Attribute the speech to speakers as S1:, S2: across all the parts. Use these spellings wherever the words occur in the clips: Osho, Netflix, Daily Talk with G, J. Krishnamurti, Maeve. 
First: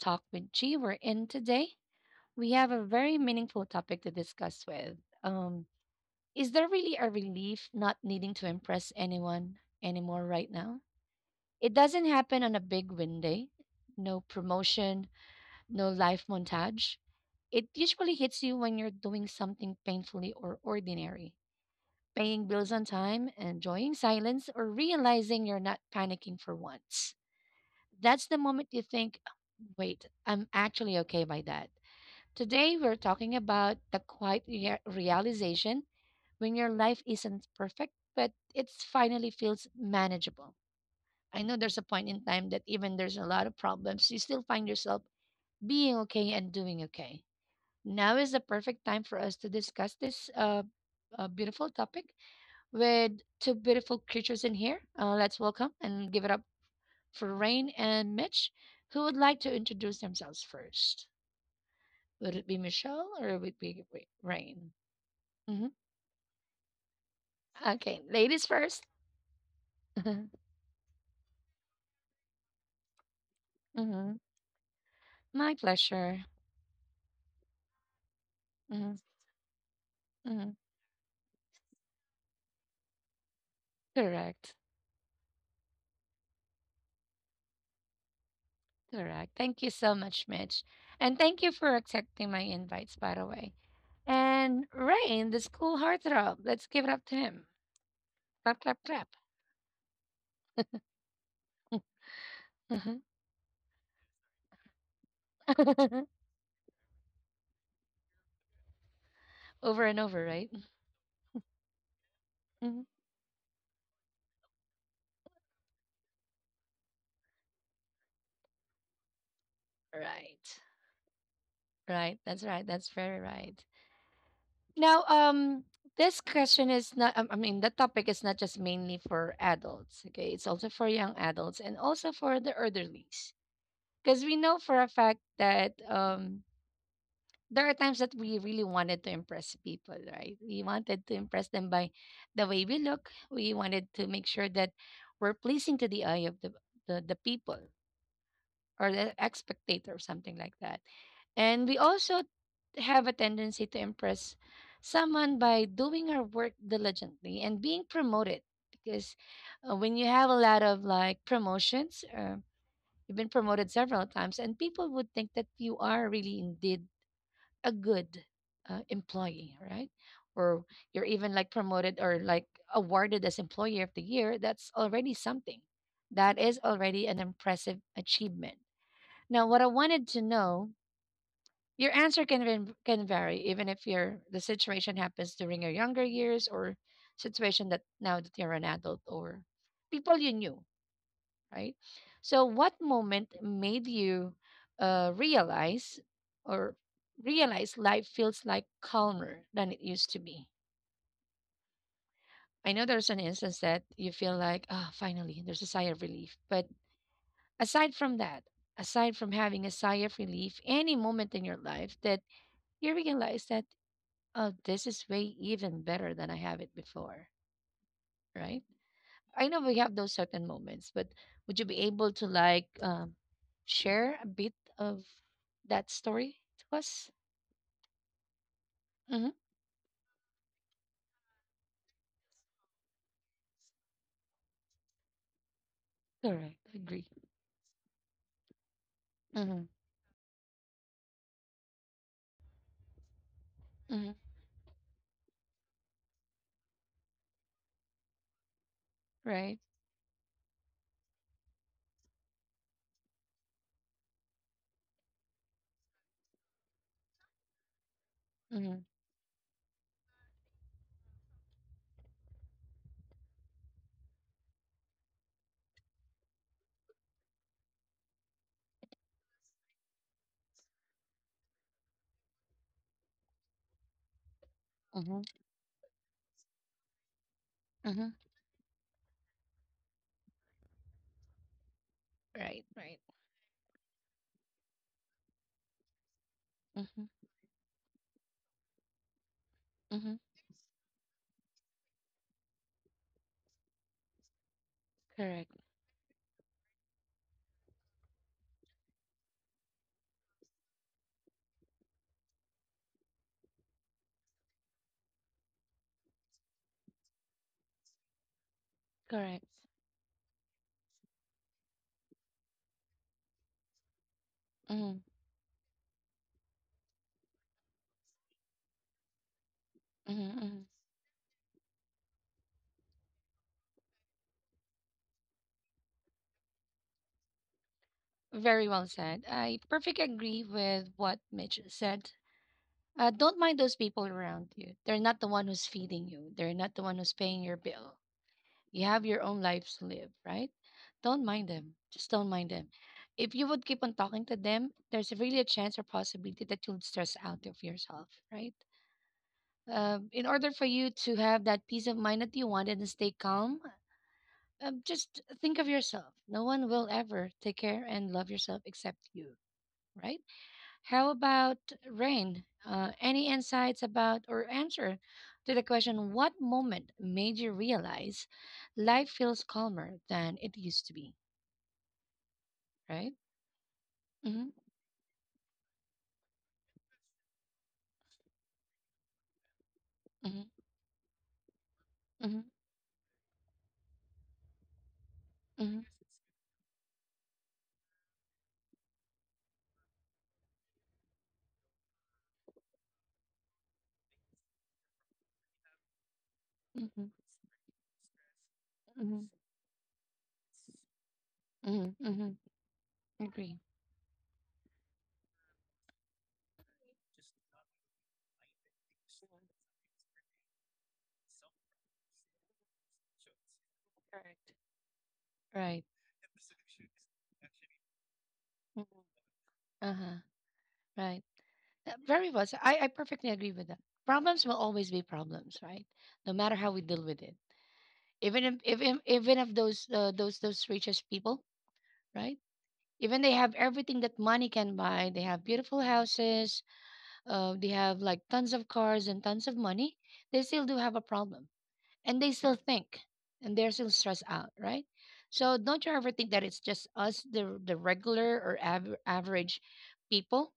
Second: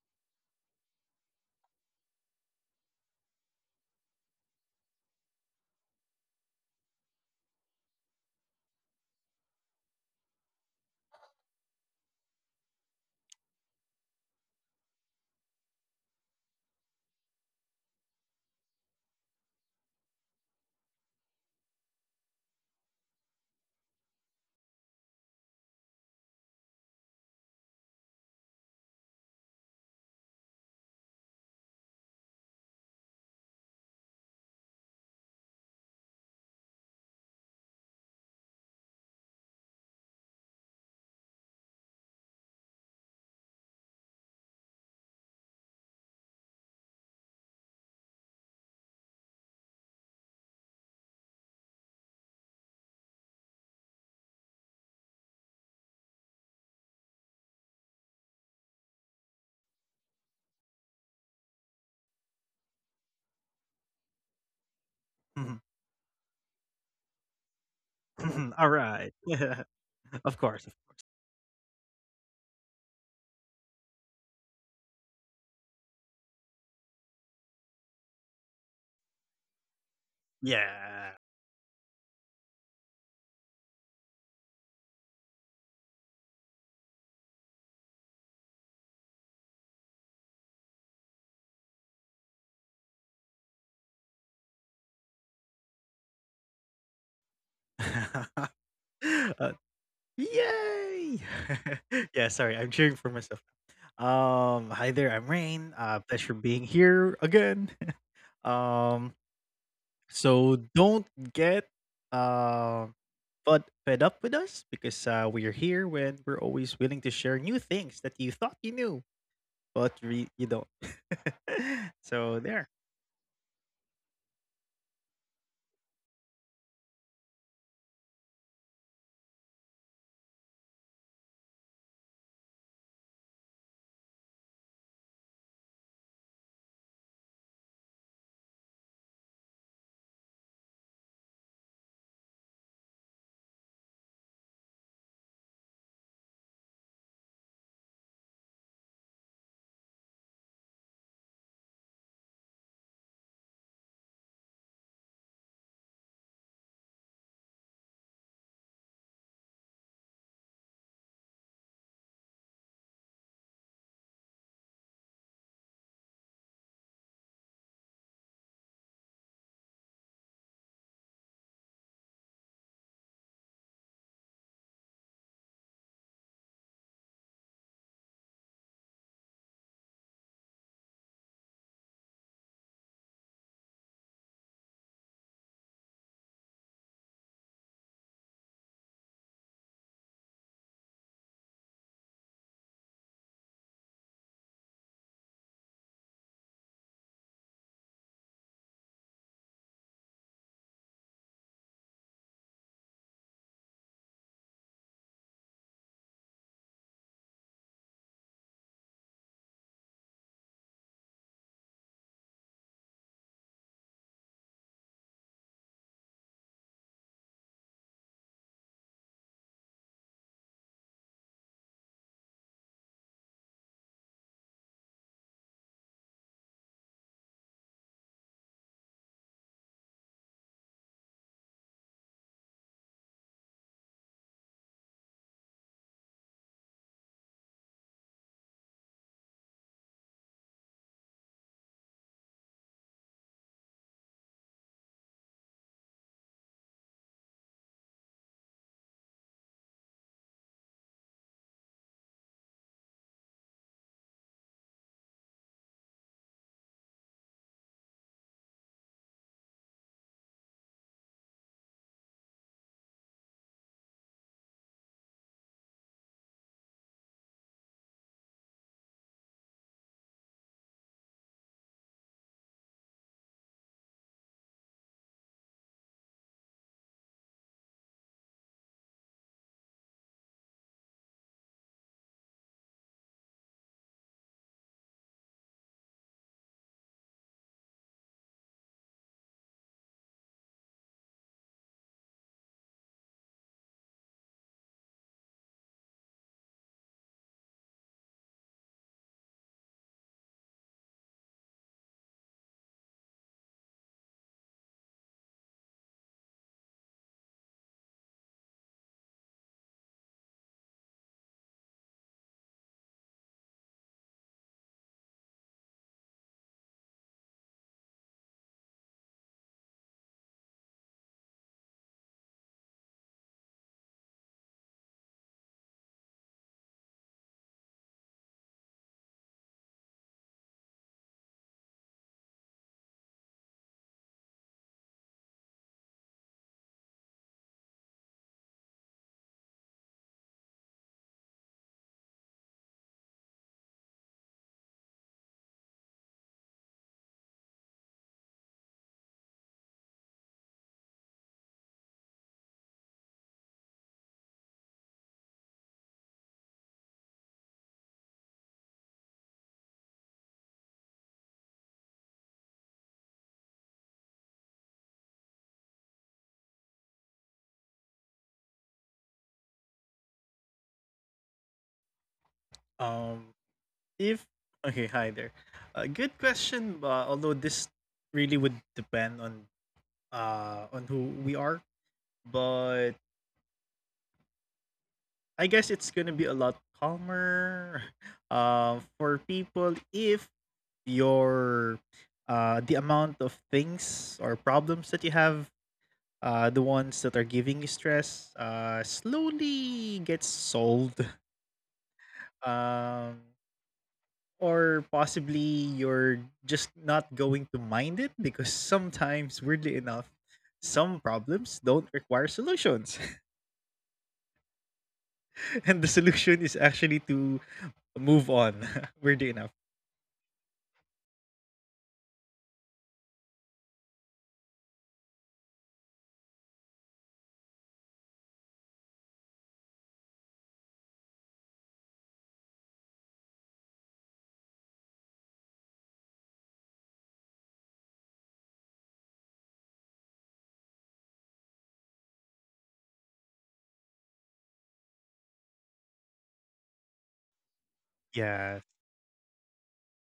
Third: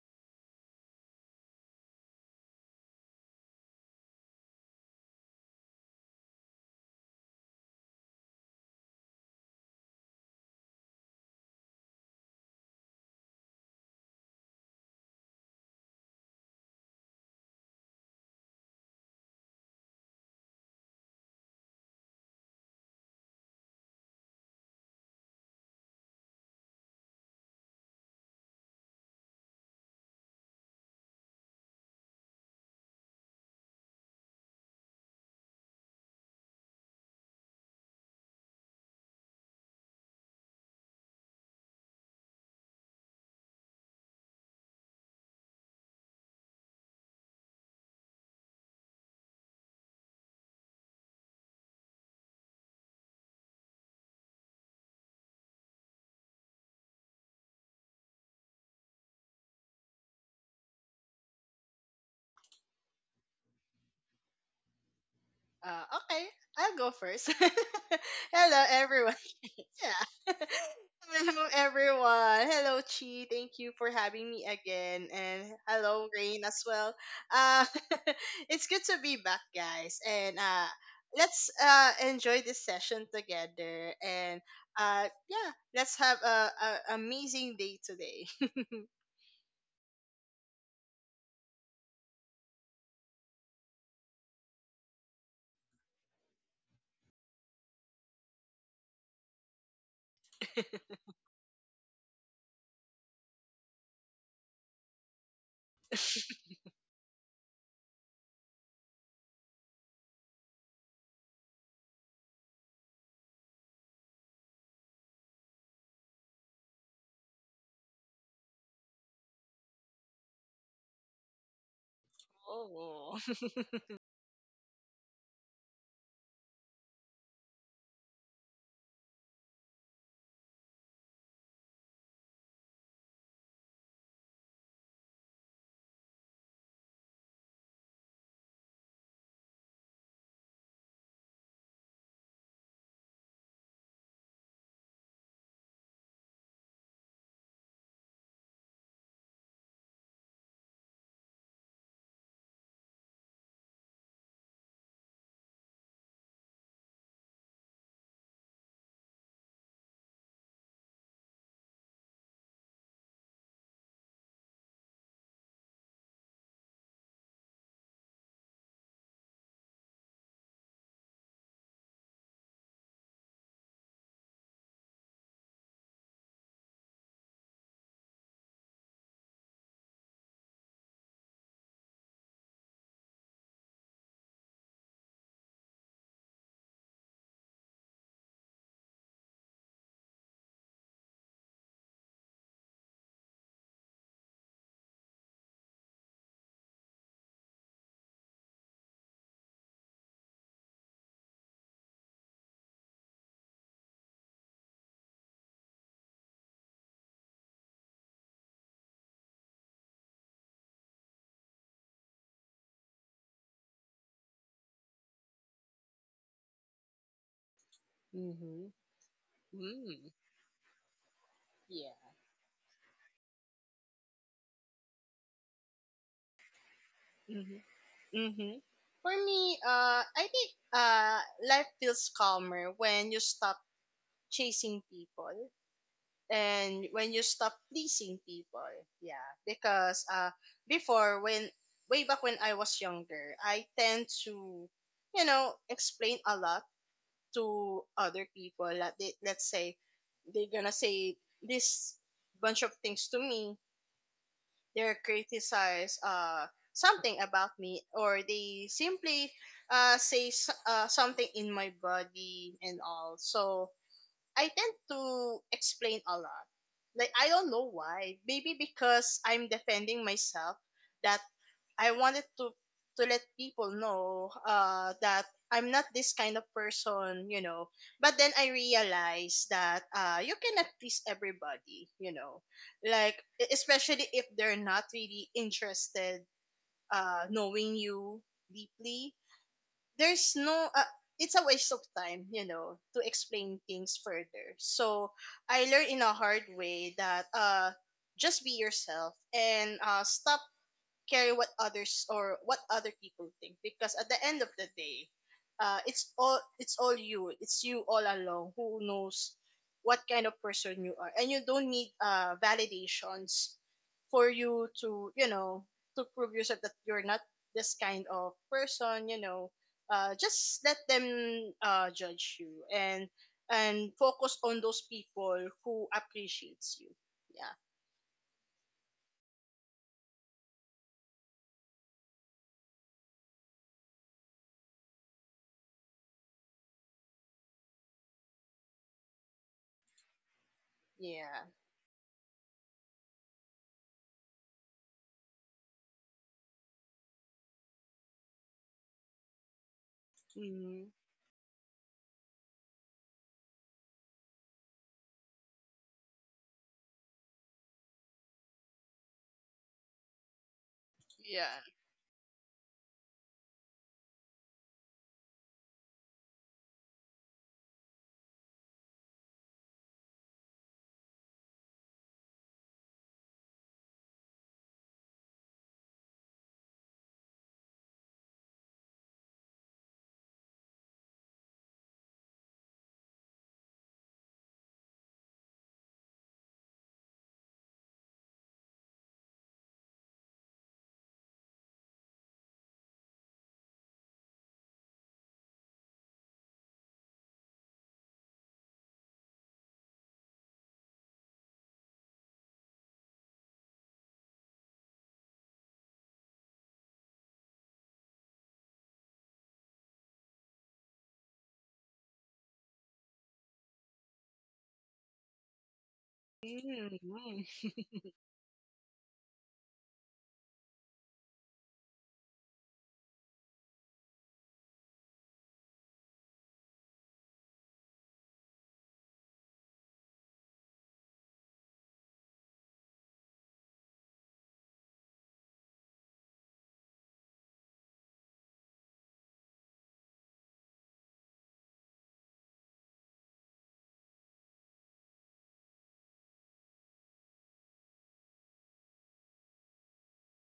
S1: Talk with G. We're in today. We have a very meaningful topic to discuss with. Um, is there really a relief not needing to impress anyone anymore right now? It doesn't happen on a big win day, no promotion, no life montage. It usually hits you when you're doing something painfully or ordinary, paying bills on time, enjoying silence, or realizing you're not panicking for once. That's the moment you think, wait, I'm actually okay by that. Today, we're talking about the quiet realization when your life isn't perfect, but it finally feels manageable. I know there's a point in time that even there's a lot of problems, you still find yourself being okay and doing okay. Now is the perfect time for us to discuss this beautiful topic with two beautiful creatures in here. Let's welcome and give it up for Rain and Mitch. Who would like to introduce themselves first? Would it be Michelle or would it be Rain?
S2: Mhm.
S1: Hmm.
S3: Uh, okay, I'll go first.
S1: Okay, ladies
S3: Hello,
S1: first.
S2: Alright.
S3: everyone. Yeah.
S2: Of course.
S3: Hello, everyone. Hello, Chi. Thank you for
S1: Hmm.
S3: having me again.
S1: My
S3: And hello,
S1: pleasure.
S3: Rain, as well. Uh, it's good
S1: Mm-hmm.
S3: to be back, guys. And
S1: Mm-hmm.
S2: Yeah.
S3: let's enjoy this session together.
S1: Correct.
S3: Uh, yeah, let's have a amazing day today.
S1: Correct. Thank you so much, Mitch. And thank you for accepting my invites, by the way. And Rain, the school heartthrob. Let's give it up to him. Clap, clap, clap.
S2: Uh, Yay! Yeah, sorry, I'm cheering for myself. Hi there, I'm Rain, pleasure being here again. Um,
S1: Over and over, right?
S2: so don't get,
S1: Mhm.
S2: um, fud fed up with us because, we're here when we're always willing to share new things that you thought you knew, but re you
S1: Right.
S2: don't.
S1: Right.
S2: So
S1: That's
S2: there.
S1: right. That's
S3: Oh.
S1: very right. Now, this question is not, I mean, the topic is not just mainly for adults, okay? It's also for young adults and also for the elderlies. Because we know for a fact that there are times that we really wanted to impress people, right? We wanted to impress them by the way we look. We wanted to make sure that we're pleasing to the eye of the people or the expectator or something like that. And we also have a tendency to impress someone by doing our work diligently and being promoted because when you have a lot of like promotions, you've been promoted several times, and people would think that you are really indeed a good employee, right? Or you're even like promoted or like awarded as Employee of the Year. That's already something. That is already an impressive achievement. Now, what I wanted to know, your answer can can vary, even if your the situation happens during your younger years or situation that now that you're an adult or people you knew, right? So, what moment made you uh, realize or realize life feels like calmer than it used to be? I know there's an instance that you feel like, ah, finally, there's a sigh of relief. But aside from that, aside from having a sigh of relief, any moment in your life that you realize that oh, this is way even better than I have it before, right?
S3: Mm-hmm.
S1: I know we have those
S3: Mm,
S1: certain moments, but would you be
S3: yeah.
S1: able to like share a bit of that story to us?
S3: Mm-hmm. For
S1: Mm-hmm.
S3: me, I think uh, life feels calmer when you stop chasing people
S1: Correct,
S3: and
S1: agree.
S3: when you stop pleasing people. Yeah,
S1: Mm-hmm.
S3: because before when way back when I was younger, I tend
S1: Mm-hmm.
S3: to explain a lot to other people. Like they, let's
S1: Right.
S3: say they're gonna say this bunch of things to me, they criticize something about me, or they
S1: Mm-hmm.
S3: simply say something in my body and all. So I tend to explain a lot. Like, I don't know why, maybe because I'm defending myself, that I wanted to let people know that
S1: Mm-hmm.
S3: I'm not this kind of person.
S1: Mm-hmm.
S3: But then I realized that you cannot please everybody.
S1: Right, right.
S3: Like, especially if they're not really interested
S1: Mm-hmm.
S3: knowing you deeply,
S1: Mm-hmm.
S3: there's no it's a waste of time, to explain things further. So
S1: Correct.
S3: I learned in a hard way that just be yourself, and stop care what others or what other people think, because at the end of the day, it's all you. It's you all along who knows
S1: Correct.
S3: what kind of person you are, and you don't need validations for you
S1: Mm-hmm.
S3: to, to prove yourself that you're not this kind of person. Just
S1: Mm-hmm.
S3: let them judge you, and focus on those people who appreciates you. Yeah.
S1: Very well said. I perfectly agree with what Mitch said. Don't mind those people around you. They're not the one who's feeding you. They're not the one who's paying your bill. You have your own lives to live, right? Don't
S3: Yeah.
S1: mind them. Just don't mind them. If you would keep on talking to them, there's really a chance or possibility that you'll stress out of yourself, right? In order for
S3: Mm-hmm.
S1: you to have that peace of mind that you want and stay calm, just think of yourself. No one will ever take care and love yourself except you, right? How about Rain? Any insights about or answer to the question, what moment made you realize life feels calmer than it used to be, right?
S2: Um If
S1: Mm-hmm,
S2: okay, hi there. Good question. Although this really would depend on
S1: mm-hmm,
S2: on who we are,
S1: mm-hmm,
S2: but I
S1: mm-hmm,
S2: guess it's gonna be a lot calmer. For people if your the amount of things or problems that you have the
S1: mm-hmm,
S2: ones that are giving you stress
S1: mm-hmm,
S2: slowly gets solved.
S1: mm-hmm, mm-hmm. Agree.
S2: Um, or possibly you're just not going to mind it because sometimes weirdly enough some problems don't require solutions,
S1: Correct. Right.
S2: and the solution is
S3: Mm,
S2: actually
S3: nice.
S2: to move
S1: Mhm.
S2: on. Weirdly enough.
S1: Uh-huh. Right. Very well. So I perfectly agree with that. Problems will always be problems, right? No matter how we deal with it. Even if those those richest people, right, even they have everything that money can buy, they have beautiful houses, they have like tons of cars and tons of money, they still do have a problem, and they still think, and they're still stressed out, right? So don't you ever think that it's just us, the regular or
S2: Yeah.
S1: average people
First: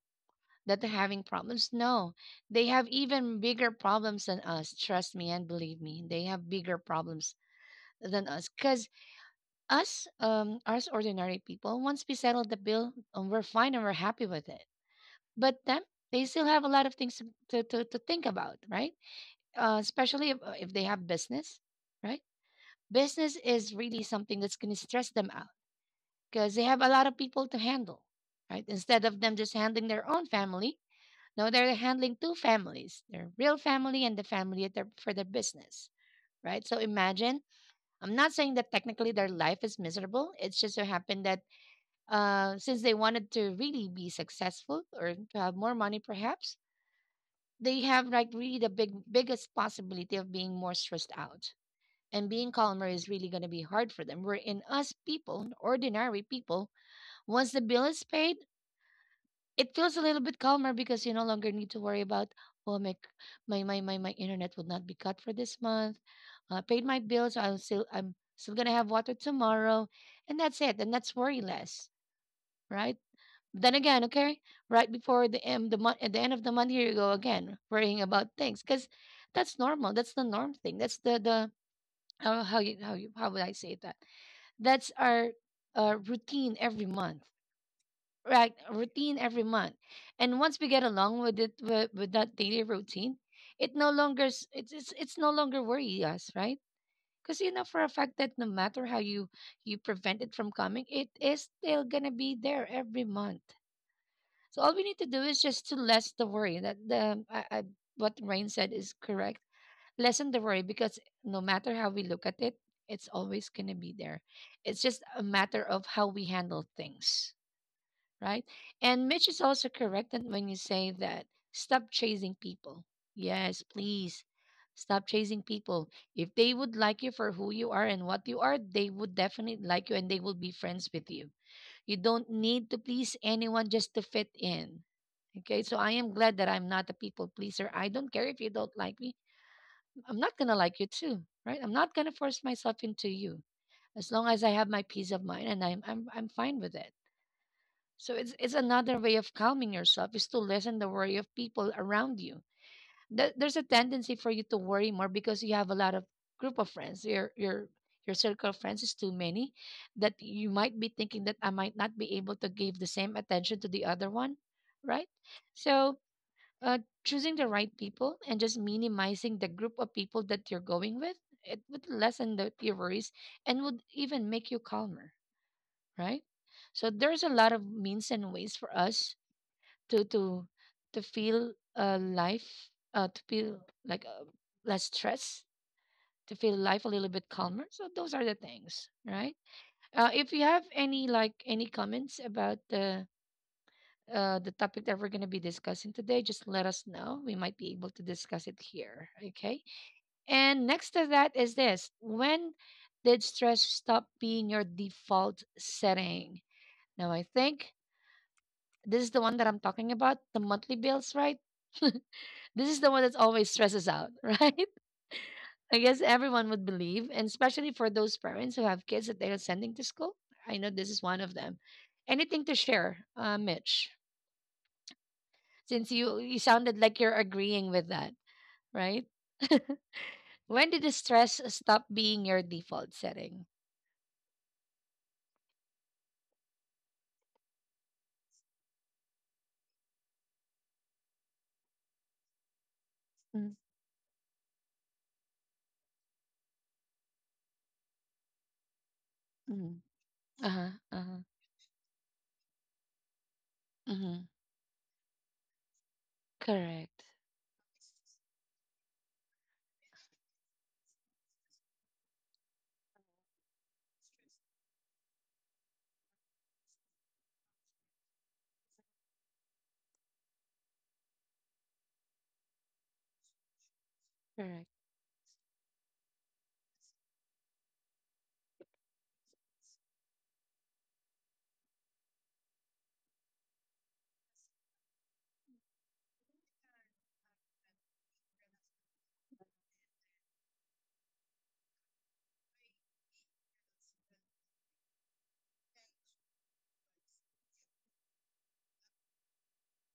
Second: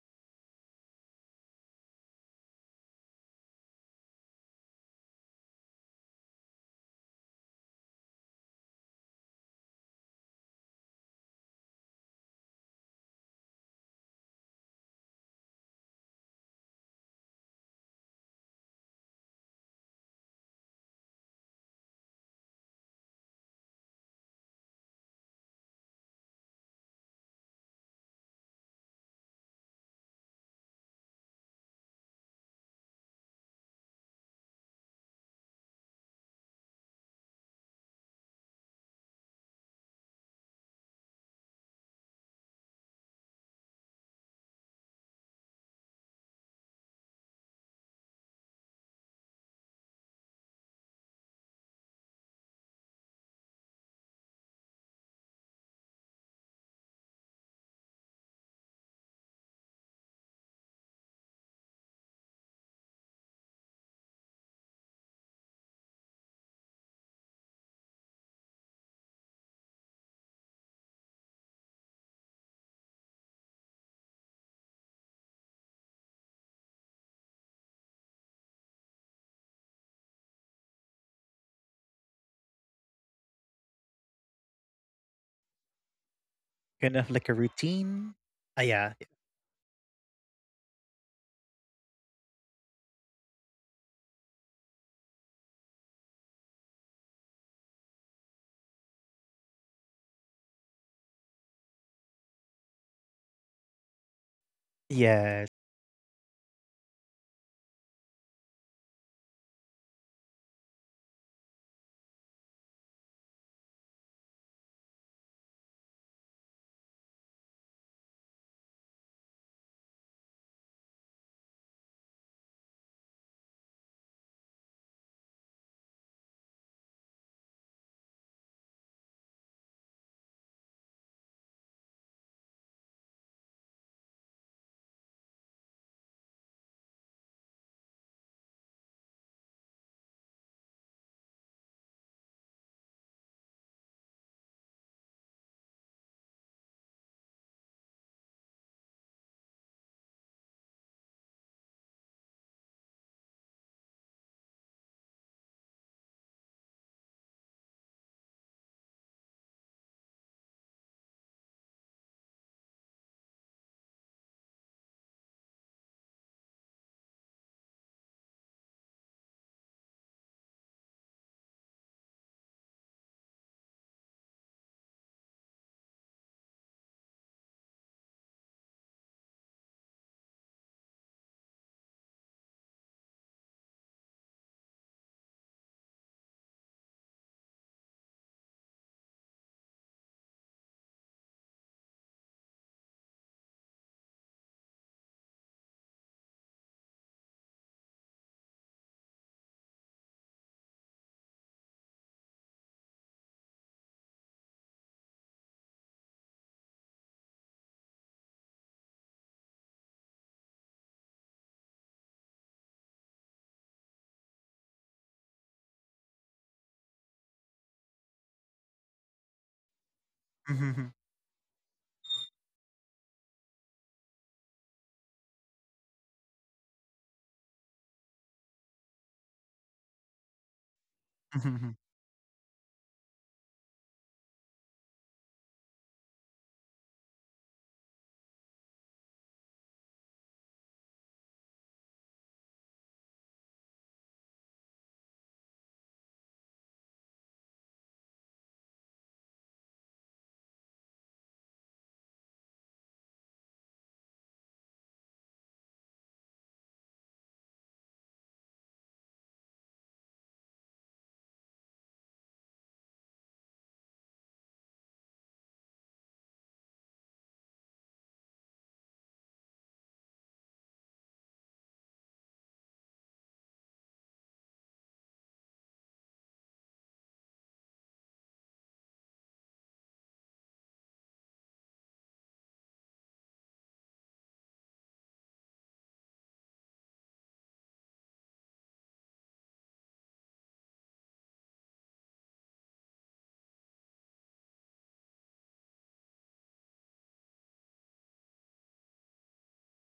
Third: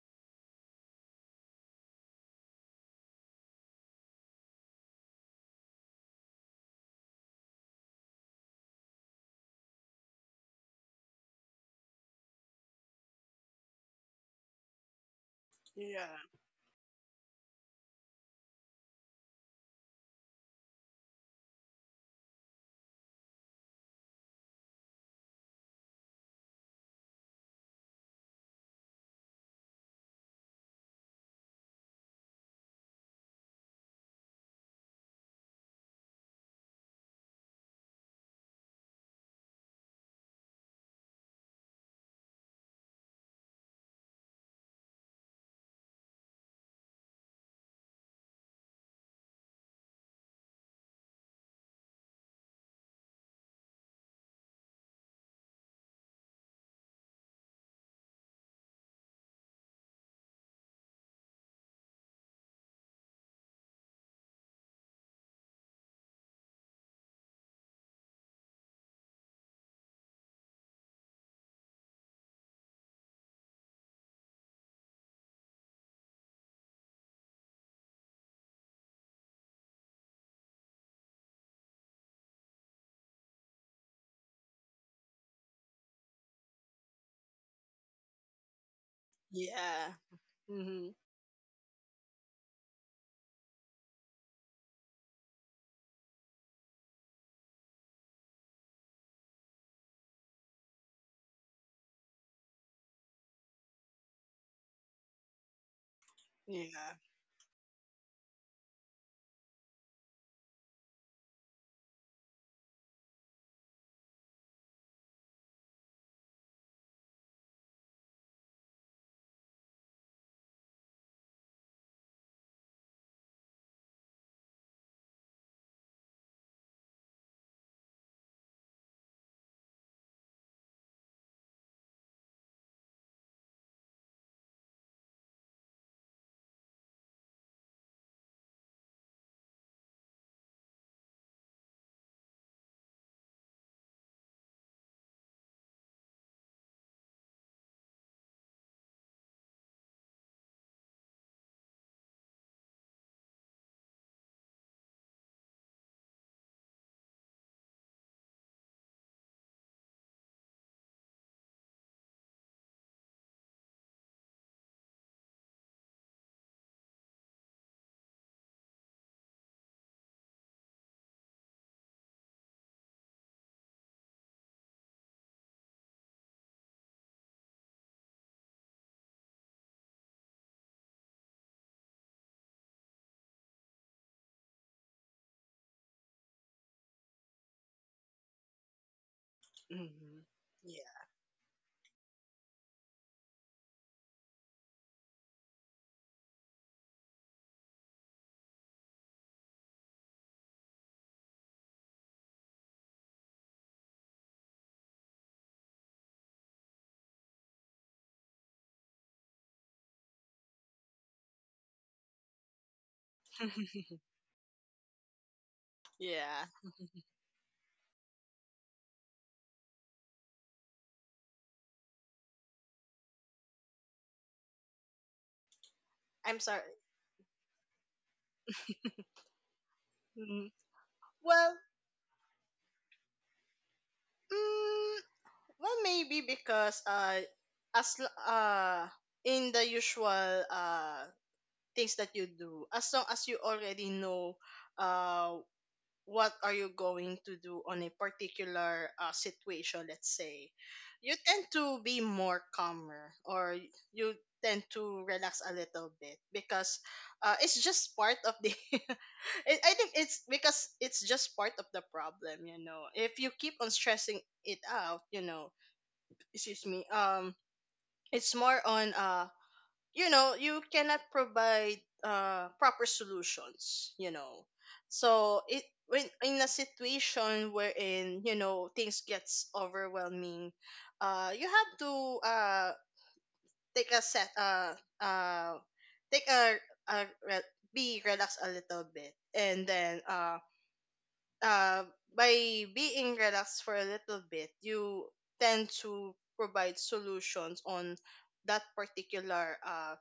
S1: that are having problems. No, they have even bigger problems than us, trust me and believe me, they have bigger problems than us, because us, us ordinary people, once we settle the bill, we're fine and we're happy with it. But them,
S3: Yeah.
S1: they still have a lot of things to, think about, right? Especially if they have business, right? Business is really something that's going to stress them out because they have a lot of people to handle, right? Instead of them just handling their own family, no, they're handling two families, their real family and the family at their, for their business, right? So imagine, I'm not saying that technically their life is miserable. It's just so happened that since they wanted to really be successful or to have more money perhaps, they have like really the biggest possibility of being more stressed out, and being calmer is really going to be hard for them, wherein us people, ordinary people, once the bill is paid, it feels a little bit calmer because you no longer need to worry about, oh my my internet will not be cut for this month. I paid my bill, so I'm still going to have water tomorrow, and that's it, and that's worry less, right? Then again, okay, right before the end, the month, at the end of the month, here you go again, worrying about things, because that's normal. That's the norm thing. That's the how would I say that? That's our routine every
S2: Kind of like a
S1: month,
S2: routine. Ah,
S1: right?
S2: yeah.
S1: Routine every month,
S3: Yeah.
S1: and once we get
S3: Mm-hmm.
S1: along with it with that daily routine, it no longer it's no longer worry us, right? Because you know for a fact that no matter how you, you prevent it from coming, it is still gonna be there every month. So all we need to do
S2: Yes.
S1: is just to lessen the worry. That
S3: Yeah.
S1: the what Rain said is correct. Lessen the worry because no matter how we look at it, it's always gonna be there. It's just a matter of how we handle things, right? And Mitch is also correct that when you say that stop chasing people. Yes, please. Stop chasing people. If they would like you for who you are and what you are, they would definitely like you and they will be friends with you. You don't need to please anyone just to fit in. Okay, so I am glad that I'm not a people pleaser. I don't care if you don't like me. I'm not going to like you too, right? I'm not going to force myself into you, as long as I have my peace of mind and I'm fine with it. So it's another way of calming yourself is to lessen the worry of people around you. There's a tendency for you to worry more because you have a lot of group of friends, your circle of friends is too many, that you might be thinking that I might not be able to give the same attention to the other one, right? So uh, choosing the right people and just minimizing the group of people that you're going with, it would lessen the, your worries, and would even make you calmer, right? So there's a lot of means and ways for us to to to feel life to feel like less stress, to feel life a little bit calmer, so those are the things, right? Uh,
S3: Mm-hmm.
S1: if you have
S3: Yeah.
S1: any like any comments about the topic that we're going to be discussing today, just let us know, we might be able to discuss it here, okay? And next to that is this, when did stress stop being your default setting? Now I think this is the one that I'm talking about, the monthly bills, right? This is the one that always stresses out, right? I guess
S3: Yeah.
S1: everyone would believe, and especially for those parents who have kids that they are sending to school. I know
S2: Mm-hmm.
S1: this is one of them. Anything to share, Mitch? Since you
S3: I'm sorry.
S1: sounded like you're agreeing with that, right?
S3: Mm-hmm.
S1: When did the stress
S3: Well,
S2: Mm-hmm.
S1: stop being your default setting?
S3: mm, maybe because as l- uh, in the usual things that you do, as long as you already know uh what are you going to do on a particular
S1: Mm-hmm.
S3: situation, let's say,
S1: Uh huh. Uh
S3: you
S1: huh.
S3: tend to be more calmer, or you
S1: Mm-hmm.
S3: tend to relax a little bit, because
S1: Correct.
S3: it's just part of the— I think it's because it's just part of the problem. If you keep on stressing it out, you know, excuse me, it's more on, you cannot provide proper solutions.
S1: Correct.
S3: So it, when in a situation wherein things gets overwhelming, you have to, uh take a set uh uh take be relaxed a little bit, and then uh by being relaxed for a little bit, you tend to provide solutions on that particular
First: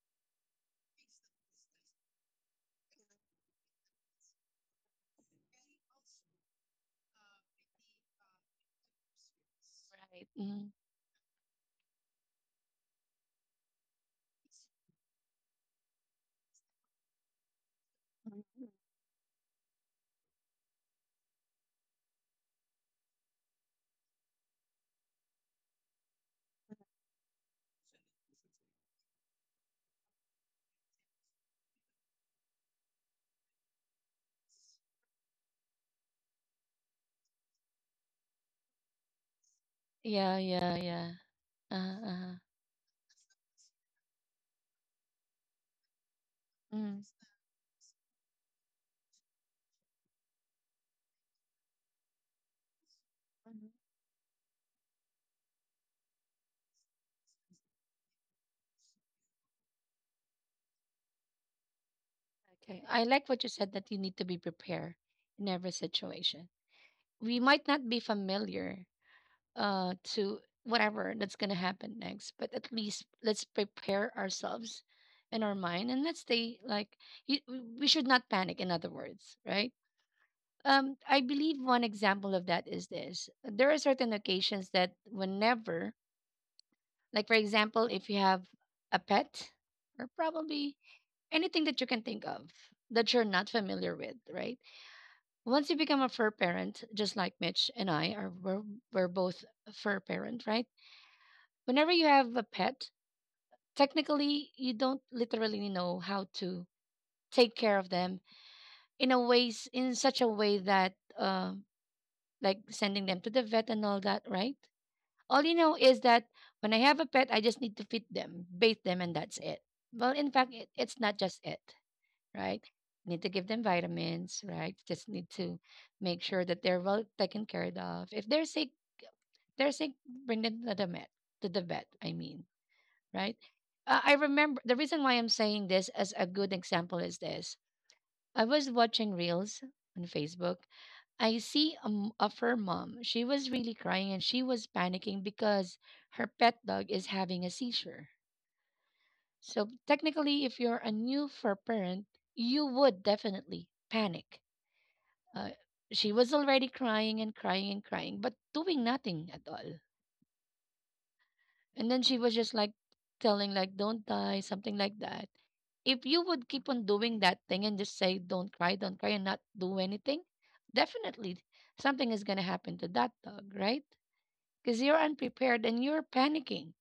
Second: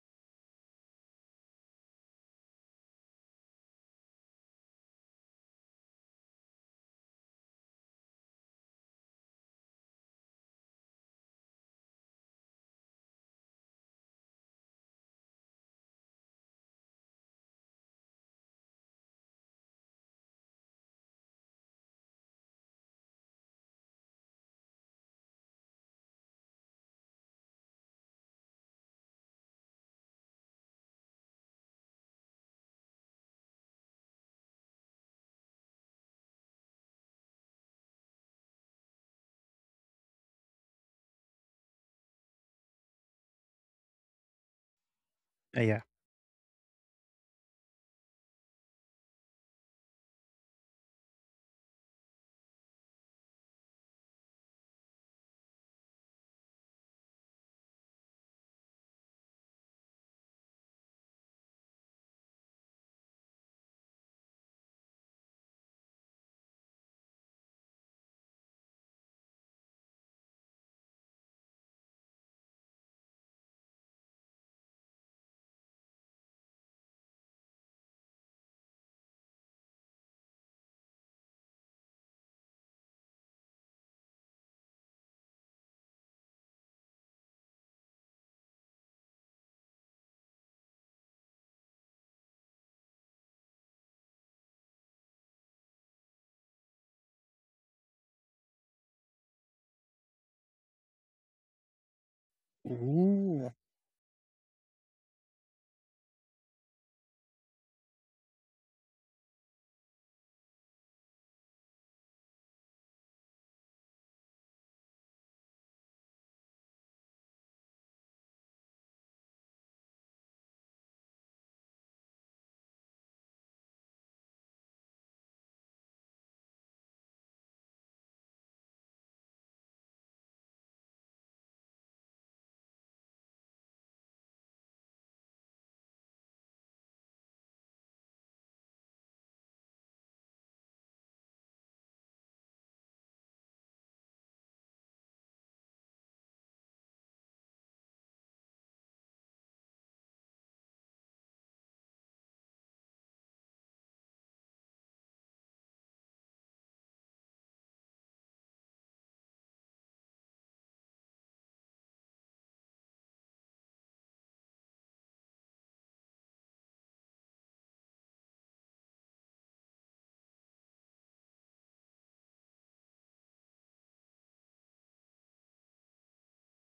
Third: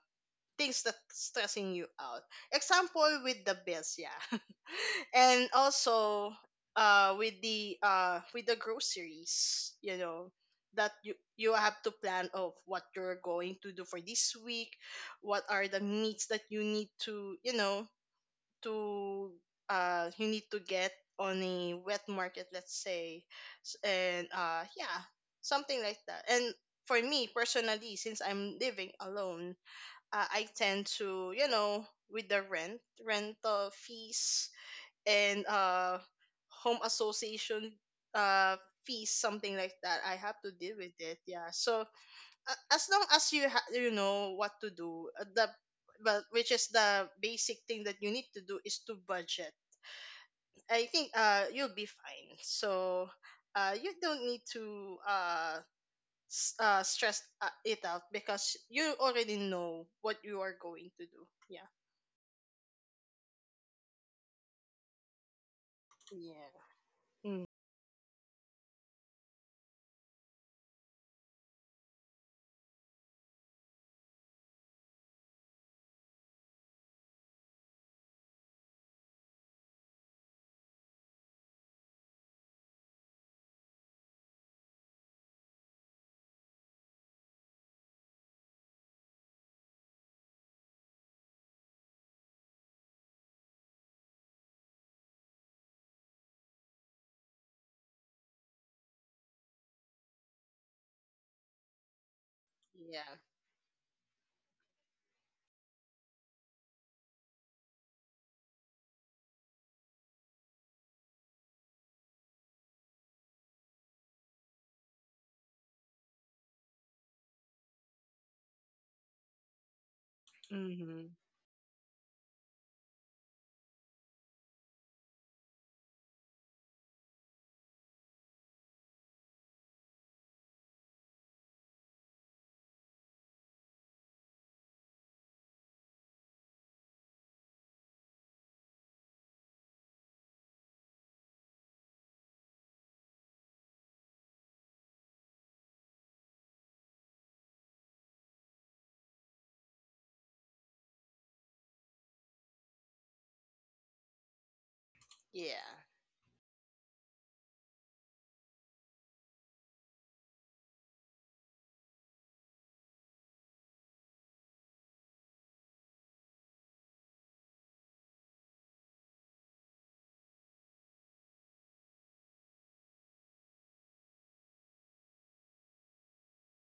S3: things that's stressing you out. Example with the bills, yeah. And also with the groceries, you know,
S1: Right.
S3: that you have to plan of what you're going to do for this week. What are the needs that you need to,
S1: Mm-hmm.
S3: to you need to get on a wet market, let's say. S- And yeah, something like that. And for me personally, since I'm living alone, I tend to, with the rental fees, and home association uh, fees, something like that. I have
S1: Yeah.
S3: to deal
S1: Yeah.
S3: with
S1: Yeah.
S3: it. Yeah. So
S1: Uh huh.
S3: as long as you know what to do, the
S2: Ah, yeah.
S3: but which is
S1: Mm,
S3: the basic thing that you need to do is to budget. I think you'll be fine. So
S1: mhm.
S3: you don't need to stress it out, because you already know what you are going to do. Yeah.
S1: Okay. I like what you said that you need to be prepared in every
S3: Yeah.
S1: situation. We
S3: Mm.
S1: might not be familiar to whatever that's going to happen next, but at least let's prepare ourselves in our mind and let's stay like, we should not panic, in other words, right? I believe one example of that is this. There are certain occasions that, whenever, like for example, if you have a pet, or probably anything that you can think of that you're not familiar with, right? Once you become a fur parent, just like Mitch and I are, we're both a fur parent, right? Whenever you have a pet,
S3: Yeah.
S2: Ooh.
S1: technically you don't literally know how to take care of them in a ways in such a way that like sending them to the vet and all that, right? All you know is that when I have a pet, I just need to feed them, bathe them, and that's it. Well, in fact, it's
S3: Mm-hmm.
S1: not just it, right? Need to give them vitamins, right? Just need to make sure that they're well taken care of. If they're sick, they're sick, bring them to the vet, I mean, right? I remember the reason why I'm saying this as a good example is this. I was watching reels on Facebook. I see a, of her mom. She was really crying and she was panicking because her pet dog is having a seizure. So technically, if you're a new fur parent, you would definitely panic. Uh,
S3: Yeah.
S1: she was already crying and crying and crying, but doing nothing at all. And then she was just like telling, like, don't die, something like that. If you would keep on doing that thing and just say, don't cry, and not do anything, definitely something is going to happen to that dog, right? Because you're unprepared and you're panicking.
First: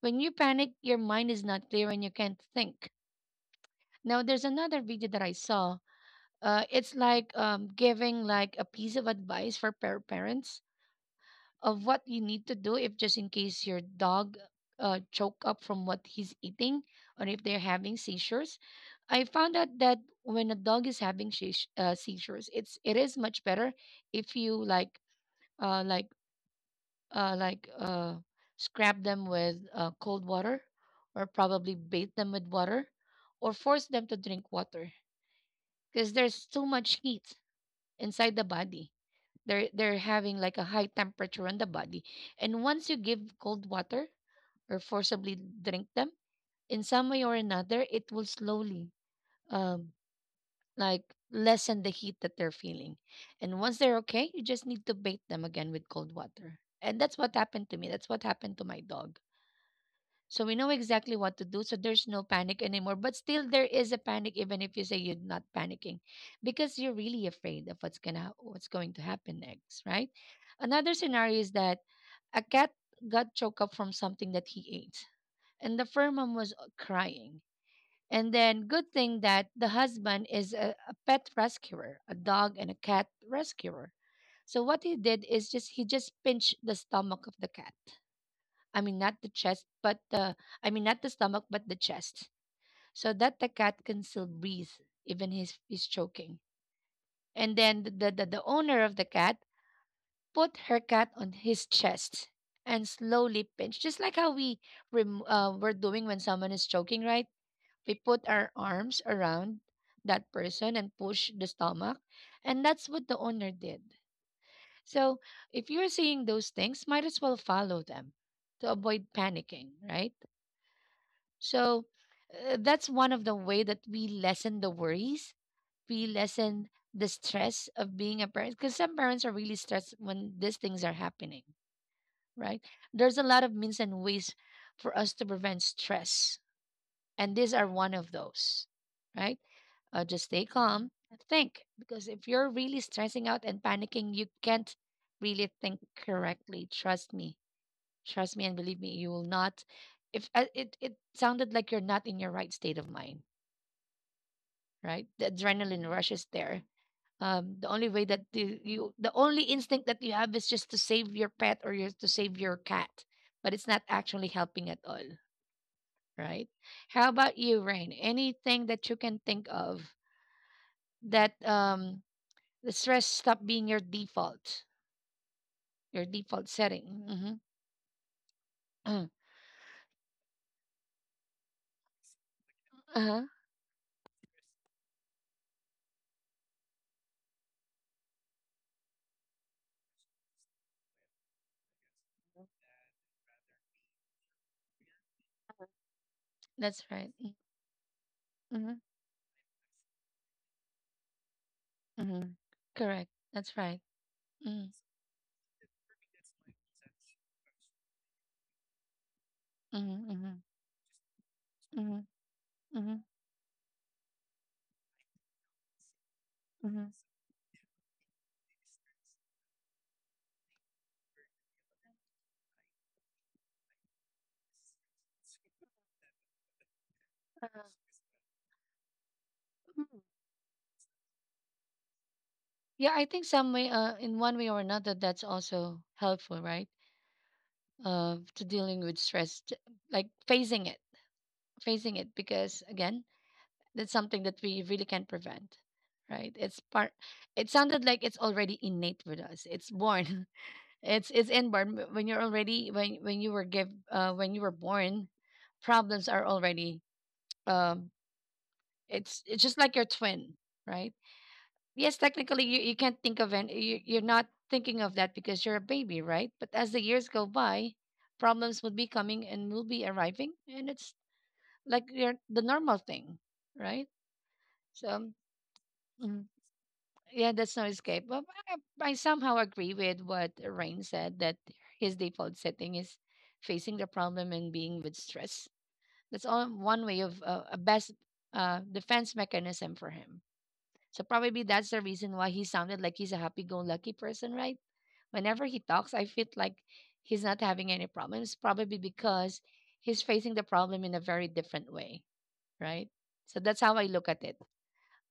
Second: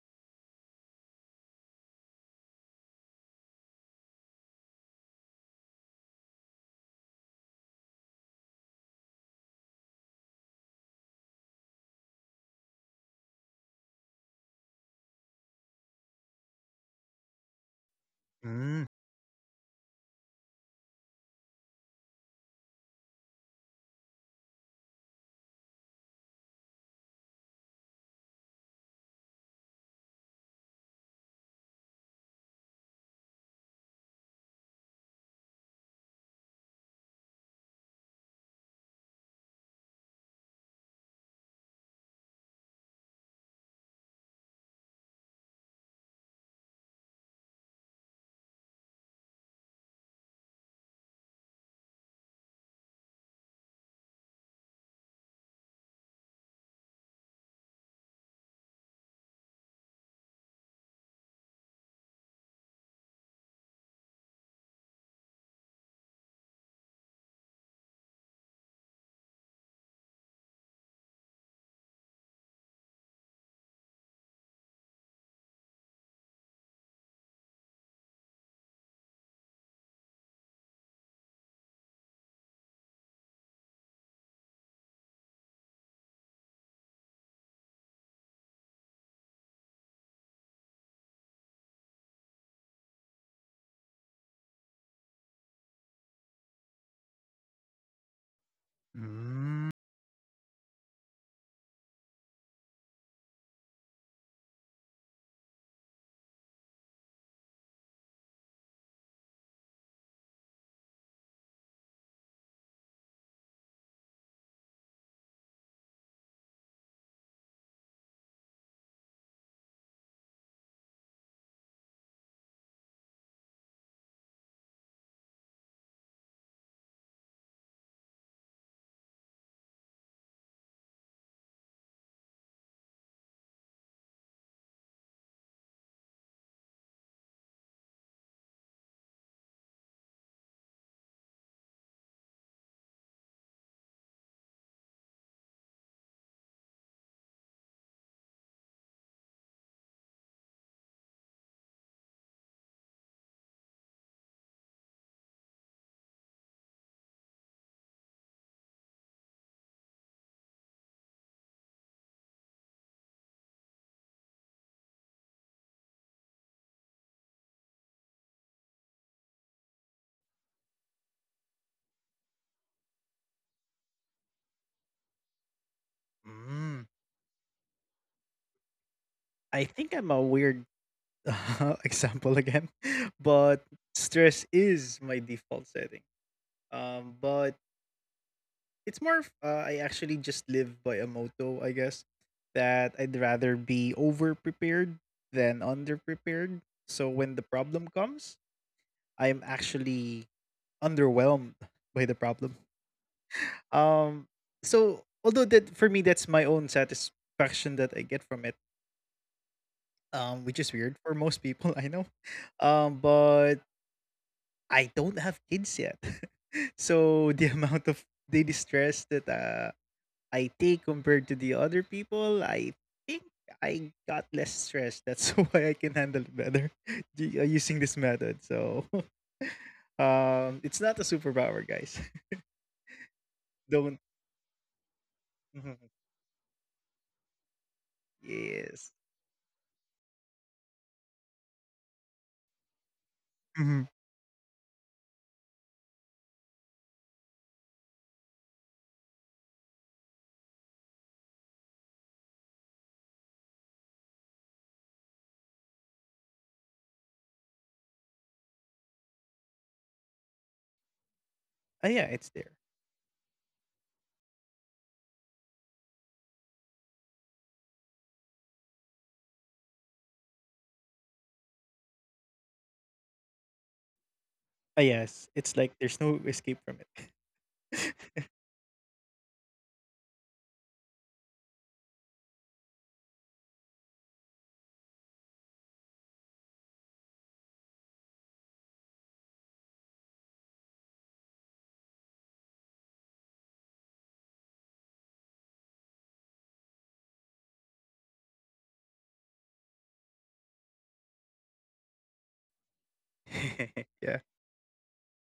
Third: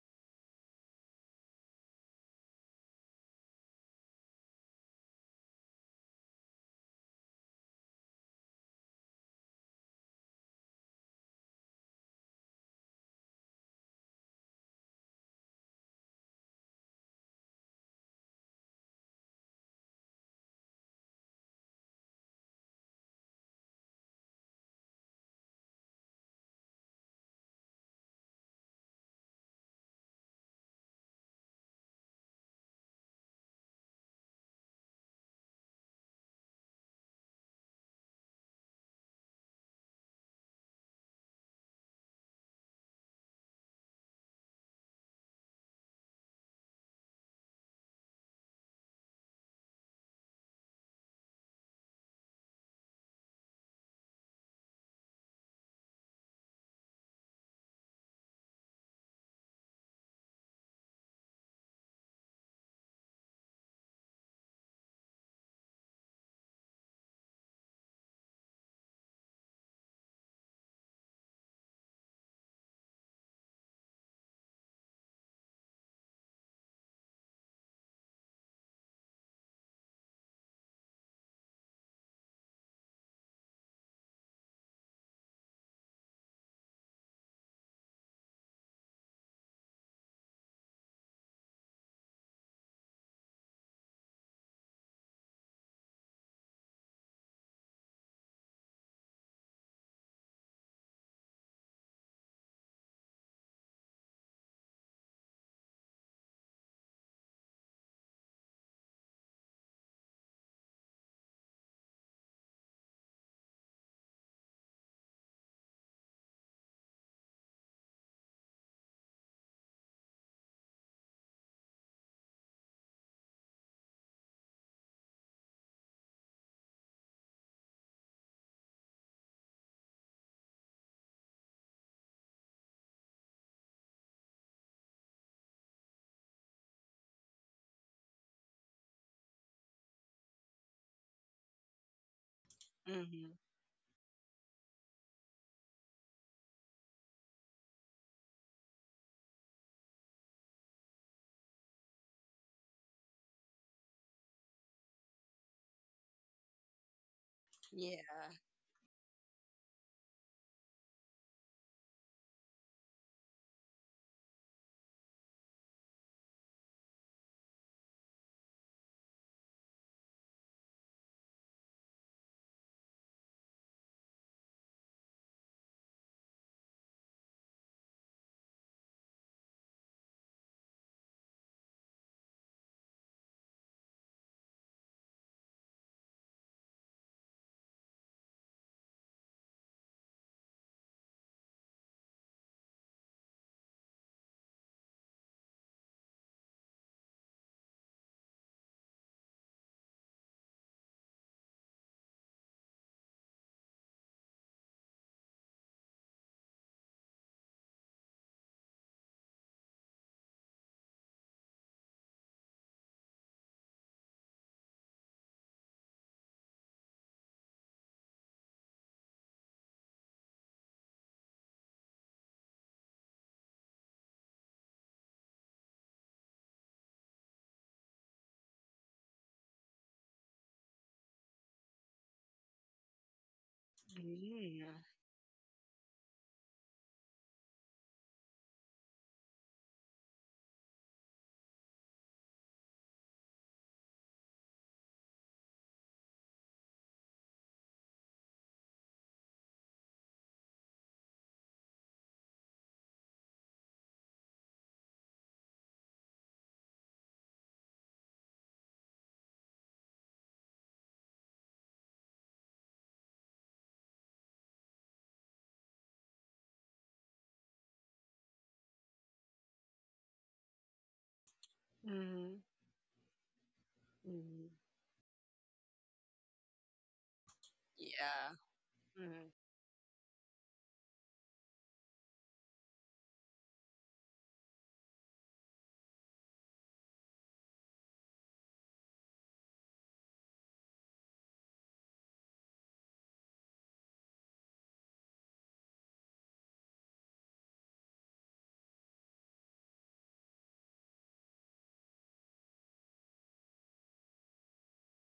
S1: When you panic, your mind is not clear and you can't think. Now, there's another video that I saw. It's like giving like a piece of advice for parents of what you need to do if just in case your dog choke up from what he's eating or if they're having seizures.
S2: Mm.
S1: I found out that when a dog is having seizures, it is much better if you uh like like scrap them with cold water, or probably bathe them with water, or force them to drink water, because there's too much heat inside the body. They're having like a high temperature on the body, and once you give cold water or forcibly drink them, in some way or another it will slowly um like lessen the heat that they're feeling. And once they're okay, you just need to bathe them again with cold water. And that's what happened to me, that's what happened to my dog, so we know exactly what to do. So there's no panic anymore. But still, there is a panic, even if you say you're not panicking, because you're really afraid of what's going to happen next, right? Another scenario is that a cat got choked up from something that he ate, and the fur mom was crying. And then, good thing that the husband is a pet rescuer, a dog and a cat rescuer. So what he did is just he just pinched the stomach of the cat. I mean, not the chest, but the, I mean, not the stomach, but the chest, so that the cat can still breathe, even if he's choking. And then the owner of the cat
S2: Mm.
S1: put her cat on his chest and slowly pinch, just like how we we're doing when someone is choking, right? We put our arms around that person and push the stomach. And that's what the owner did. So if you're seeing those things, might as well follow them to avoid panicking, right? So that's one of the way that we lessen the worries, we lessen the stress of being a parent, because some parents are really stressed when these things are happening, right? There's a lot of means and ways for us to prevent stress, and these are one of those, right? Just stay calm and think, because if you're really stressing
S3: Mm-hmm.
S1: out and panicking, you can't really think correctly. Trust me, and believe me, you will not. If it it sounded like you're not in your right state of mind, right? The adrenaline rush is there. The only
S3: Yeah.
S1: way that the only instinct that you have is just to save your pet or you to save your cat, but it's not actually helping at all, right? How about you, Rain? Anything that you can think of that the stress stop being your default
S2: Mm.
S1: setting? Mm-hmm.
S2: I think I'm a weird example again,
S1: Uh-huh.
S2: but stress is my default setting. But it's more of, I actually just live by a motto, I guess, that I'd rather be over prepared than under prepared. So
S1: That's
S2: when
S1: right.
S2: the problem comes,
S1: Mm-hmm.
S2: I'm actually underwhelmed by the
S1: Mm-hmm.
S2: problem.
S1: Correct. That's right.
S2: Um,
S1: Mm-hmm.
S2: so although that for me that's my own satisfaction that I get from it,
S1: Mm-hmm. Mm-hmm.
S2: which is weird for most people, I
S1: Mm-hmm.
S2: know. Um,
S1: Mm-hmm.
S2: but I don't have kids yet,
S1: Mm-hmm.
S2: so the amount of daily stress that I take compared to the other people, I think I got less stress. That's why I can handle it better, using
S1: Uh-huh.
S2: this method. So, it's not a superpower, guys.
S1: Yeah, I think some way,
S2: Don't.
S1: in one way or
S3: Mm-hmm.
S1: another, that's
S2: Mhm.
S1: also helpful, right? To
S2: Yes.
S1: dealing with stress, like facing it, because again,
S2: Hmm.
S1: that's something that we really can't prevent, right? It's part. It sounded like it's already innate with us. It's born. It's inborn. When you're already when you were give when you were born, problems are already. Um, it's just like your twin, right?
S2: Ah, yeah,
S1: Yes,
S2: it's there.
S1: technically, you can't think of any, you're not thinking of that because you're a baby, right? But as the years go by, problems will be coming and will be arriving, and it's like the
S3: Mm-hmm.
S1: normal thing, right?
S3: Mm-hmm.
S2: Ah, yes.
S1: So,
S2: It's like there's no
S1: mm,
S2: escape from it.
S1: yeah, that's no escape. But
S3: Yeah.
S1: I somehow
S3: Mm.
S1: agree with what Rain said that his default setting is facing the problem and being with stress. That's all one way of a best defense mechanism for him. So probably that's the reason why he sounded like he's a happy-go-lucky person, right? Whenever he talks, I feel like he's not having any problems, probably because he's facing the problem in a very different way, right? So that's how I
S2: Yeah.
S1: look at it.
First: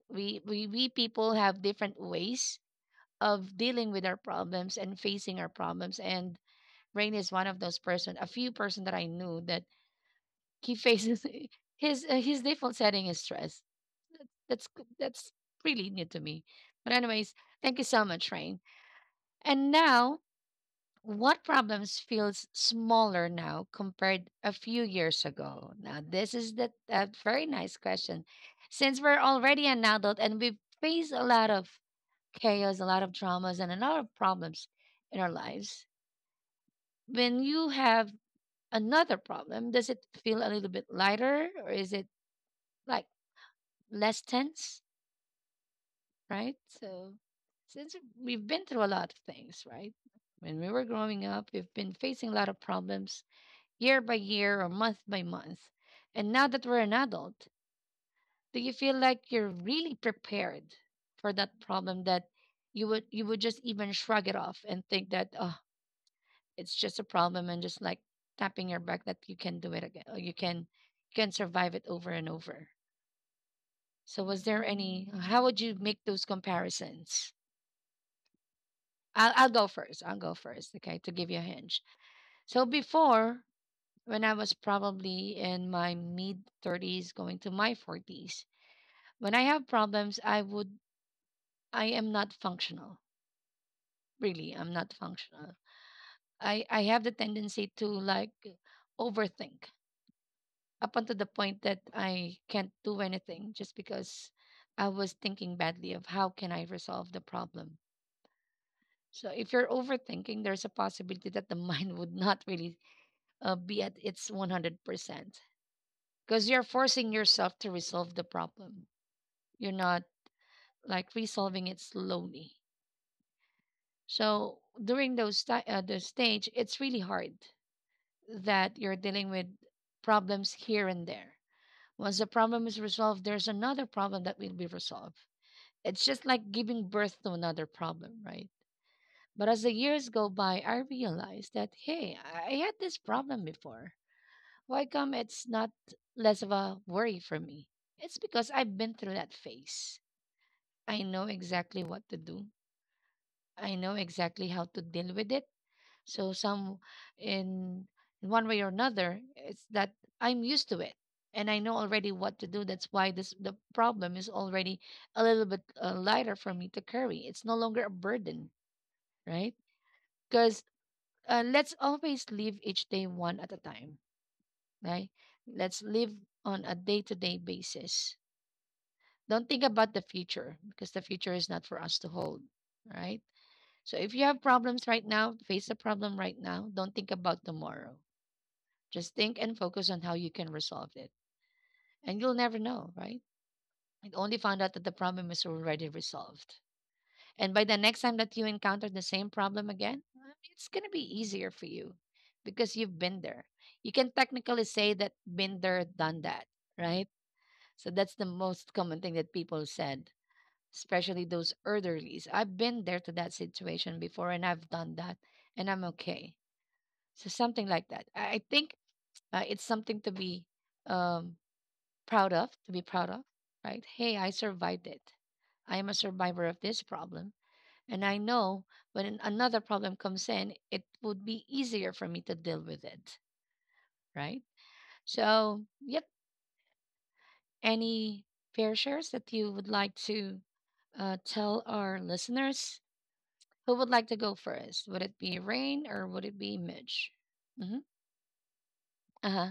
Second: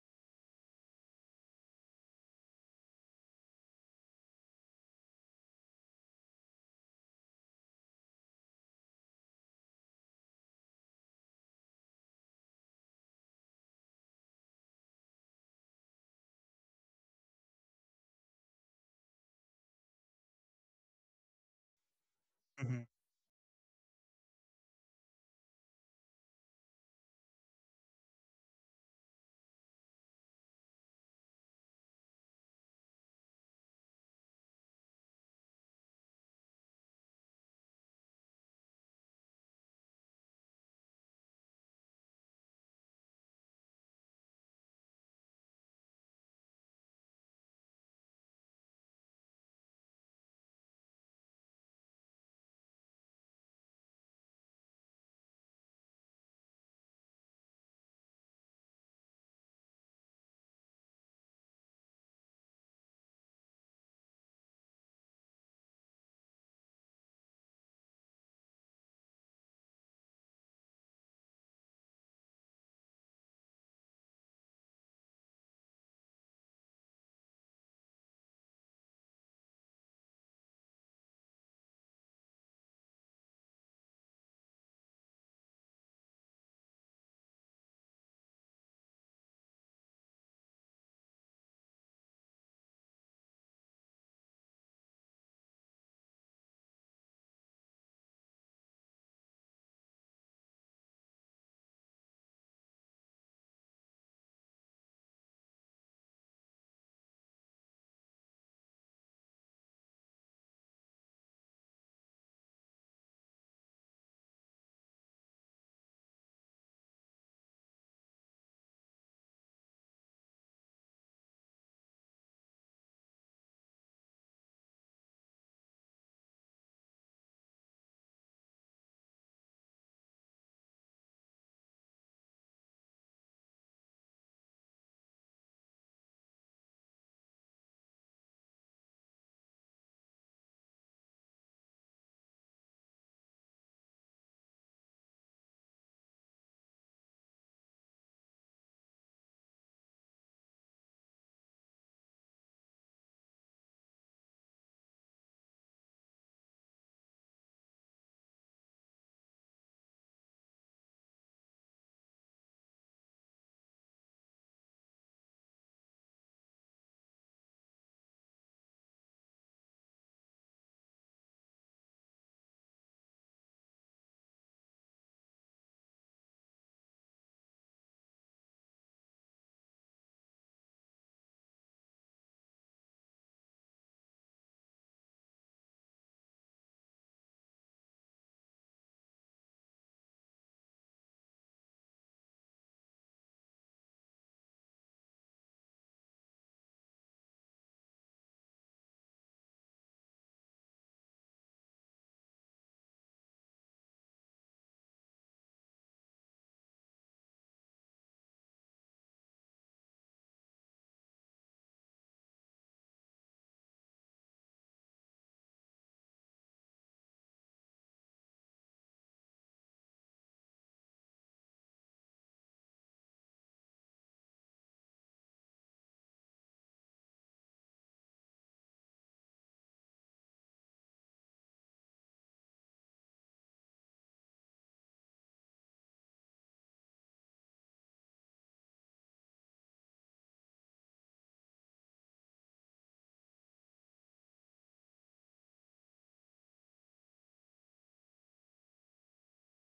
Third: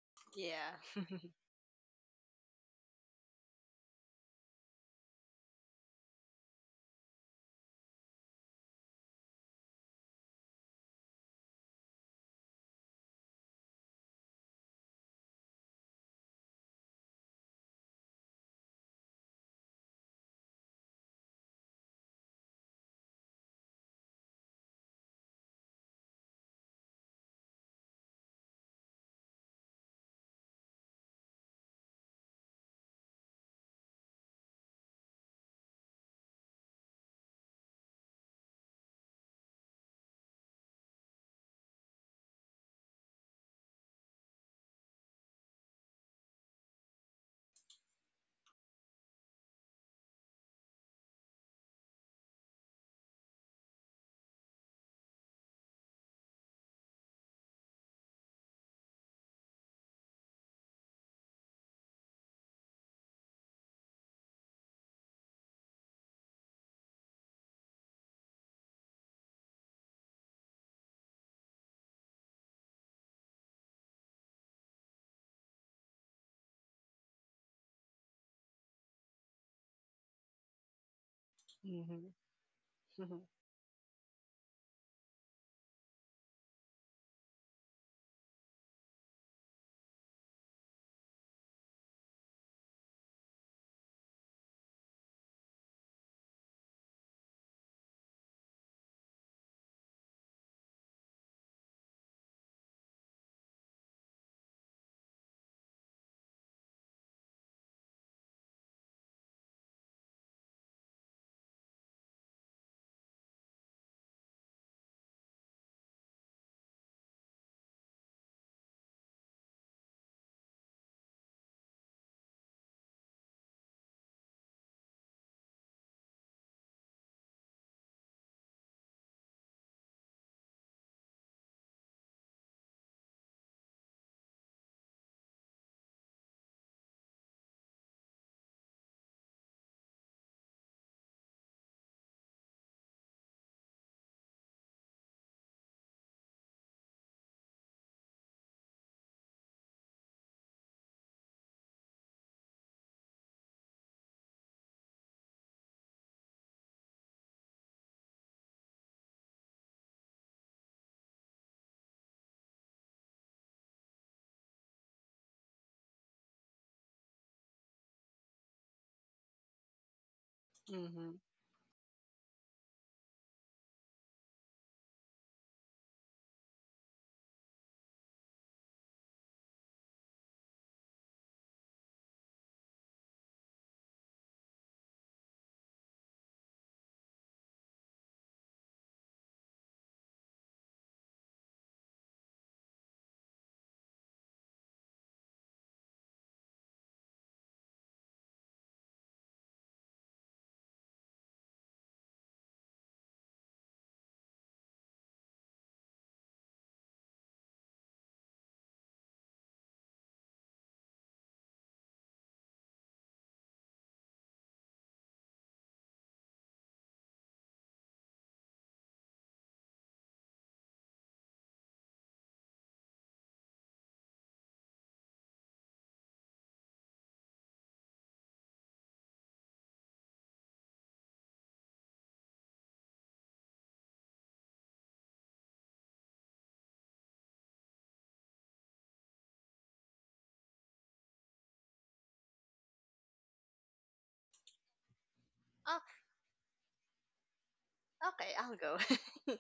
S1: We
S3: Yeah.
S1: people have different ways of dealing with our problems and facing our problems. And Rain is one of those person, a few person that I knew that he faces his default setting is stress. That's that's really new to me. But anyways, thank you so much, Rain. And now, what problems feels
S2: Mhm.
S1: smaller now compared a few years ago? Now, this is the a very nice question. Since we're already an adult and we've faced a lot of chaos, a lot of traumas, and a lot of problems in our lives, when you have another problem, does it feel a little bit lighter, or is it like less tense? Right? So, since we've been through a lot of things, right? When we were growing up, we've been facing a lot of problems, year by year or month by month. And now that we're an adult, do you feel like you're really prepared for that problem, that you would just even shrug it off and think that, oh, it's just a problem, and just like tapping your back that you can do it again, or you can survive it over and over? So, was there any, how would you make those comparisons? I'll go first. I'll go first, okay, to give you a hinge.
S3: Mm-hmm.
S1: So
S3: Mm-hmm.
S1: before, when I was probably in my mid 30s going to my 40s, when I have problems, I am not functional. Really, I'm not functional. I have the tendency to like overthink up until the point that I can't do anything just because I was thinking badly of how can I resolve the problem. So if you're overthinking, there's a possibility that the mind would not really be at its 100% because you're forcing yourself to resolve the problem. You're not like resolving it slowly. So during those ti the stage, it's really hard that you're dealing with problems here and there. Once the problem is resolved, there's another problem that will be resolved. It's just like giving birth to another problem, right? But as the years go by, I realized that, hey, I had this problem before. Why come it's not less of a worry for me? It's because I've been through that phase. I know exactly what to do. I know exactly how to deal with it. So some, in in one way or another, it's that I'm used to it and I know already what to do. That's why this the problem is already a little bit lighter for me to carry. It's no longer a burden, right? Because
S3: Mm-hmm.
S1: let's always live each day one at a time, right? Let's live on a day to day basis. Don't think about the future because the future is not for us to hold, right? So if you have problems right now, face the problem right now. Don't think about tomorrow. Just think and focus on how you can resolve it. And you'll never know, right? And only found out that the problem is already resolved. And by the next time that you encounter the same problem again, it's going to be easier for you because you've been there. You can technically say that been there, done that, right? So that's the most common thing that people said, especially those elderlies. I've been there to that situation before and I've done that and I'm okay. So something like that. I think it's something to be um, proud of, to be proud of, right? Hey, I survived it. I am a survivor of this problem. And I know when another problem comes in, it would be easier for me to deal with it, right? So, yep, any fair shares that you would like to tell our listeners? Who would like to go first? Would it be Rain
S3: Oh,
S1: or would it be Midge? Mm-hmm.
S3: okay, I'll go.
S1: Uh huh.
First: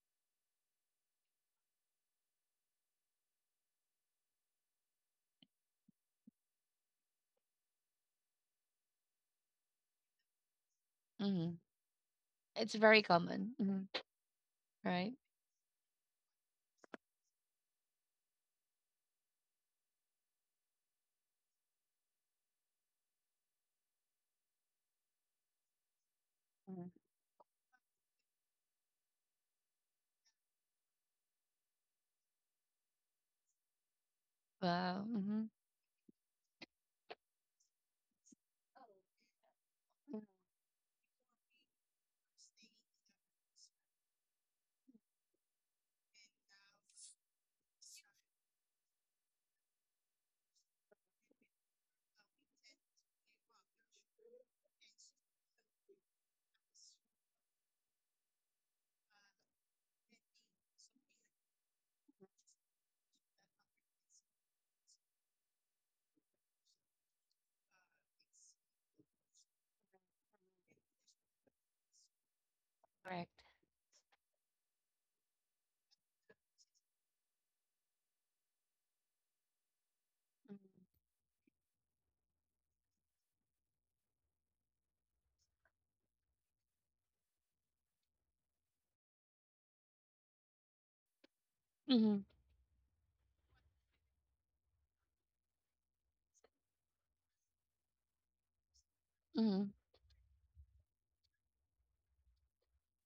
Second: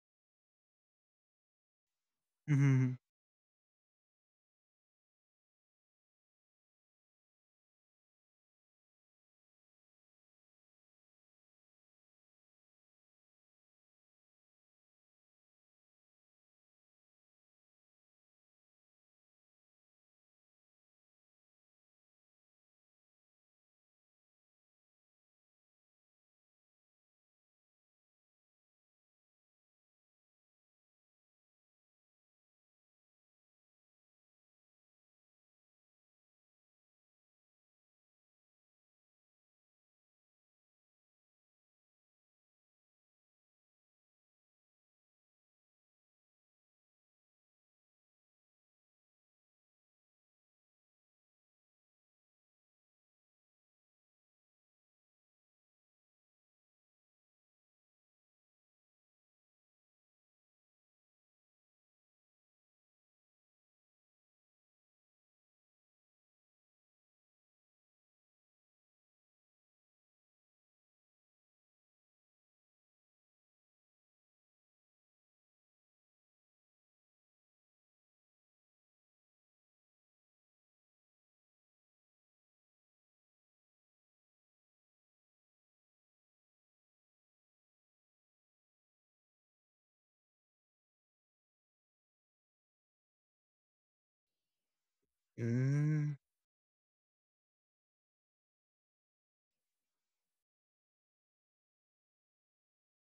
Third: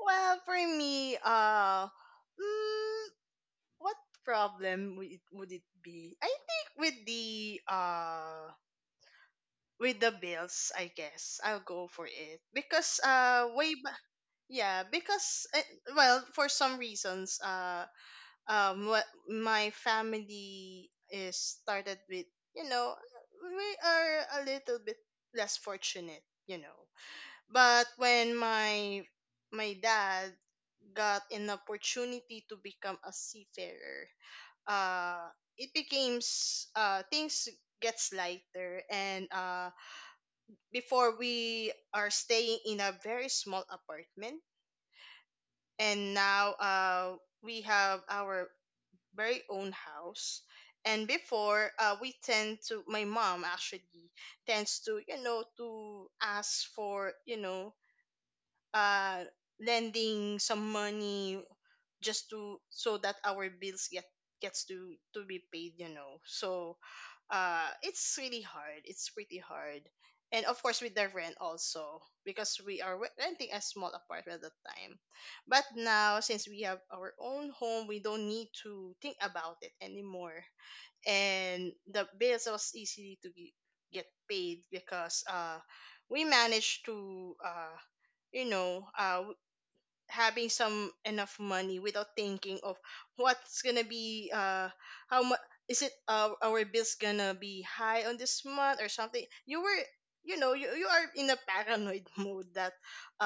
S3: Well, for me,
S2: Hmm. Mm.
S3: what problem would it be? I think with the, bills, I guess I'll
S1: Mm-hmm.
S3: go for it,
S1: It's
S3: because
S1: very common, hmm,
S3: yeah,
S1: right?
S3: because well, for some reasons, what my family is started with, you know, we are a little bit less fortunate.
S1: Mhm.
S3: But when my dad got an opportunity to become a seafarer,
S1: Wow.
S3: uh,
S1: Mm-hmm.
S3: it became, things gets lighter. And before, we are staying in a very small apartment, and now, we have our very own house. And before, we tend to my mom actually tends to, to ask for, uh lending some money, just to so that our bills gets to be paid. So it's really hard, it's pretty hard. And of course, with the rent also, because we are renting
S1: Correct.
S3: a small apartment at the time. But now, since we have our own home, we don't need to think about it anymore. And the bills was easy to get paid, because we managed to, you know uh having some enough money, without
S1: Mm-hmm.
S3: thinking of what's gonna be, how much is it
S2: Hmm.
S3: uh, our bills gonna be high on this month or something. you were
S1: Mm-hmm.
S3: you know you, you are in a paranoid mode, that,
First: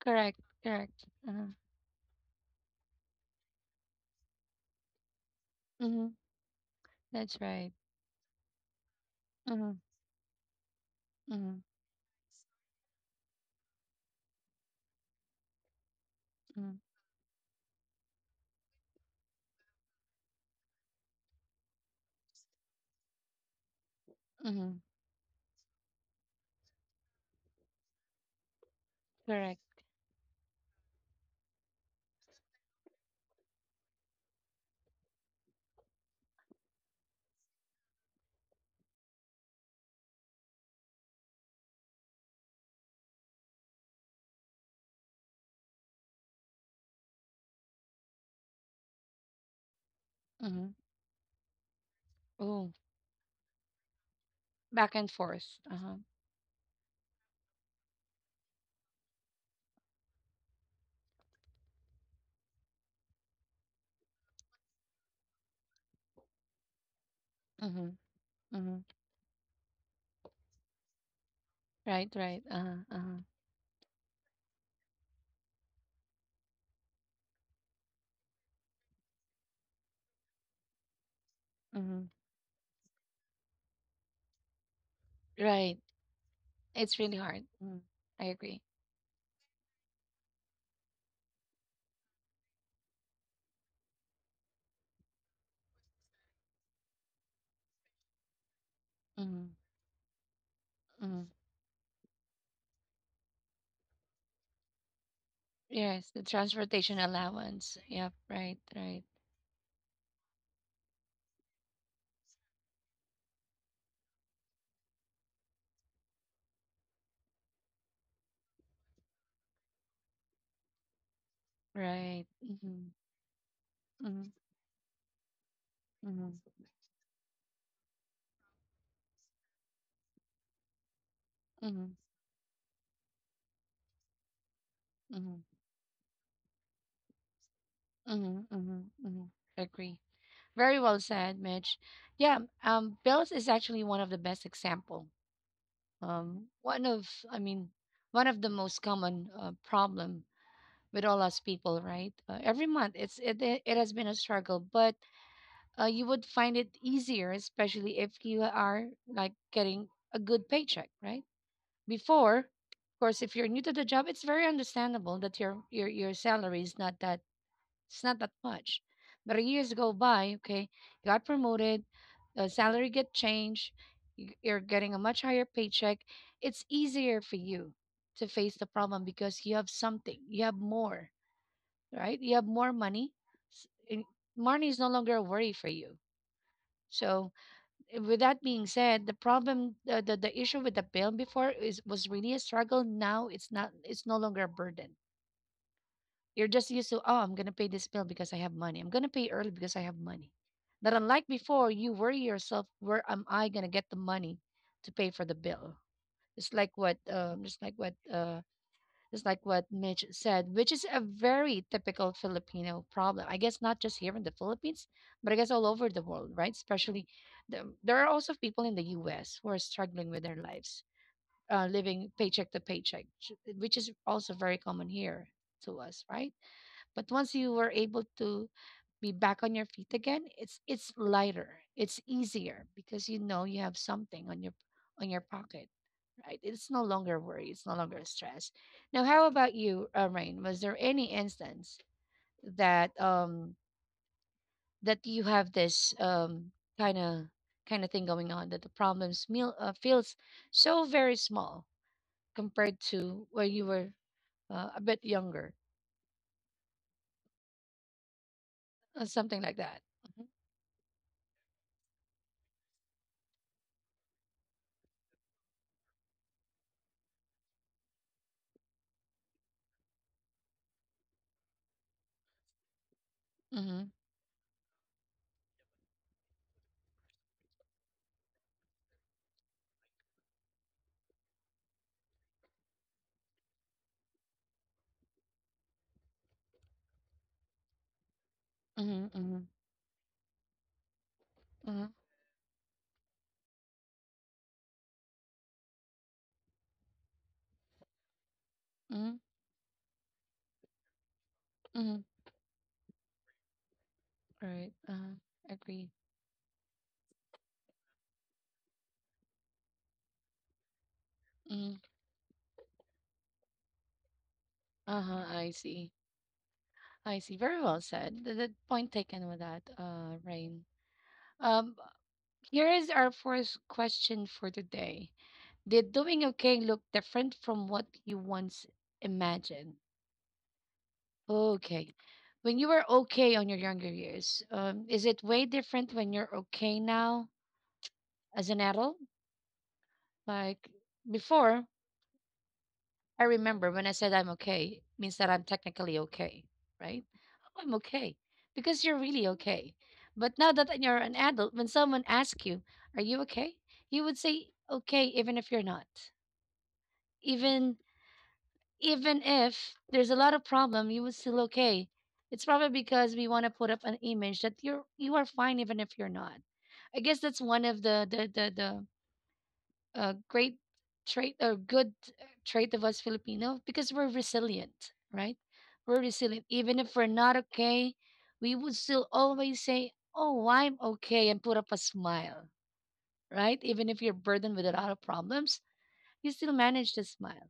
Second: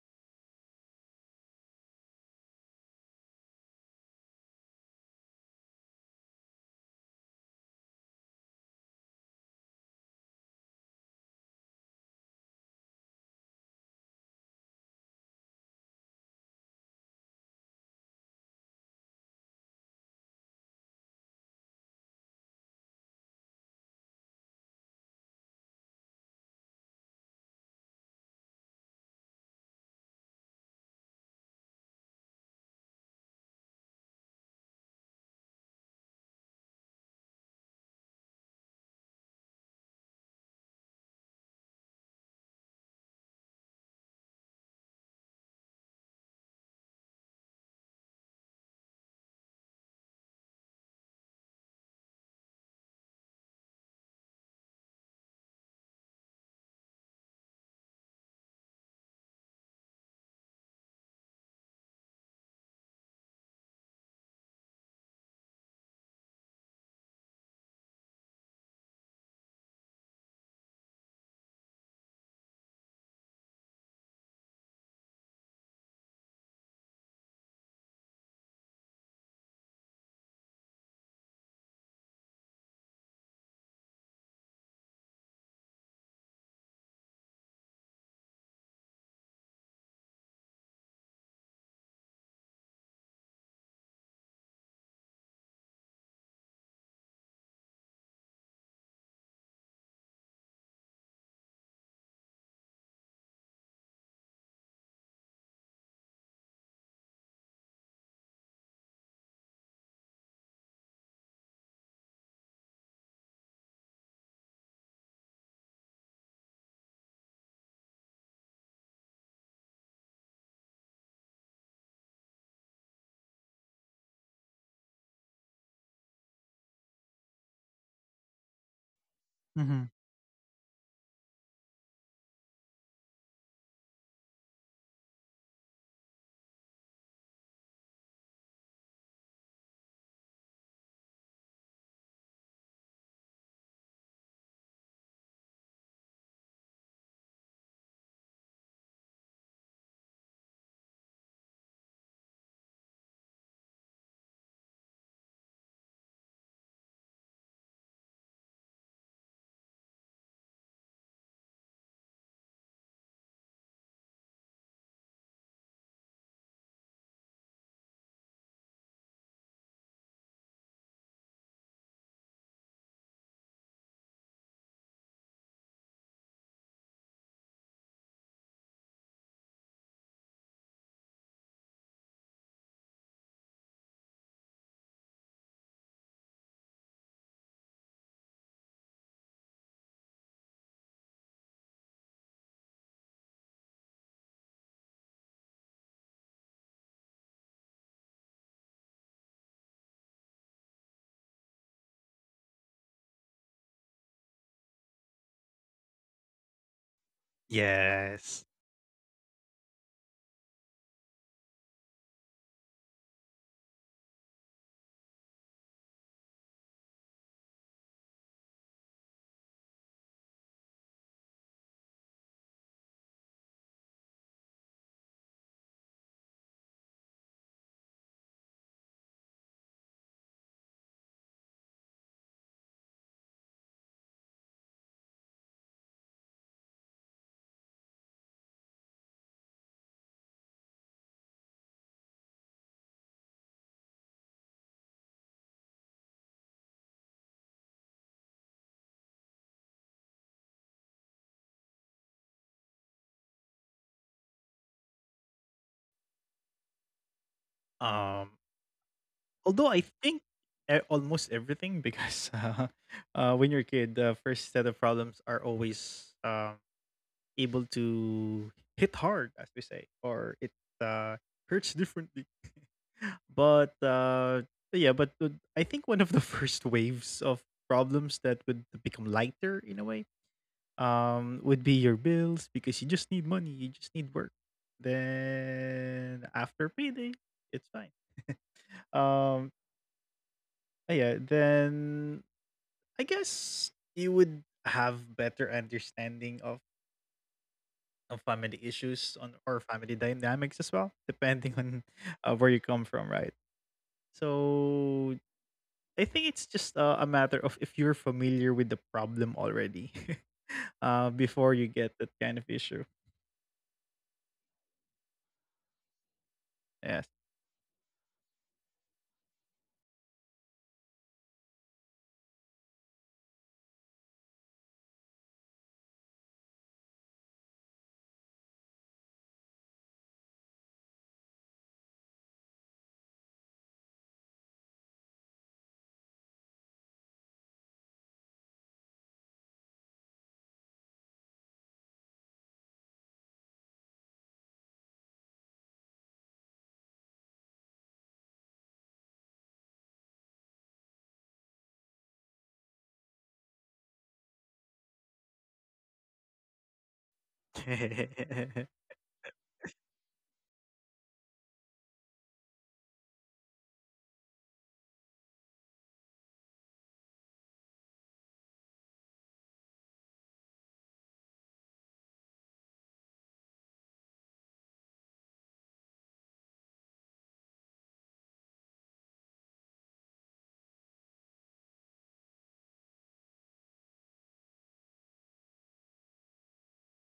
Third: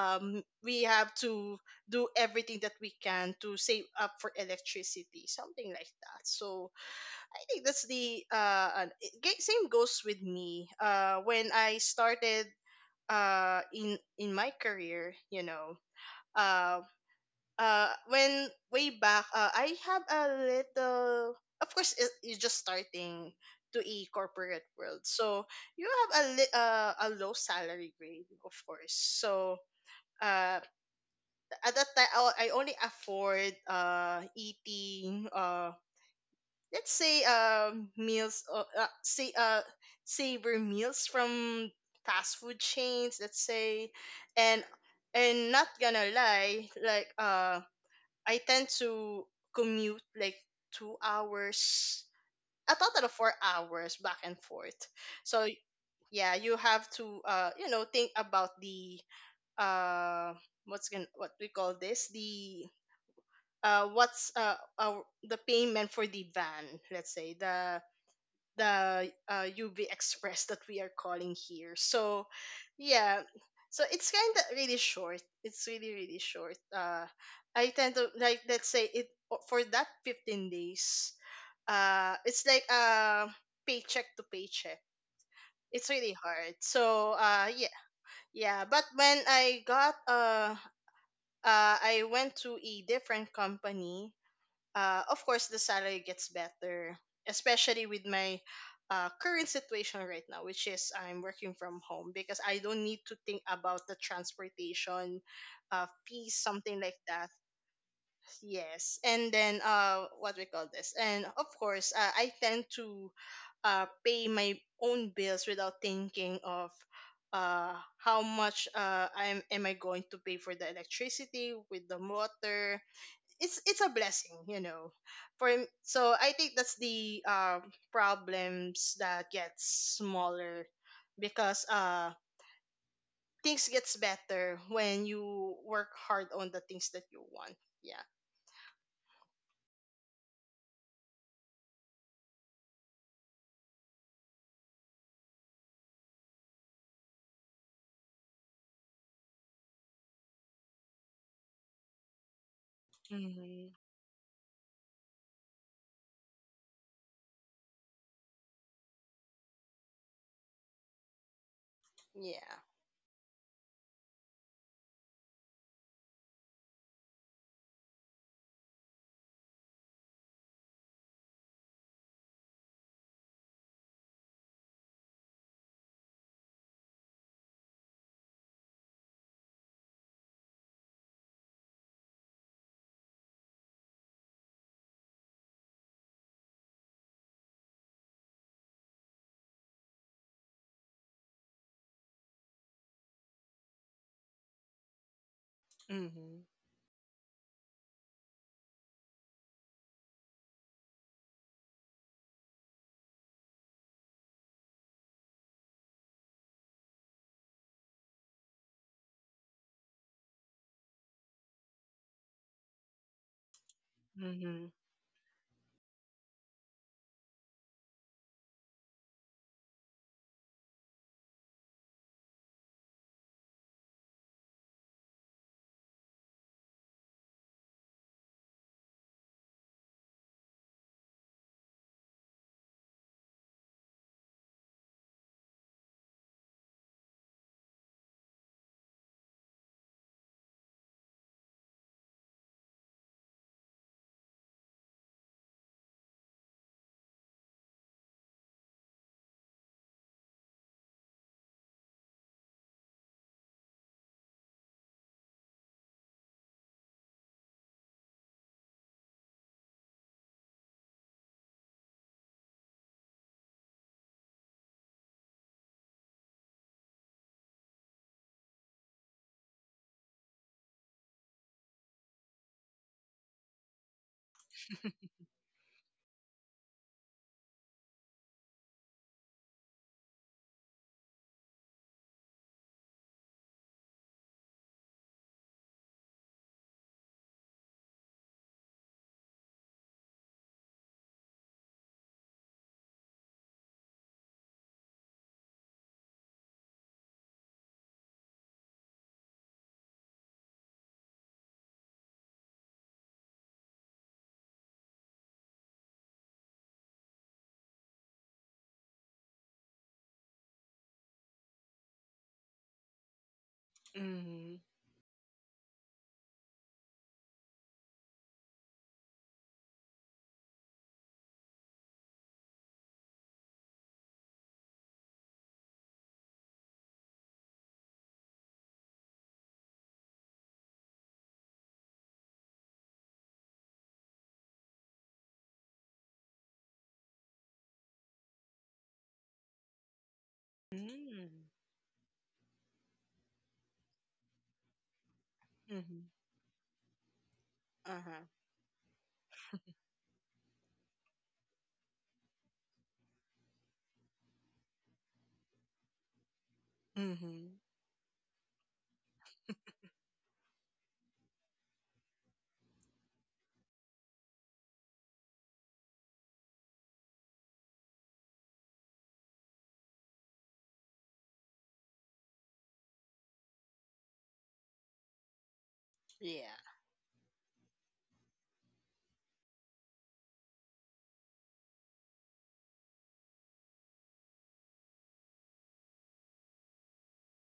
S1: Correct.
S3: we
S1: Correct.
S3: have
S1: Uh-huh.
S3: to do everything that we can to save up for electricity, something like
S1: Mm-hmm.
S3: that. So
S1: That's
S3: I think
S1: right.
S3: that's the, same
S1: Mm-hmm.
S3: goes with me when
S1: Mm-hmm.
S3: I started, in my career
S1: Mm-hmm.
S3: um when way back I have a little. Of course, you're just starting to a corporate
S1: Mm-hmm.
S3: world, so you have a low salary grade, of course.
S1: Correct.
S3: So uh at that time, I only afford eating, let's say, meals say savor meals from fast food chains, let's say. And and not gonna lie, like, I tend to commute like
S1: Mm-hmm.
S3: 2 hours,
S1: Oh,
S3: a total of 4 hours back and forth.
S1: back and forth.
S3: So
S1: Uh-huh.
S3: yeah, you have to think about the, uh what's gonna what we call this the what's our, the payment for the van, let's say, the
S1: Mm-hmm. Mm-hmm.
S3: UV Express that we are calling here.
S1: Right.
S3: So,
S1: Right. Uh-huh. Uh-huh.
S3: yeah, so it's kind of really short. It's really really short. I tend to, like, let's say it for that 15 days.
S1: Mm-hmm.
S3: It's like paycheck to paycheck.
S1: Right.
S3: It's really hard.
S1: It's
S3: So
S1: really hard.
S3: yeah.
S1: Mm-hmm. I agree.
S3: Yeah. But when I went to a different company, of course the salary gets better, especially with my, current
S1: Mm-hmm.
S3: situation right now, which is I'm
S1: Mm-hmm.
S3: working from home, because I don't need to think about the transportation,
S1: Yes, the
S3: fees, something like
S1: transportation
S3: that.
S1: allowance. Yep. Right.
S3: Yes,
S1: Right.
S3: and then, what we call this and of course, I tend to, pay my own bills, without thinking of, how much, am I going to pay for the electricity with the
S1: Right.
S3: water.
S1: Mm-hmm.
S3: It's a
S1: Mm-hmm.
S3: blessing. For so I
S1: Mm-hmm.
S3: think that's the, problems that
S2: Mm-hmm.
S3: gets smaller, because
S1: Mm-hmm.
S3: things gets better when you
S1: Mm-hmm.
S3: work hard on the things that you want. Yeah.
S1: Mm-hmm, mm-hmm, mm-hmm. Agree. Very well said, Mitch. Yeah, bills is actually one of the best example. One of, I mean, one of the most common problem with all us people, right? Every month, it's it it
S3: Mhm.
S1: it has been a struggle, but you would find it easier, especially if you are like getting a good paycheck, right? Before,
S3: Yeah.
S1: of course, if you're new to the job, it's very understandable that your salary is not that, it's not that much. But years go by, okay, you got promoted, the salary get changed, you're getting a much higher paycheck. It's easier for you to face the problem because you have something, you have more, right? You have more money. And money is no longer a worry for you. So, with that being said, the problem, the issue with the bill before is was really a struggle. Now it's not, it's no longer a burden.
S3: Mhm.
S1: You're just used to, oh, I'm going to pay this bill because I have money. I'm going to pay early because I have money. That unlike before, you worry yourself, where am I going to get the money to pay for the bill? It's like what,
S2: Yes.
S1: just like what Mitch said, which is a very typical Filipino problem. I guess not just here in the
S3: Mhm.
S1: Philippines, but I guess all over the world, right? Especially, the, there are also people in the U.S. who are struggling with their lives living paycheck to paycheck, which is also very common here to us, right? But once you were able to be back on your feet again, it's lighter, it's easier because you know you have something on your pocket, right? It's no longer worry, it's no longer stress. Now, how about you, Rain? Was there any instance that that you have this kind of kind of thing going on that the problems meal, feels so very small compared to where you were a bit younger,
S2: Um.
S1: something like that.
S2: Although I think almost everything because when you're a kid, the first set of problems are always able to hit hard, as we say, or it uh, hurts differently.
S1: Mm-hmm.
S2: But yeah, but I think one of the first waves of problems that would become lighter in a way would be your bills because you just need money, you just need work. Then after payday, it's fine.
S1: Mm-hmm. Mm-hmm.
S2: um yeah
S1: Mm-hmm.
S2: then I guess you would have better understanding of family
S1: Mm-hmm.
S2: issues on or family dynamics as well, depending
S1: Mm-hmm.
S2: on where you come from, right?
S1: Right.
S2: So
S1: Agree.
S2: I think it's just a matter of if you're familiar with the problem already,
S1: Mm-hmm.
S2: before you get that kind of issue.
S3: Mhm.
S1: Uh-huh. I see. I see.
S2: Yes.
S1: Very well said. The point taken with that, Rain. Um, here is our first question for today. Did doing okay look different from what you once imagined? Okay. When you were okay on your younger years, is it way different when you're okay now? As an adult. Like
S3: Mm.
S1: before, I remember when I said I'm okay, means that I'm
S3: Mm-hmm.
S1: technically okay, right? Oh, I'm okay
S3: Uh-huh.
S1: because you're really okay. But now that you're an adult, when someone asks you, "Are you okay?" you would say okay, even if you're not.
S3: Mm-hmm.
S1: Even even if there's a lot of problem, you would still okay. It's probably because we want to put up an image that you are fine even if you're not. I guess that's one of the a great trait or good trait of us Filipino because we're resilient, right? We're resilient.
S3: Yeah.
S1: Even if we're not okay, we would still always say, oh, I'm okay, and put up a smile, right? Even if you're burdened with a lot of problems, you still manage to smile,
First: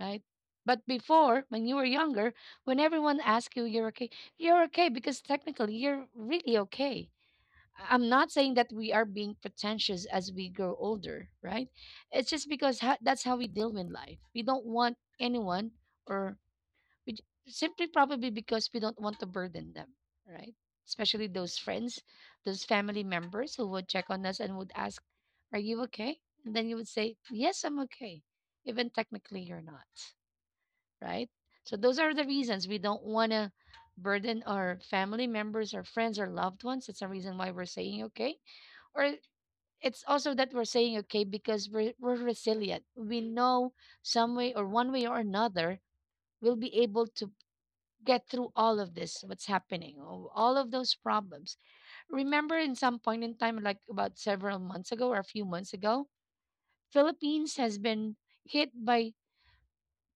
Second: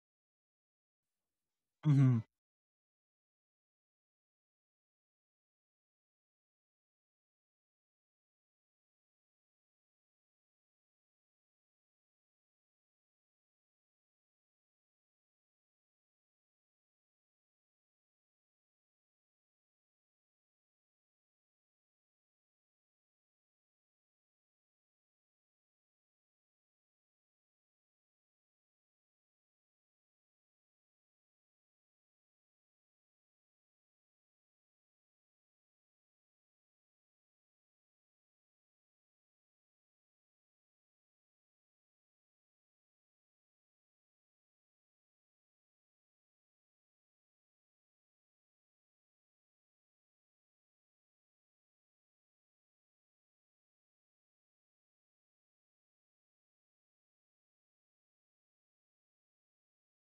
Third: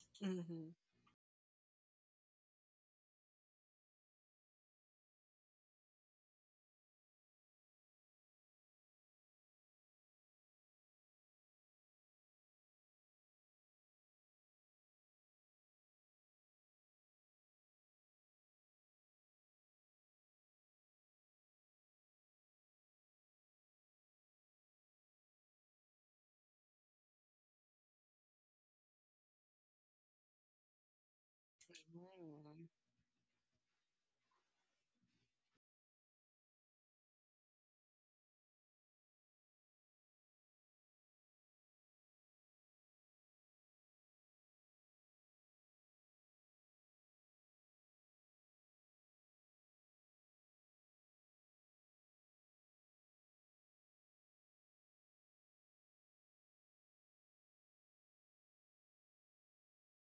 S1: right?
S3: Mm-hmm.
S1: But before, when you were
S2: Hmm.
S1: younger, when everyone asked you you're okay because technically you're really okay. Am not saying that we are being pretentious as we grow older, right? It's just because that's how we deal with life. We don't want anyone, or we simply probably because we don't want to burden them, right? Especially those friends, those family members who would check on us and would ask, are you okay? And then you would say, yes, I'm okay. Even technically, you're not, right? So those are the reasons
S3: Mm.
S1: we don't want to burden our family members or friends or loved ones. That's the reason why we're saying okay, or it's also that we're saying okay because we're resilient. We know some way or one way or another we'll be able to get through all of this what's happening or all of those problems. Remember in some point in time, like about several months ago or a few months ago, Philippines has been hit by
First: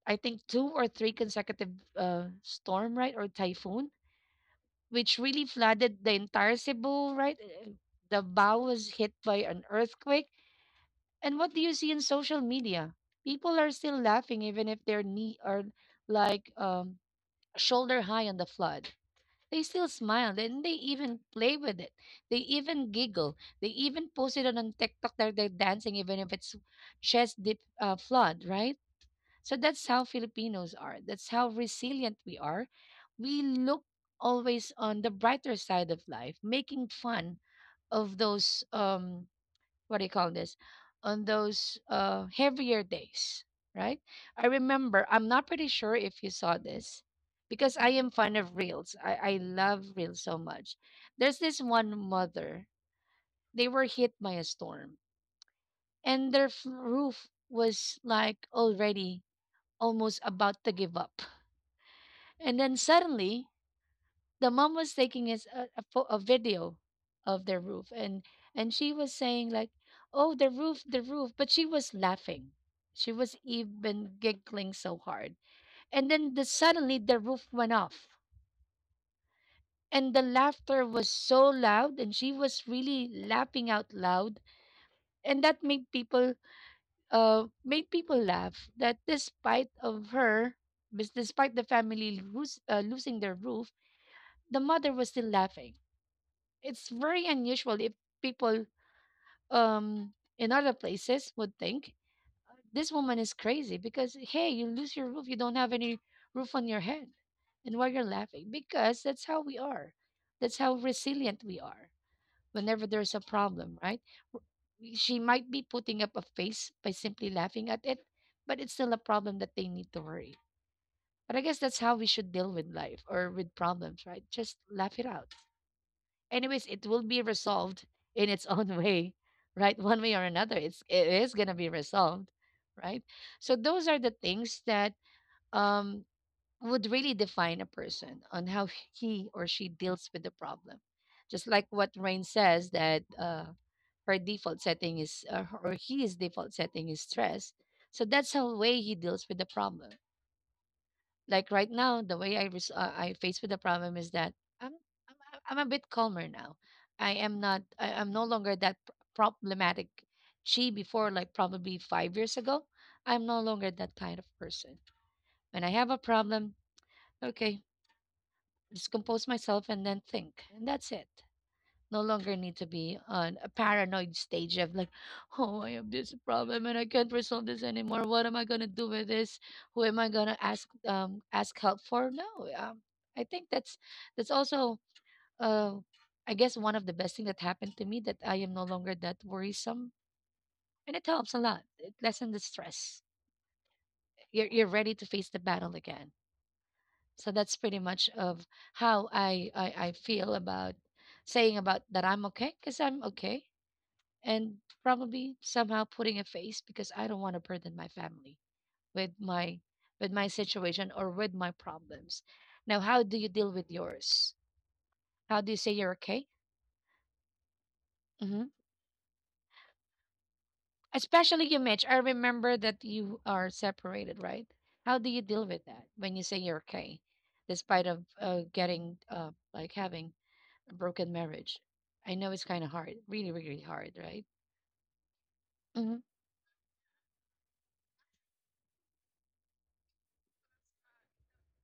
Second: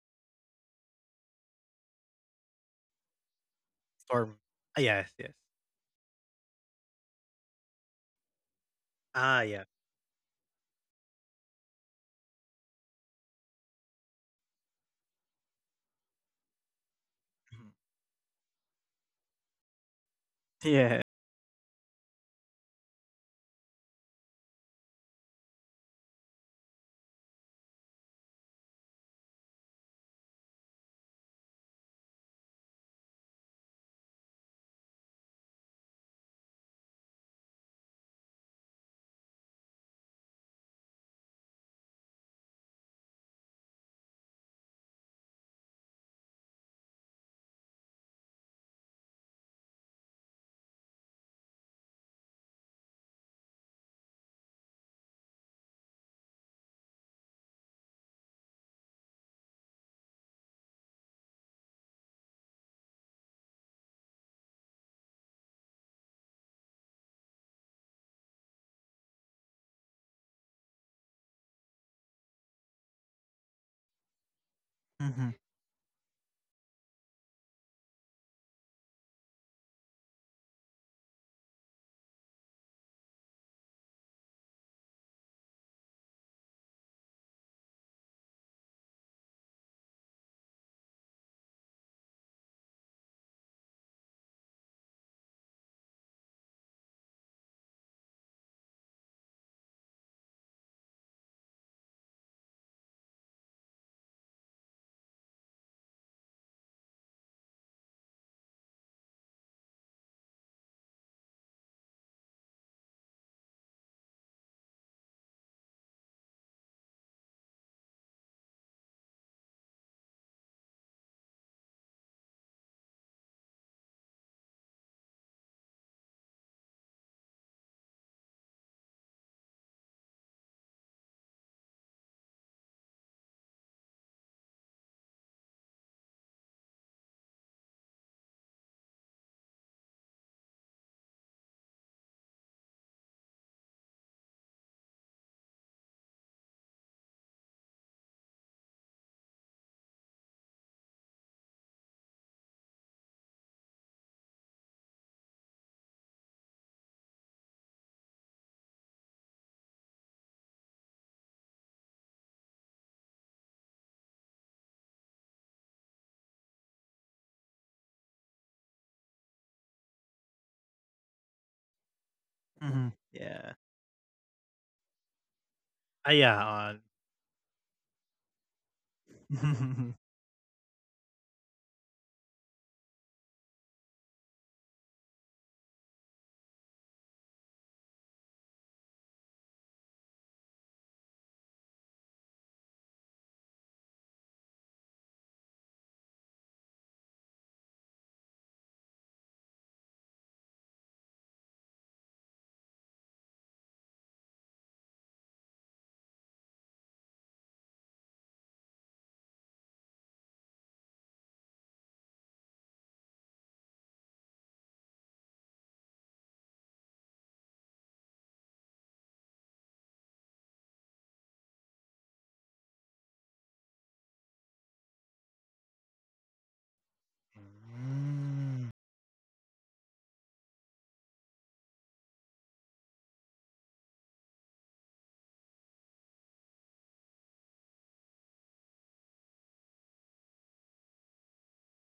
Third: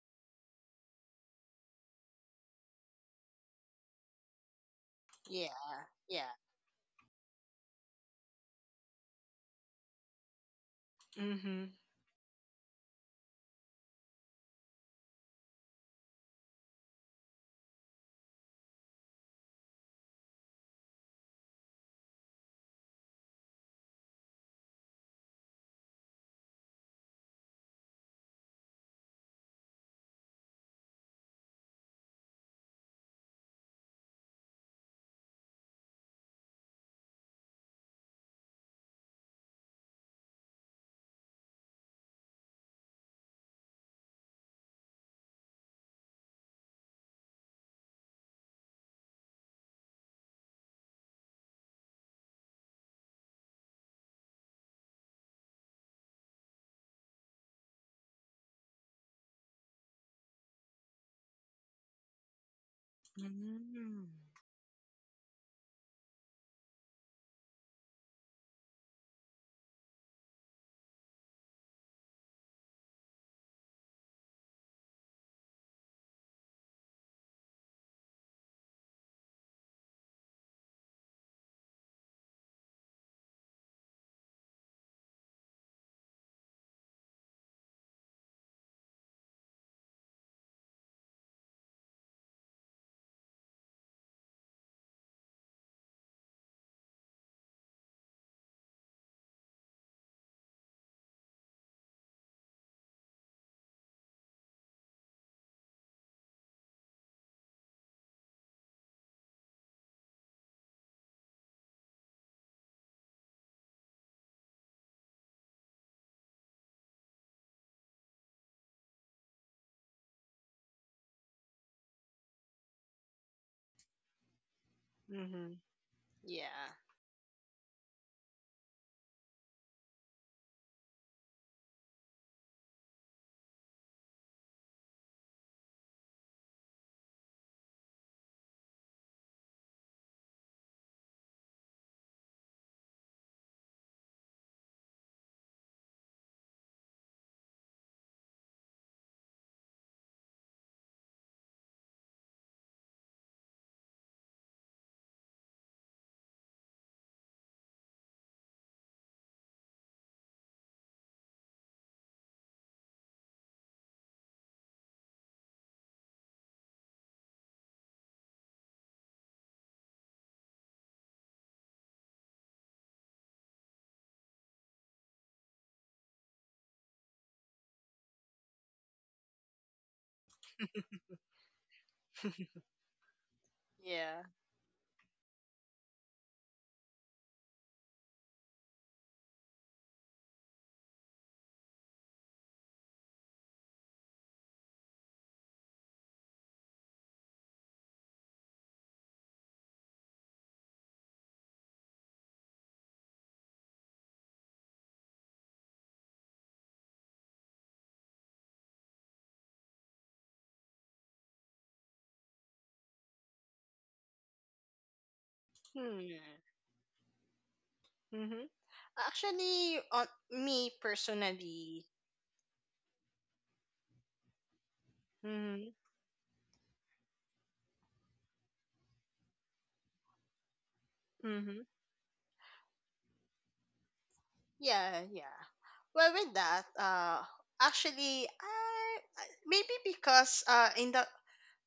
S1: I think two or three consecutive storm, right? Or typhoon,
S2: Storm. Ah, yes,
S1: which
S2: yes.
S1: really
S3: Yeah.
S1: flooded the
S3: Yeah.
S1: entire Cebu, right? The bow was hit by
S2: Ah,
S1: an
S2: yeah.
S1: earthquake. And what do
S3: Mm-hmm.
S1: you see in social media? People are still laughing even if their knee are like
S2: Mhm.
S1: shoulder high on the flood. They still smile and they
S2: Yeah.
S1: even play with it. They even giggle. They even post it on TikTok that they're dancing even if it's chest deep flood, right? So that's how Filipinos are. That's how resilient we are. We look always on the brighter side of life, making fun of those what do you call this, on those heavier days, right? I remember, I'm not pretty sure if you saw this because I am fond of reels. I love reels so much. There's this one mother, they were hit by a storm and their roof was like already almost about to give up. And then suddenly
S3: Mm-hmm.
S1: the mom was taking us a video of their roof, and she was saying like, oh the roof the roof, but she was laughing. She was even giggling so
S2: Hmm.
S1: hard. And then suddenly the roof went off and the laughter was so loud and she was really laughing out loud. And that made people, made people laugh that despite of her despite the family losing their roof, the mother was still laughing. It's very unusual if people um in other places would think this woman is crazy because hey, you lose your roof, you don't have any roof on your head and why you're laughing. Because that's how we are, that's how resilient we are whenever there's a problem, right? She might be putting up a face by simply laughing at it, but it's still a problem that they need to worry. But I guess that's how we should deal with life or with problems, right? Just laugh it out.
S3: Mm-hmm.
S1: Anyways,
S3: Yeah.
S1: it will be resolved in its own way, right? One way or another, it is gonna be resolved, right? So those are the things that um would really define a person on how he or she deals with the problem. Just like what Rain says that her default setting is or his default setting is stress. So that's how way he deals with the problem. Like right now the way I I face with the problem is that i'm I'm a bit calmer now. I am not I'm no longer that problematic she before, like probably 5 years ago. I'm no longer that kind of person. When I have a problem, okay, just compose myself and then think and that's it. No longer need to
S2: Hmm.
S1: be on
S2: Yeah.
S1: a paranoid stage of like, oh, I have
S2: Ah,
S1: this
S2: yeah.
S1: problem and I can't resolve this anymore. What am I gonna do with this? Who am I gonna ask, ask help for? No, I think that's
S3: Yeah.
S1: that's also uh, I guess one of the best thing that happened to me that I am no longer that worrisome, and it helps a lot. It lessens the stress. You're ready to face the battle again. So that's pretty much of how I feel about saying about that I'm okay because I'm okay and probably somehow putting a face because I don't want to burden my family with my with my situation or with my problems. Now, how do you deal with yours? How do you say you're
S3: Hmm.
S1: okay?
S3: Mm-hmm.
S1: Hmm.
S3: Actually, on me
S1: Especially you,
S3: personally.
S1: Mitch. I remember that you are separated, right? How do you deal with
S3: Mm-hmm.
S1: that when you say you're okay, despite of
S2: Mm.
S1: getting like having a broken
S3: Mm-hmm.
S1: marriage? I know it's kind of hard, really, really hard, right?
S3: Yeah, yeah.
S1: Mm-hmm,
S3: Well, with that, actually, maybe because in the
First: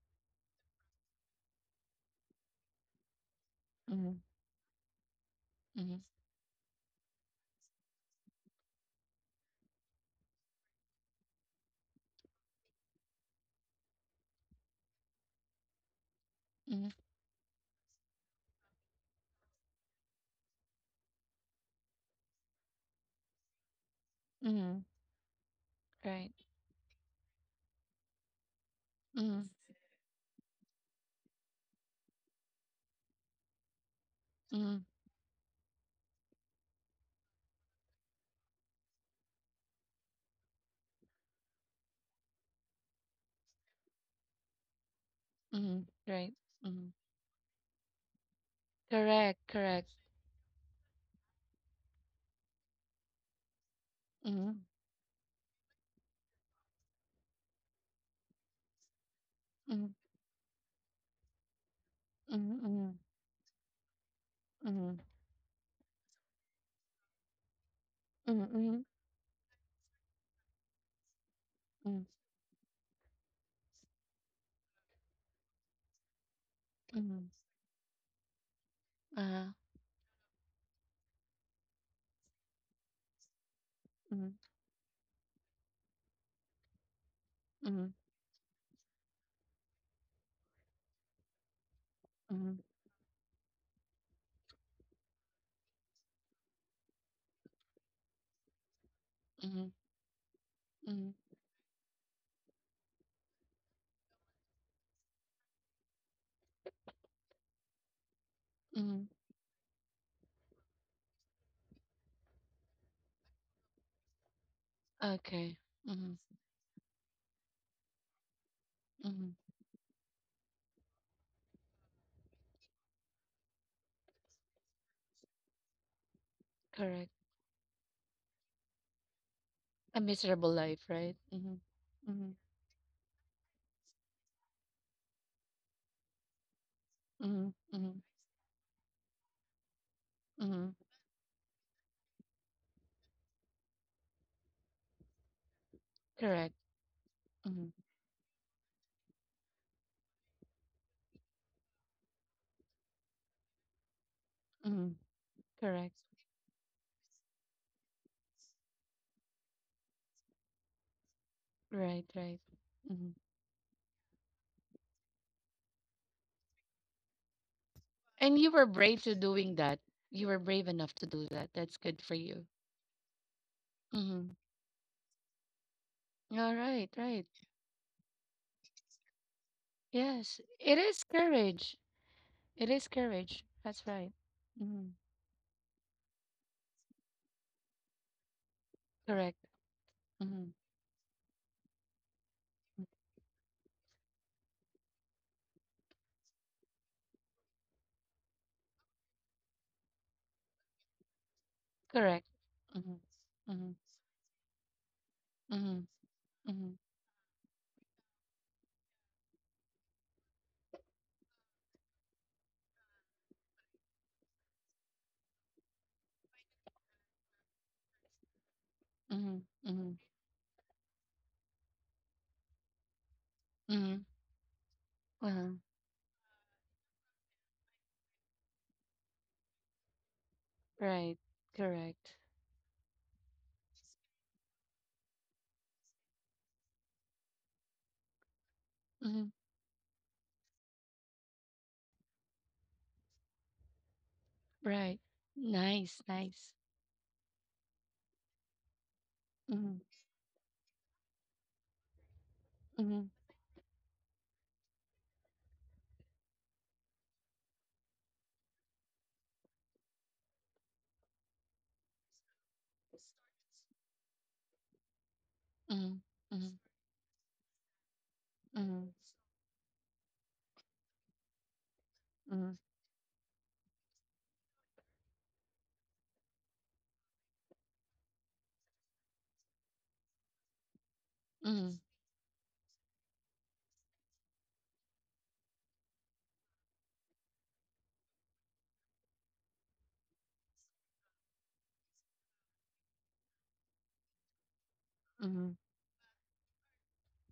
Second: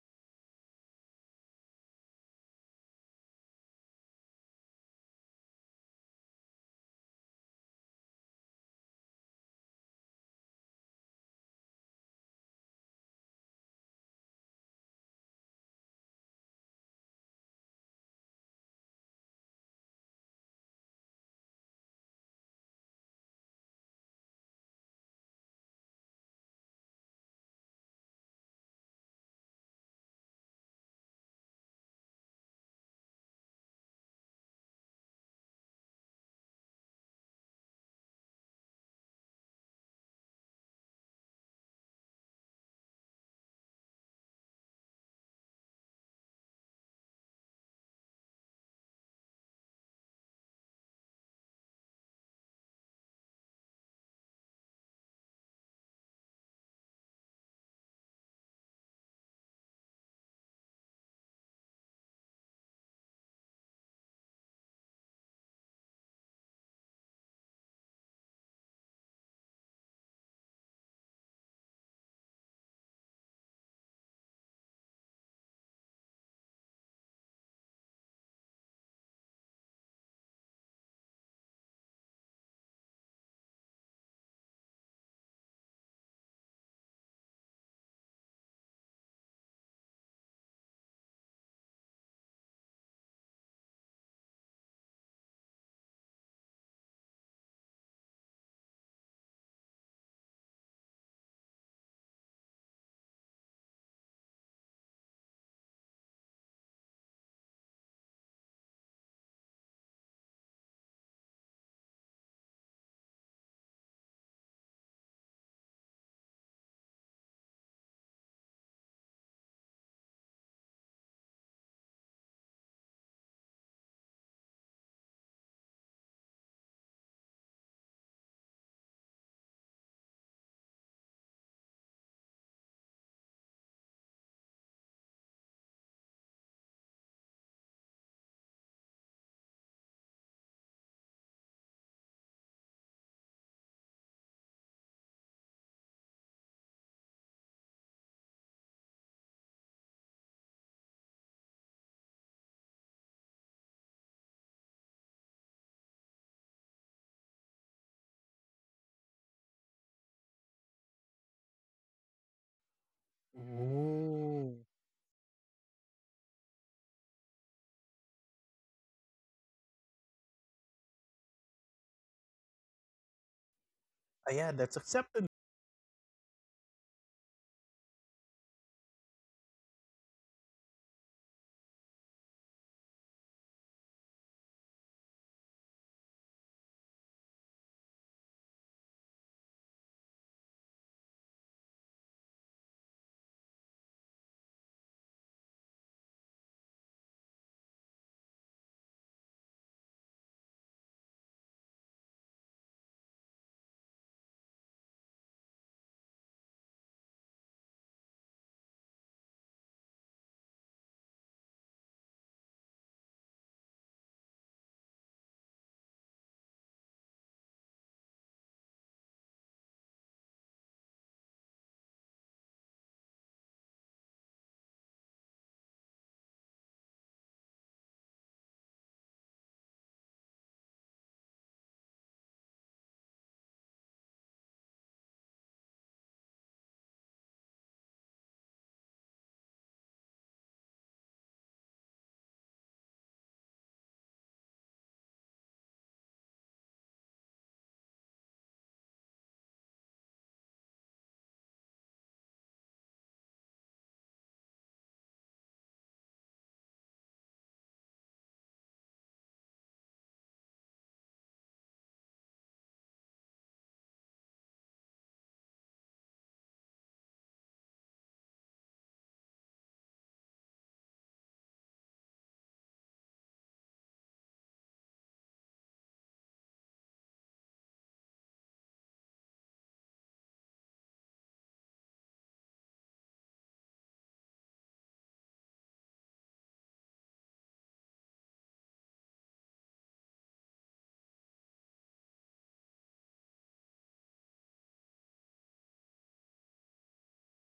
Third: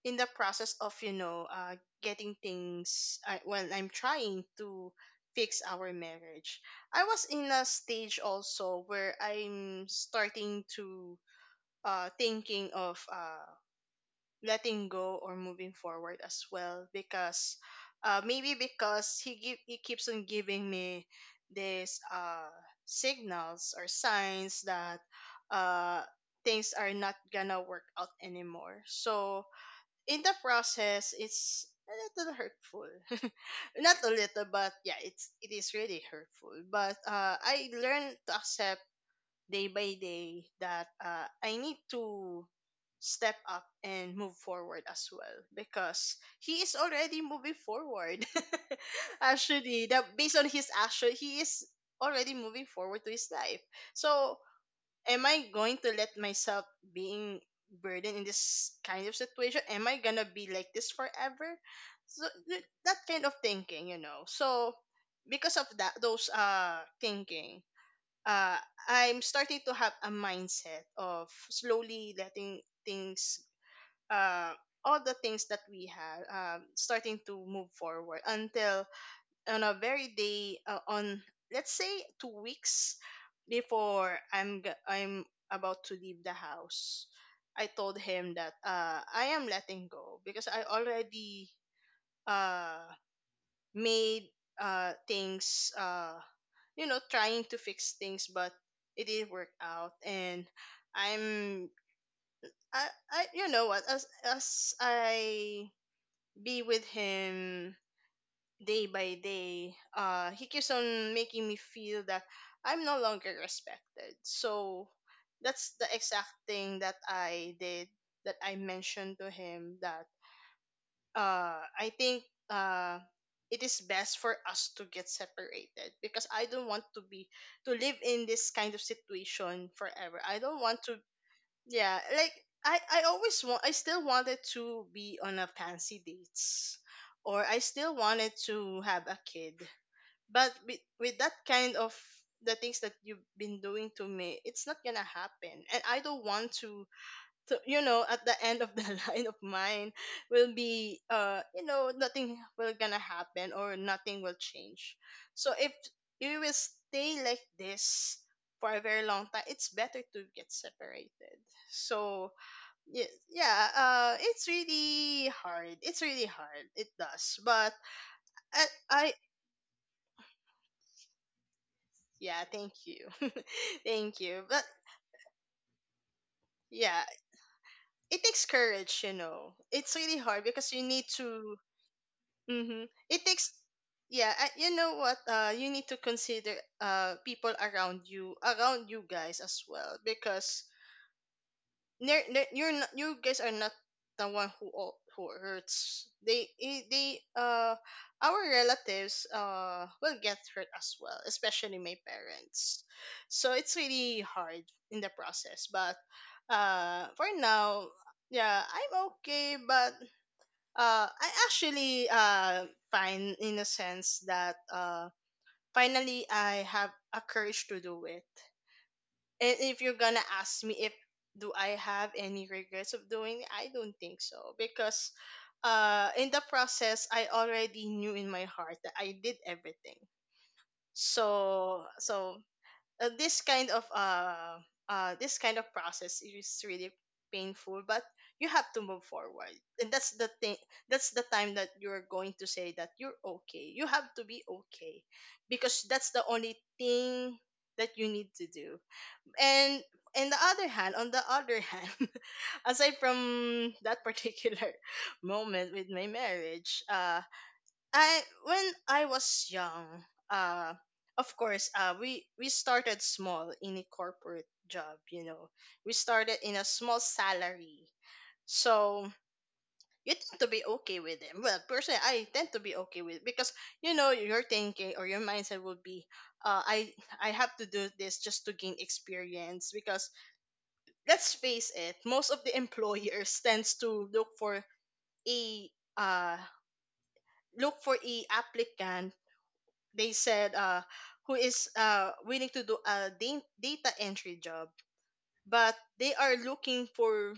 S3: process of, getting things, well, I'm
S1: mm-hmm,
S3: trying to fix our
S1: mm-hmm,
S3: marriage. I was in a stage also where I'm starting to, thinking of, letting go or moving forward as well.
S1: mm-hmm,
S3: Because maybe because he keeps on giving me these, signals or signs
S1: mm-hmm,
S3: that, uh,
S1: right.
S3: things are not gonna work out anymore. So
S1: Mm-hmm.
S3: in the process, it's a little hurtful. Not a little, but yeah, it is really hurtful. But I learned to accept day by day that I need to step up and move forward as well,
S1: Mm-hmm.
S3: because
S1: Right.
S3: he is
S1: Mm-hmm.
S3: already moving forward.
S1: Correct.
S3: Actually,
S1: Correct.
S3: that based on his action, he is already moving forward to his life. So
S1: Mm-hmm.
S3: am I going to let myself being burdened in this kind of situation? Am
S1: Mm-hmm.
S3: I gonna be like this forever? So that
S1: Mm-hmm.
S3: kind of thinking. So
S1: Mm-hmm.
S3: because of that, those thinking, uh,
S1: Mm-hmm.
S3: I'm starting to have a mindset of
S1: Mm-hmm.
S3: slowly letting things, uh, all the things that we have, starting
S1: Mm-hmm.
S3: to move forward. Until
S1: Uh-huh.
S3: on a very day, on let's say 2 weeks before
S1: Mm-hmm.
S3: I'm about to leave the house, I
S1: Mm-hmm.
S3: told him that I am letting go, because I already,
S1: Mm-hmm.
S3: uh, made, things, you know, trying to fix things, but it didn't work
S1: Mm-hmm.
S3: out. And
S1: Mm-hmm.
S3: I'm I, I, you know what, as I be with him day
S1: Mm-hmm.
S3: by day, he keeps on making me feel that I'm no longer respected. So
S1: Okay.
S3: that's the
S1: Mm-hmm.
S3: exact thing that I did that I mentioned to
S1: Mm-hmm.
S3: him that I think uh, it is best for us to get separated because I don't want to
S1: Correct.
S3: be to live in this kind of situation
S1: A
S3: forever. I
S1: miserable
S3: don't want
S1: life,
S3: to,
S1: right? Mm-hmm.
S3: yeah, like,
S1: Mm-hmm.
S3: I always want I still wanted to be on a fancy dates, or
S1: Mm-hmm.
S3: I still
S1: Mm-hmm.
S3: wanted to have a kid, but with,
S1: Mm-hmm.
S3: with that kind of, the things that you've been doing to me, it's not gonna happen, and I don't want
S1: Correct.
S3: to
S1: Mm-hmm.
S3: at the end of the line of mine will be nothing will gonna happen or nothing will
S1: Mm-hmm.
S3: change. So if
S1: Correct.
S3: you will stay like this for a very long time, it's better to get separated.
S1: Right.
S3: So
S1: Right.
S3: yeah,
S1: Mm-hmm.
S3: yeah, it's
S2: Ooh.
S3: really hard, it's really hard it does. But
S1: And you
S3: I,
S1: were brave
S3: I.
S1: to doing that. You were brave enough to do that. That's good for
S3: Yeah,
S1: you.
S3: thank you. Thank
S2: Ah,
S1: Mm-hmm.
S3: you.
S2: yeah,
S3: But
S2: that's accepted.
S1: All right.
S3: yeah,
S1: Right.
S3: it takes courage, It's really hard
S1: Yes,
S3: because you
S1: it
S3: need
S1: is
S3: to.
S1: courage. It
S3: Hmm.
S1: is
S3: It
S1: courage.
S3: takes
S1: That's right.
S3: yeah, you know
S1: Hmm.
S3: what? You need to consider people around you guys
S1: Correct.
S3: as well
S1: Hmm.
S3: because you're not, you guys are not the one who hurts. They our relatives will get hurt as well, especially my
S1: Correct.
S3: parents.
S1: Hmm.
S3: So it's
S1: Hmm.
S3: really hard in the process.
S1: Hmm.
S3: But
S1: Hmm.
S3: for now, yeah, I'm okay. But I actually fine in a sense that finally I have a courage to do it.
S1: Hmm.
S3: And if you're
S1: Hmm.
S3: gonna ask me if do I have any regrets of doing it, I don't
S1: Hmm.
S3: think so, because
S1: Uh-huh.
S3: in the process I already knew in my heart that I did everything.
S1: Right.
S3: So
S1: Correct.
S3: so uh, this kind of uh this kind of process is really painful, but you have to move
S1: Hmm.
S3: forward. And that's the thing, that's the time that you're going to say that you're okay, you have to be okay,
S1: Right.
S3: because
S1: Nice.
S3: that's the only
S1: Nice.
S3: thing that you need to do. And
S1: Hmm.
S3: in the other hand, on the other hand, aside
S1: Hmm.
S3: from that particular moment with my marriage, I when I was young, uh, of course, we started small in a corporate job. You know, we
S1: Hmm.
S3: started in
S1: Hmm.
S3: a small salary,
S1: Hmm.
S3: so you tend to be okay with it. Well, personally, I tend
S1: Hmm.
S3: to be okay with it because you know your thinking or your mindset will be, uh, I I have to do this just to gain experience, because let's face
S1: Hmm.
S3: it, most of the employers tends to a uh look for a applicant. They said who is willing to do a data entry job,
S1: Hmm.
S3: but they are looking for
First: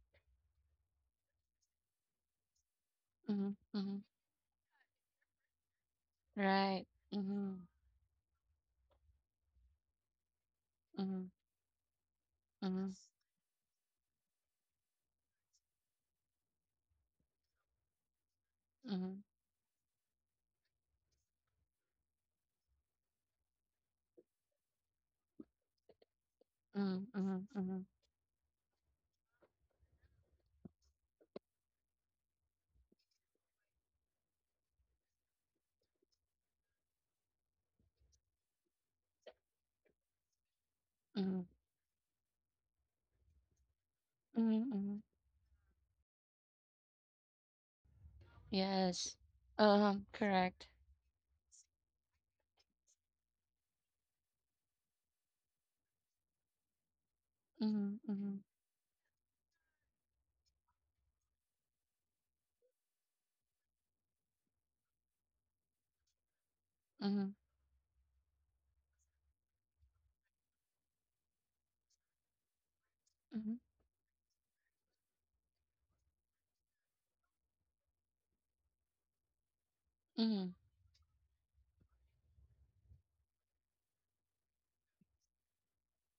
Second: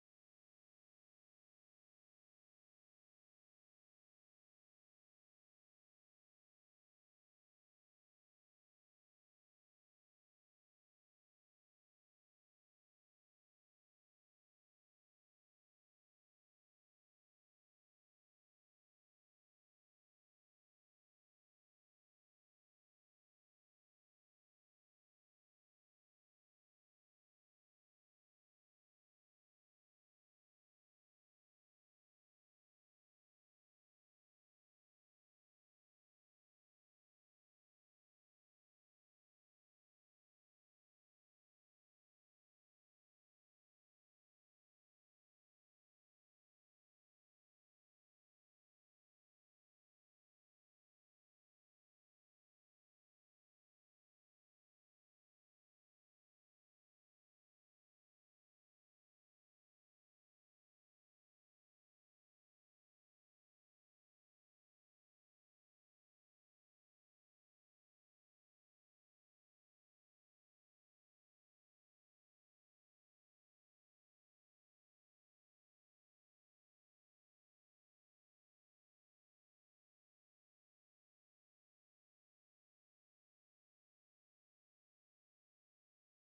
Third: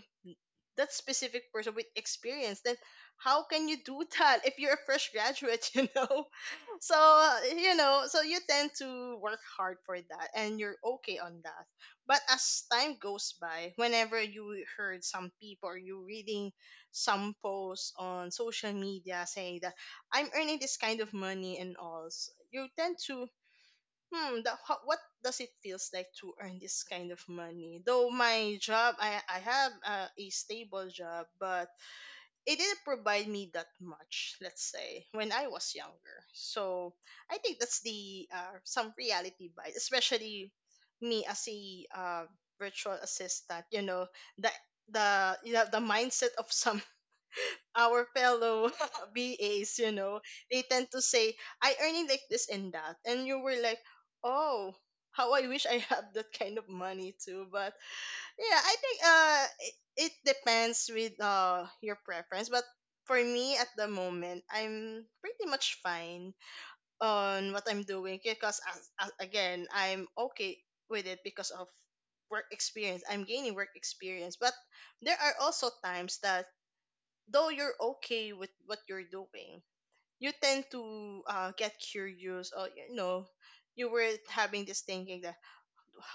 S3: that specific person with experience. Then how
S1: Hmm.
S3: can you do
S1: Hmm.
S3: that if you're a fresh graduate? You know.
S1: Right.
S3: So
S1: Hmm.
S3: you know, so you tend to work hard for that and you're okay
S1: Hmm.
S3: on that. But as
S1: Hmm.
S3: time
S1: Hmm.
S3: goes by, whenever you heard some people or you reading some posts on social
S1: Hmm.
S3: media saying that I'm earning this kind of money and all you tend to, hmm, what does it feels like to earn this
S1: Hmm.
S3: kind of money?
S1: Hmm.
S3: Though my job, I have a stable job, but it didn't provide me that much, let's say, when I was younger. So I think that's the some reality bias, especially me as a virtual assistant, you know, the
S1: Hmm. Hmm.
S3: the you know, the mindset of some our fellow
S1: Yes.
S3: BAs, you know, they
S1: Correct.
S3: tend to say, I earning like this and that. And you were like, oh, how I wish I had that kind of money too. But
S1: Mhm, mhm,
S3: yeah, I think it, it depends with your preference. But for me at the moment, I'm pretty much fine
S1: mhm,
S3: on what I'm doing because, as, again, I'm okay with it because of work experience. I'm
S1: mhm,
S3: gaining work experience. But there are also times that though you're okay with what you're doing, you
S1: mhm.
S3: tend to get curious or you know, you were having this thinking that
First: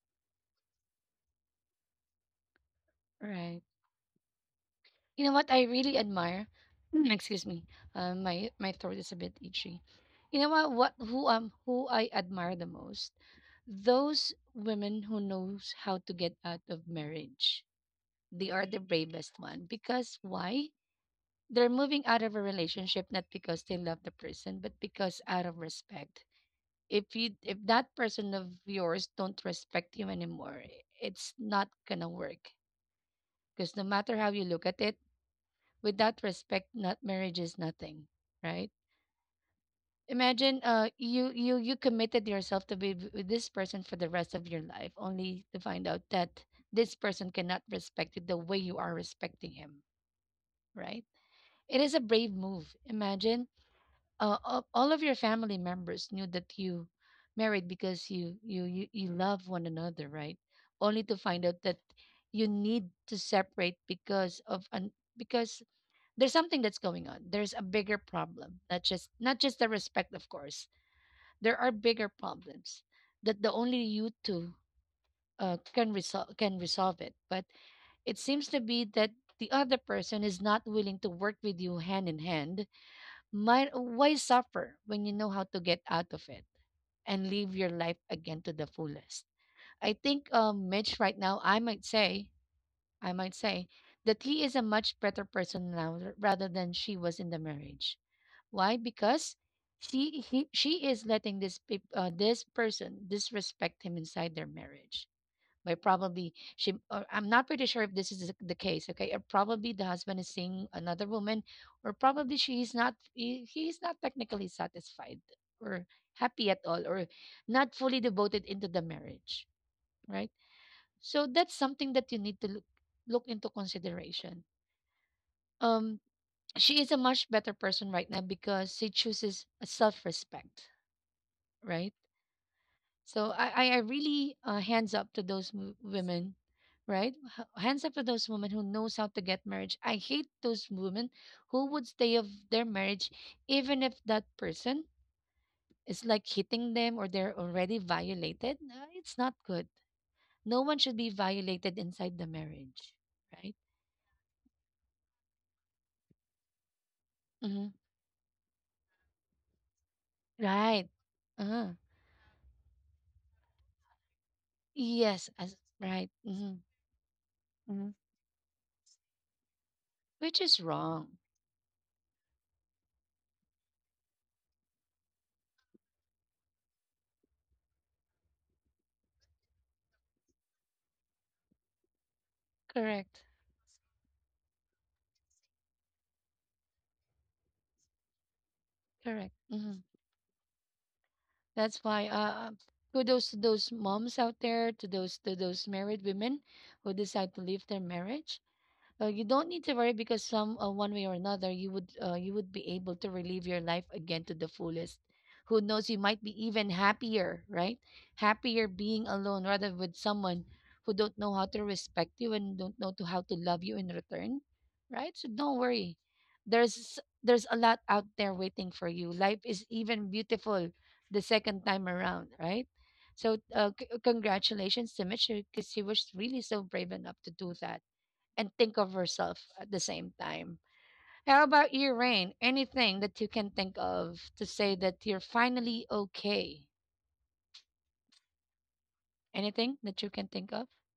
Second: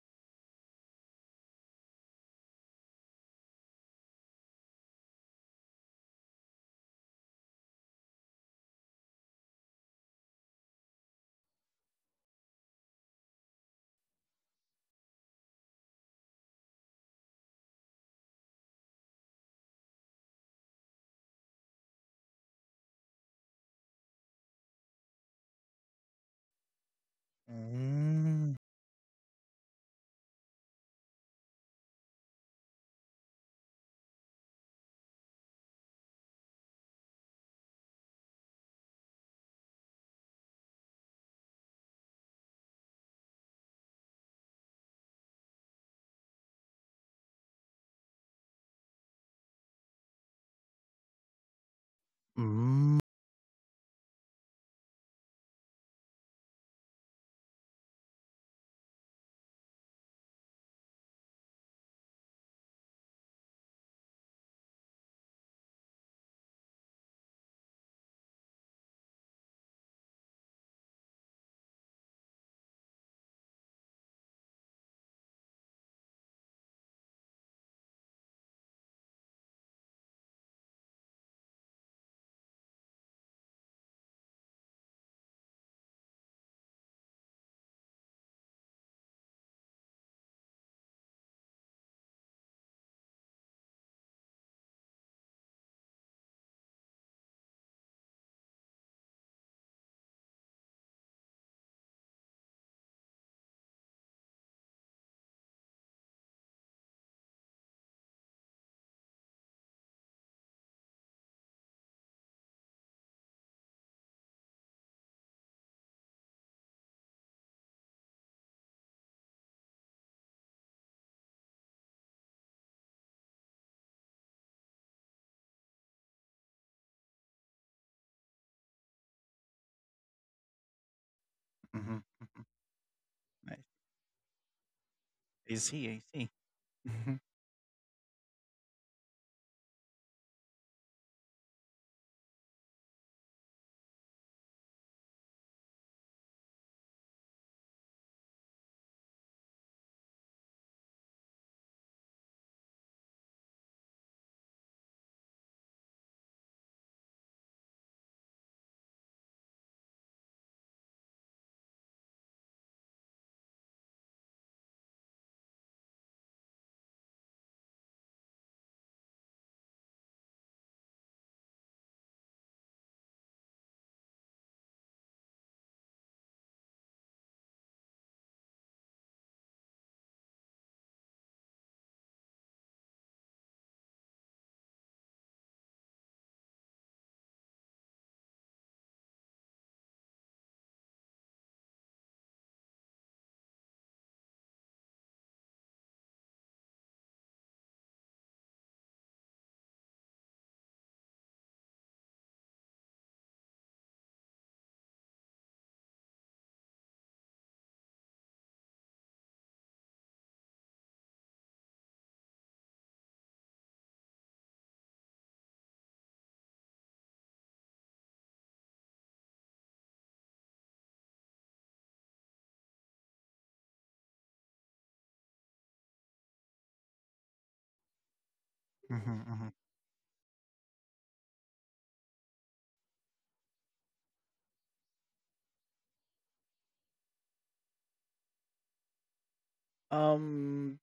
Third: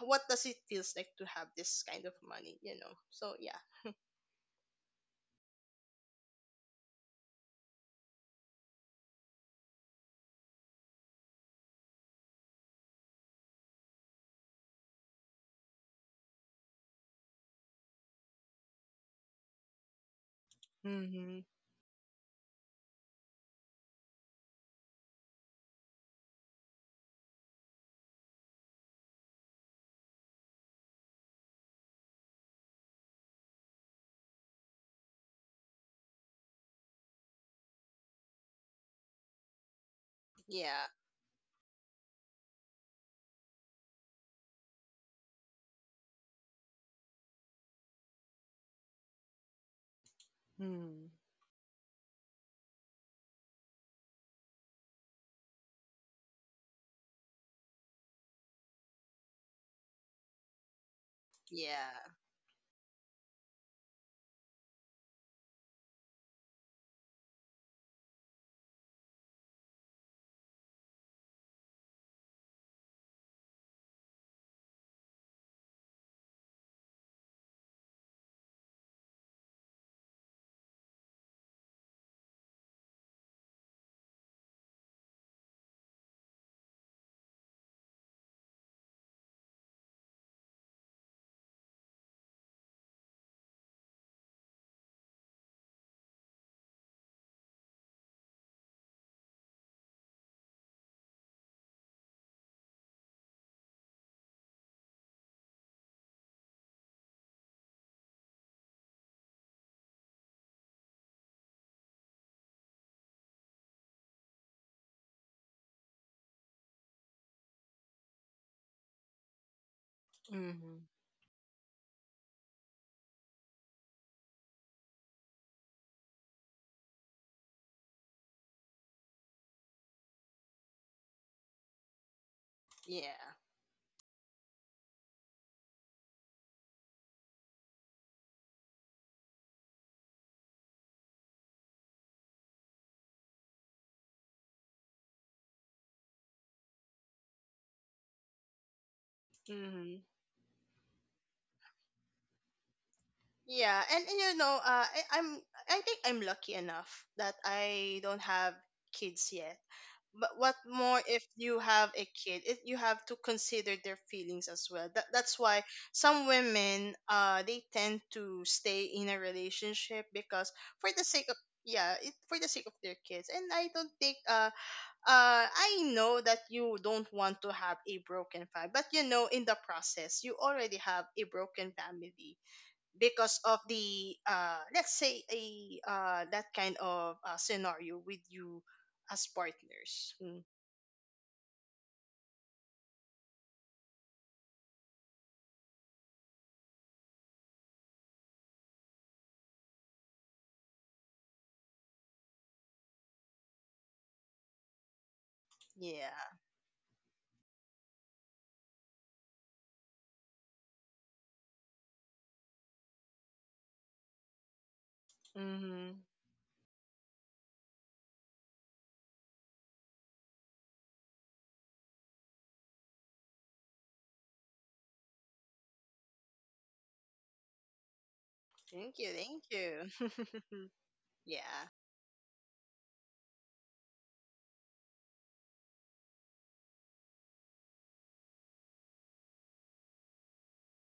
S3: what does it feels like to have this kind of money, you know? So yeah.
S1: Right. You know what I really admire? Excuse me. My throat is a bit itchy. You know what? Who I admire the most? Those women who knows how to get out of marriage. They are the bravest one because why?
S3: Mm-hmm.
S1: They're moving out of a relationship not because they love the person, but because out of respect. If that person
S2: Mm.
S1: of yours don't respect you anymore, it's not gonna work. Because no matter how you look at it, without respect, not marriage is nothing, right? Imagine
S3: Yeah.
S1: you committed yourself to be with this person for the rest of your life, only to find out that this person cannot respect you the way you are respecting him, right?
S3: Mm.
S1: It is a brave move.
S2: Mm.
S1: Imagine all of your family members knew that you married because you love one another, right? Only to find out that
S3: Yeah.
S1: you need to separate because of an because there's something that's going on. There's a bigger problem, not just the respect. Of course there are bigger problems that the only you two can resolve it, but it seems to be that the other person is not willing to work with you hand in hand. Why suffer when you know how to get out of it and live your life again to the fullest? I think Mitch right now I might say that he is a much better person now rather than she was in the marriage. Why? Because she is letting this person disrespect him inside their marriage, by probably she, or I'm not pretty sure if this is the case. Okay, or probably the husband is seeing another woman, or probably she is not he, he is not technically satisfied or happy at all, or not fully devoted into the marriage, right?
S3: Mm-hmm.
S1: So that's something that you need to look into consideration. Um, she is a much better person right now because she chooses a self-respect,
S2: Mhm,
S1: right?
S2: mhm.
S3: Yeah.
S1: So I,
S2: I
S1: I, I really hands up to those
S2: I see, I see.
S1: women, right?
S2: Mhm,
S1: Hands up to those women who knows how to get marriage. I hate those women who would stay of their marriage even if that person is like hitting them or they're already violated. It's not good.
S3: Hmm.
S1: No one should be violated inside the marriage, right?
S3: Yeah, and you know, I'm I think I'm lucky enough that
S1: Hmm.
S3: I don't have kids yet. But what
S1: Right.
S3: more if you
S1: Uh-huh.
S3: have a kid, if you have to consider their feelings as well. That
S1: Yes.
S3: that's why
S1: Right.
S3: some
S1: Mm-hmm.
S3: women they
S1: Mm-hmm.
S3: tend to stay in a relationship
S1: Which
S3: because
S1: is
S3: for the
S1: wrong.
S3: sake of, yeah, it, for the sake of their kids. And I don't think I know that you don't want to have a broken family, but you know in the process you already have a broken family
S1: Correct.
S3: because of the let's say a that kind of scenario with you as
S1: Correct. Mhm.
S3: partners. Mm,
S1: That's why kudos to those moms out there, to those married women who decide to leave their marriage. You don't need to worry because some one way or another you would, you would be able to relive your life again to the fullest. Who knows? You might be
S3: yeah.
S1: even happier, right? Happier being alone rather with someone who don't know how to respect you and don't know to how to love you in return, right? So don't
S3: Mm-hmm.
S1: worry. There's there's a lot out there waiting for you. Life is even beautiful the second time around, right? So congratulations to Mitch because he was really so brave enough to do that and think of
S3: Thank you,
S1: yourself
S2: mhm,
S3: thank
S2: mhm.
S1: at the same
S3: you.
S1: time. How
S3: Yeah.
S1: about you, Rain? Anything that you can think of to say that you're finally okay? Anything that you can think of,
S2: Um,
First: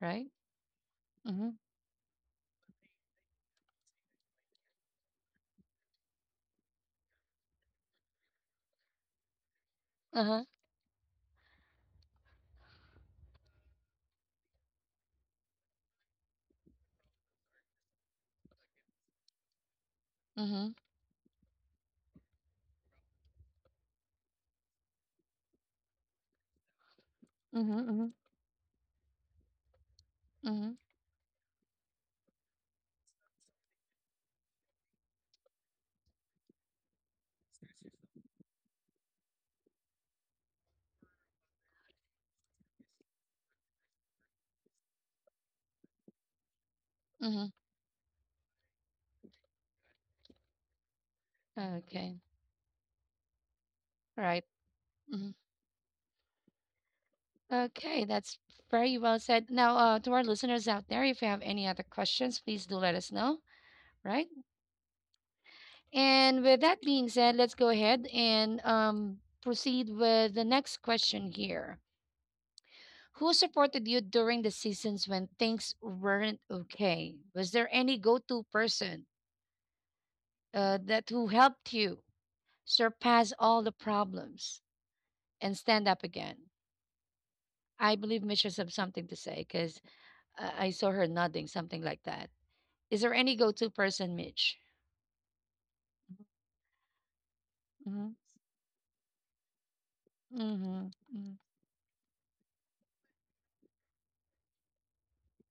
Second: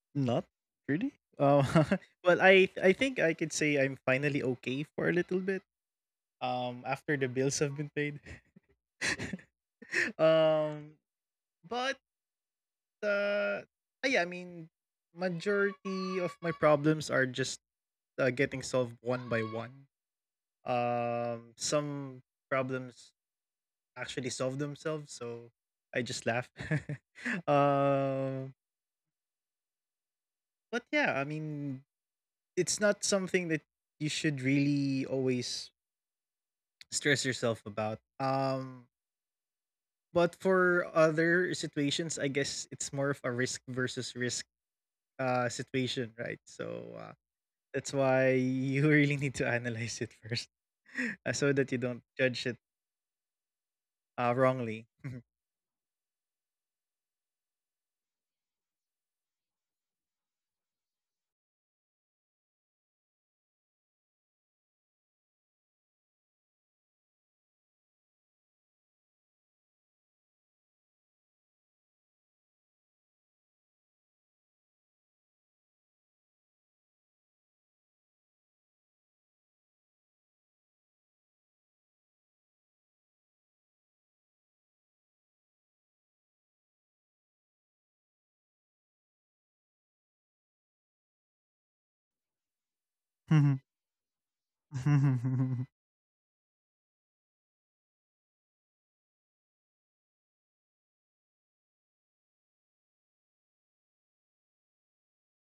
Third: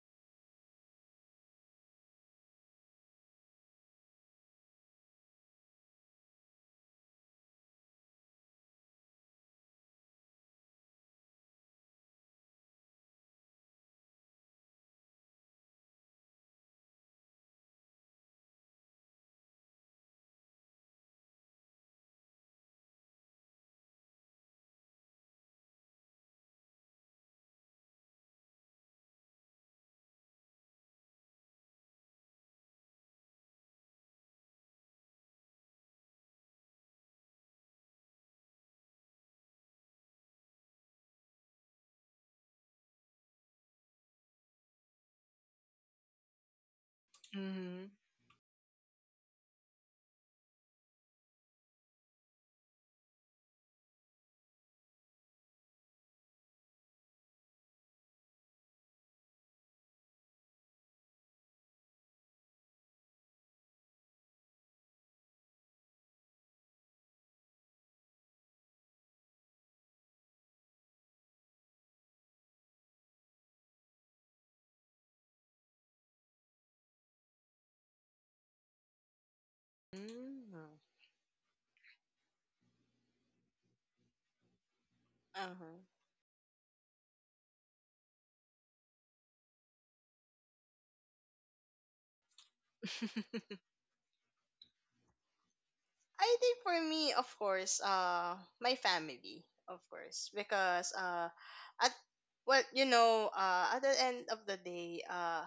S1: right?
S2: Not really.
S1: Mm-hmm.
S2: Uh, well, I think I could say I'm finally okay for a little bit. After the bills have been paid.
S1: Uh-huh.
S2: um, but uh, ah, yeah, I mean, majority of my problems are just getting solved one by one.
S1: Mm-hmm.
S2: Some problems actually solve themselves, so I just laugh.
S1: Mm-hmm. Mm-hmm.
S2: um,
S1: Mm-hmm.
S2: but yeah, I mean, it's not something that you should really always stress yourself about. But for other situations, I guess it's more of a risk versus risk situation, right? So
S1: Mm-hmm.
S3: Mm-hmm.
S2: that's why you really need to analyze it first, so that you don't
S1: Okay.
S2: judge it
S1: All right.
S2: wrongly.
S1: Mhm. Okay, that's very well said. Now, to our listeners out there, if you have any other questions, please do let us know, right? And with that being said, let's go ahead and proceed with the next question here. Who supported you during the seasons when things weren't okay? Was there any go to person,
S3: Mm.
S1: that who helped you surpass all the problems and
S3: Uh-huh.
S1: stand up again? I believe Mitch has something to say because I saw her nodding, something like that. Is there any go to person, Mitch?
S3: I think for me, of course,
S1: Mm-hmm.
S3: my family, of course, because
S1: Mm-hmm.
S3: at, well, you know, at the end of the day,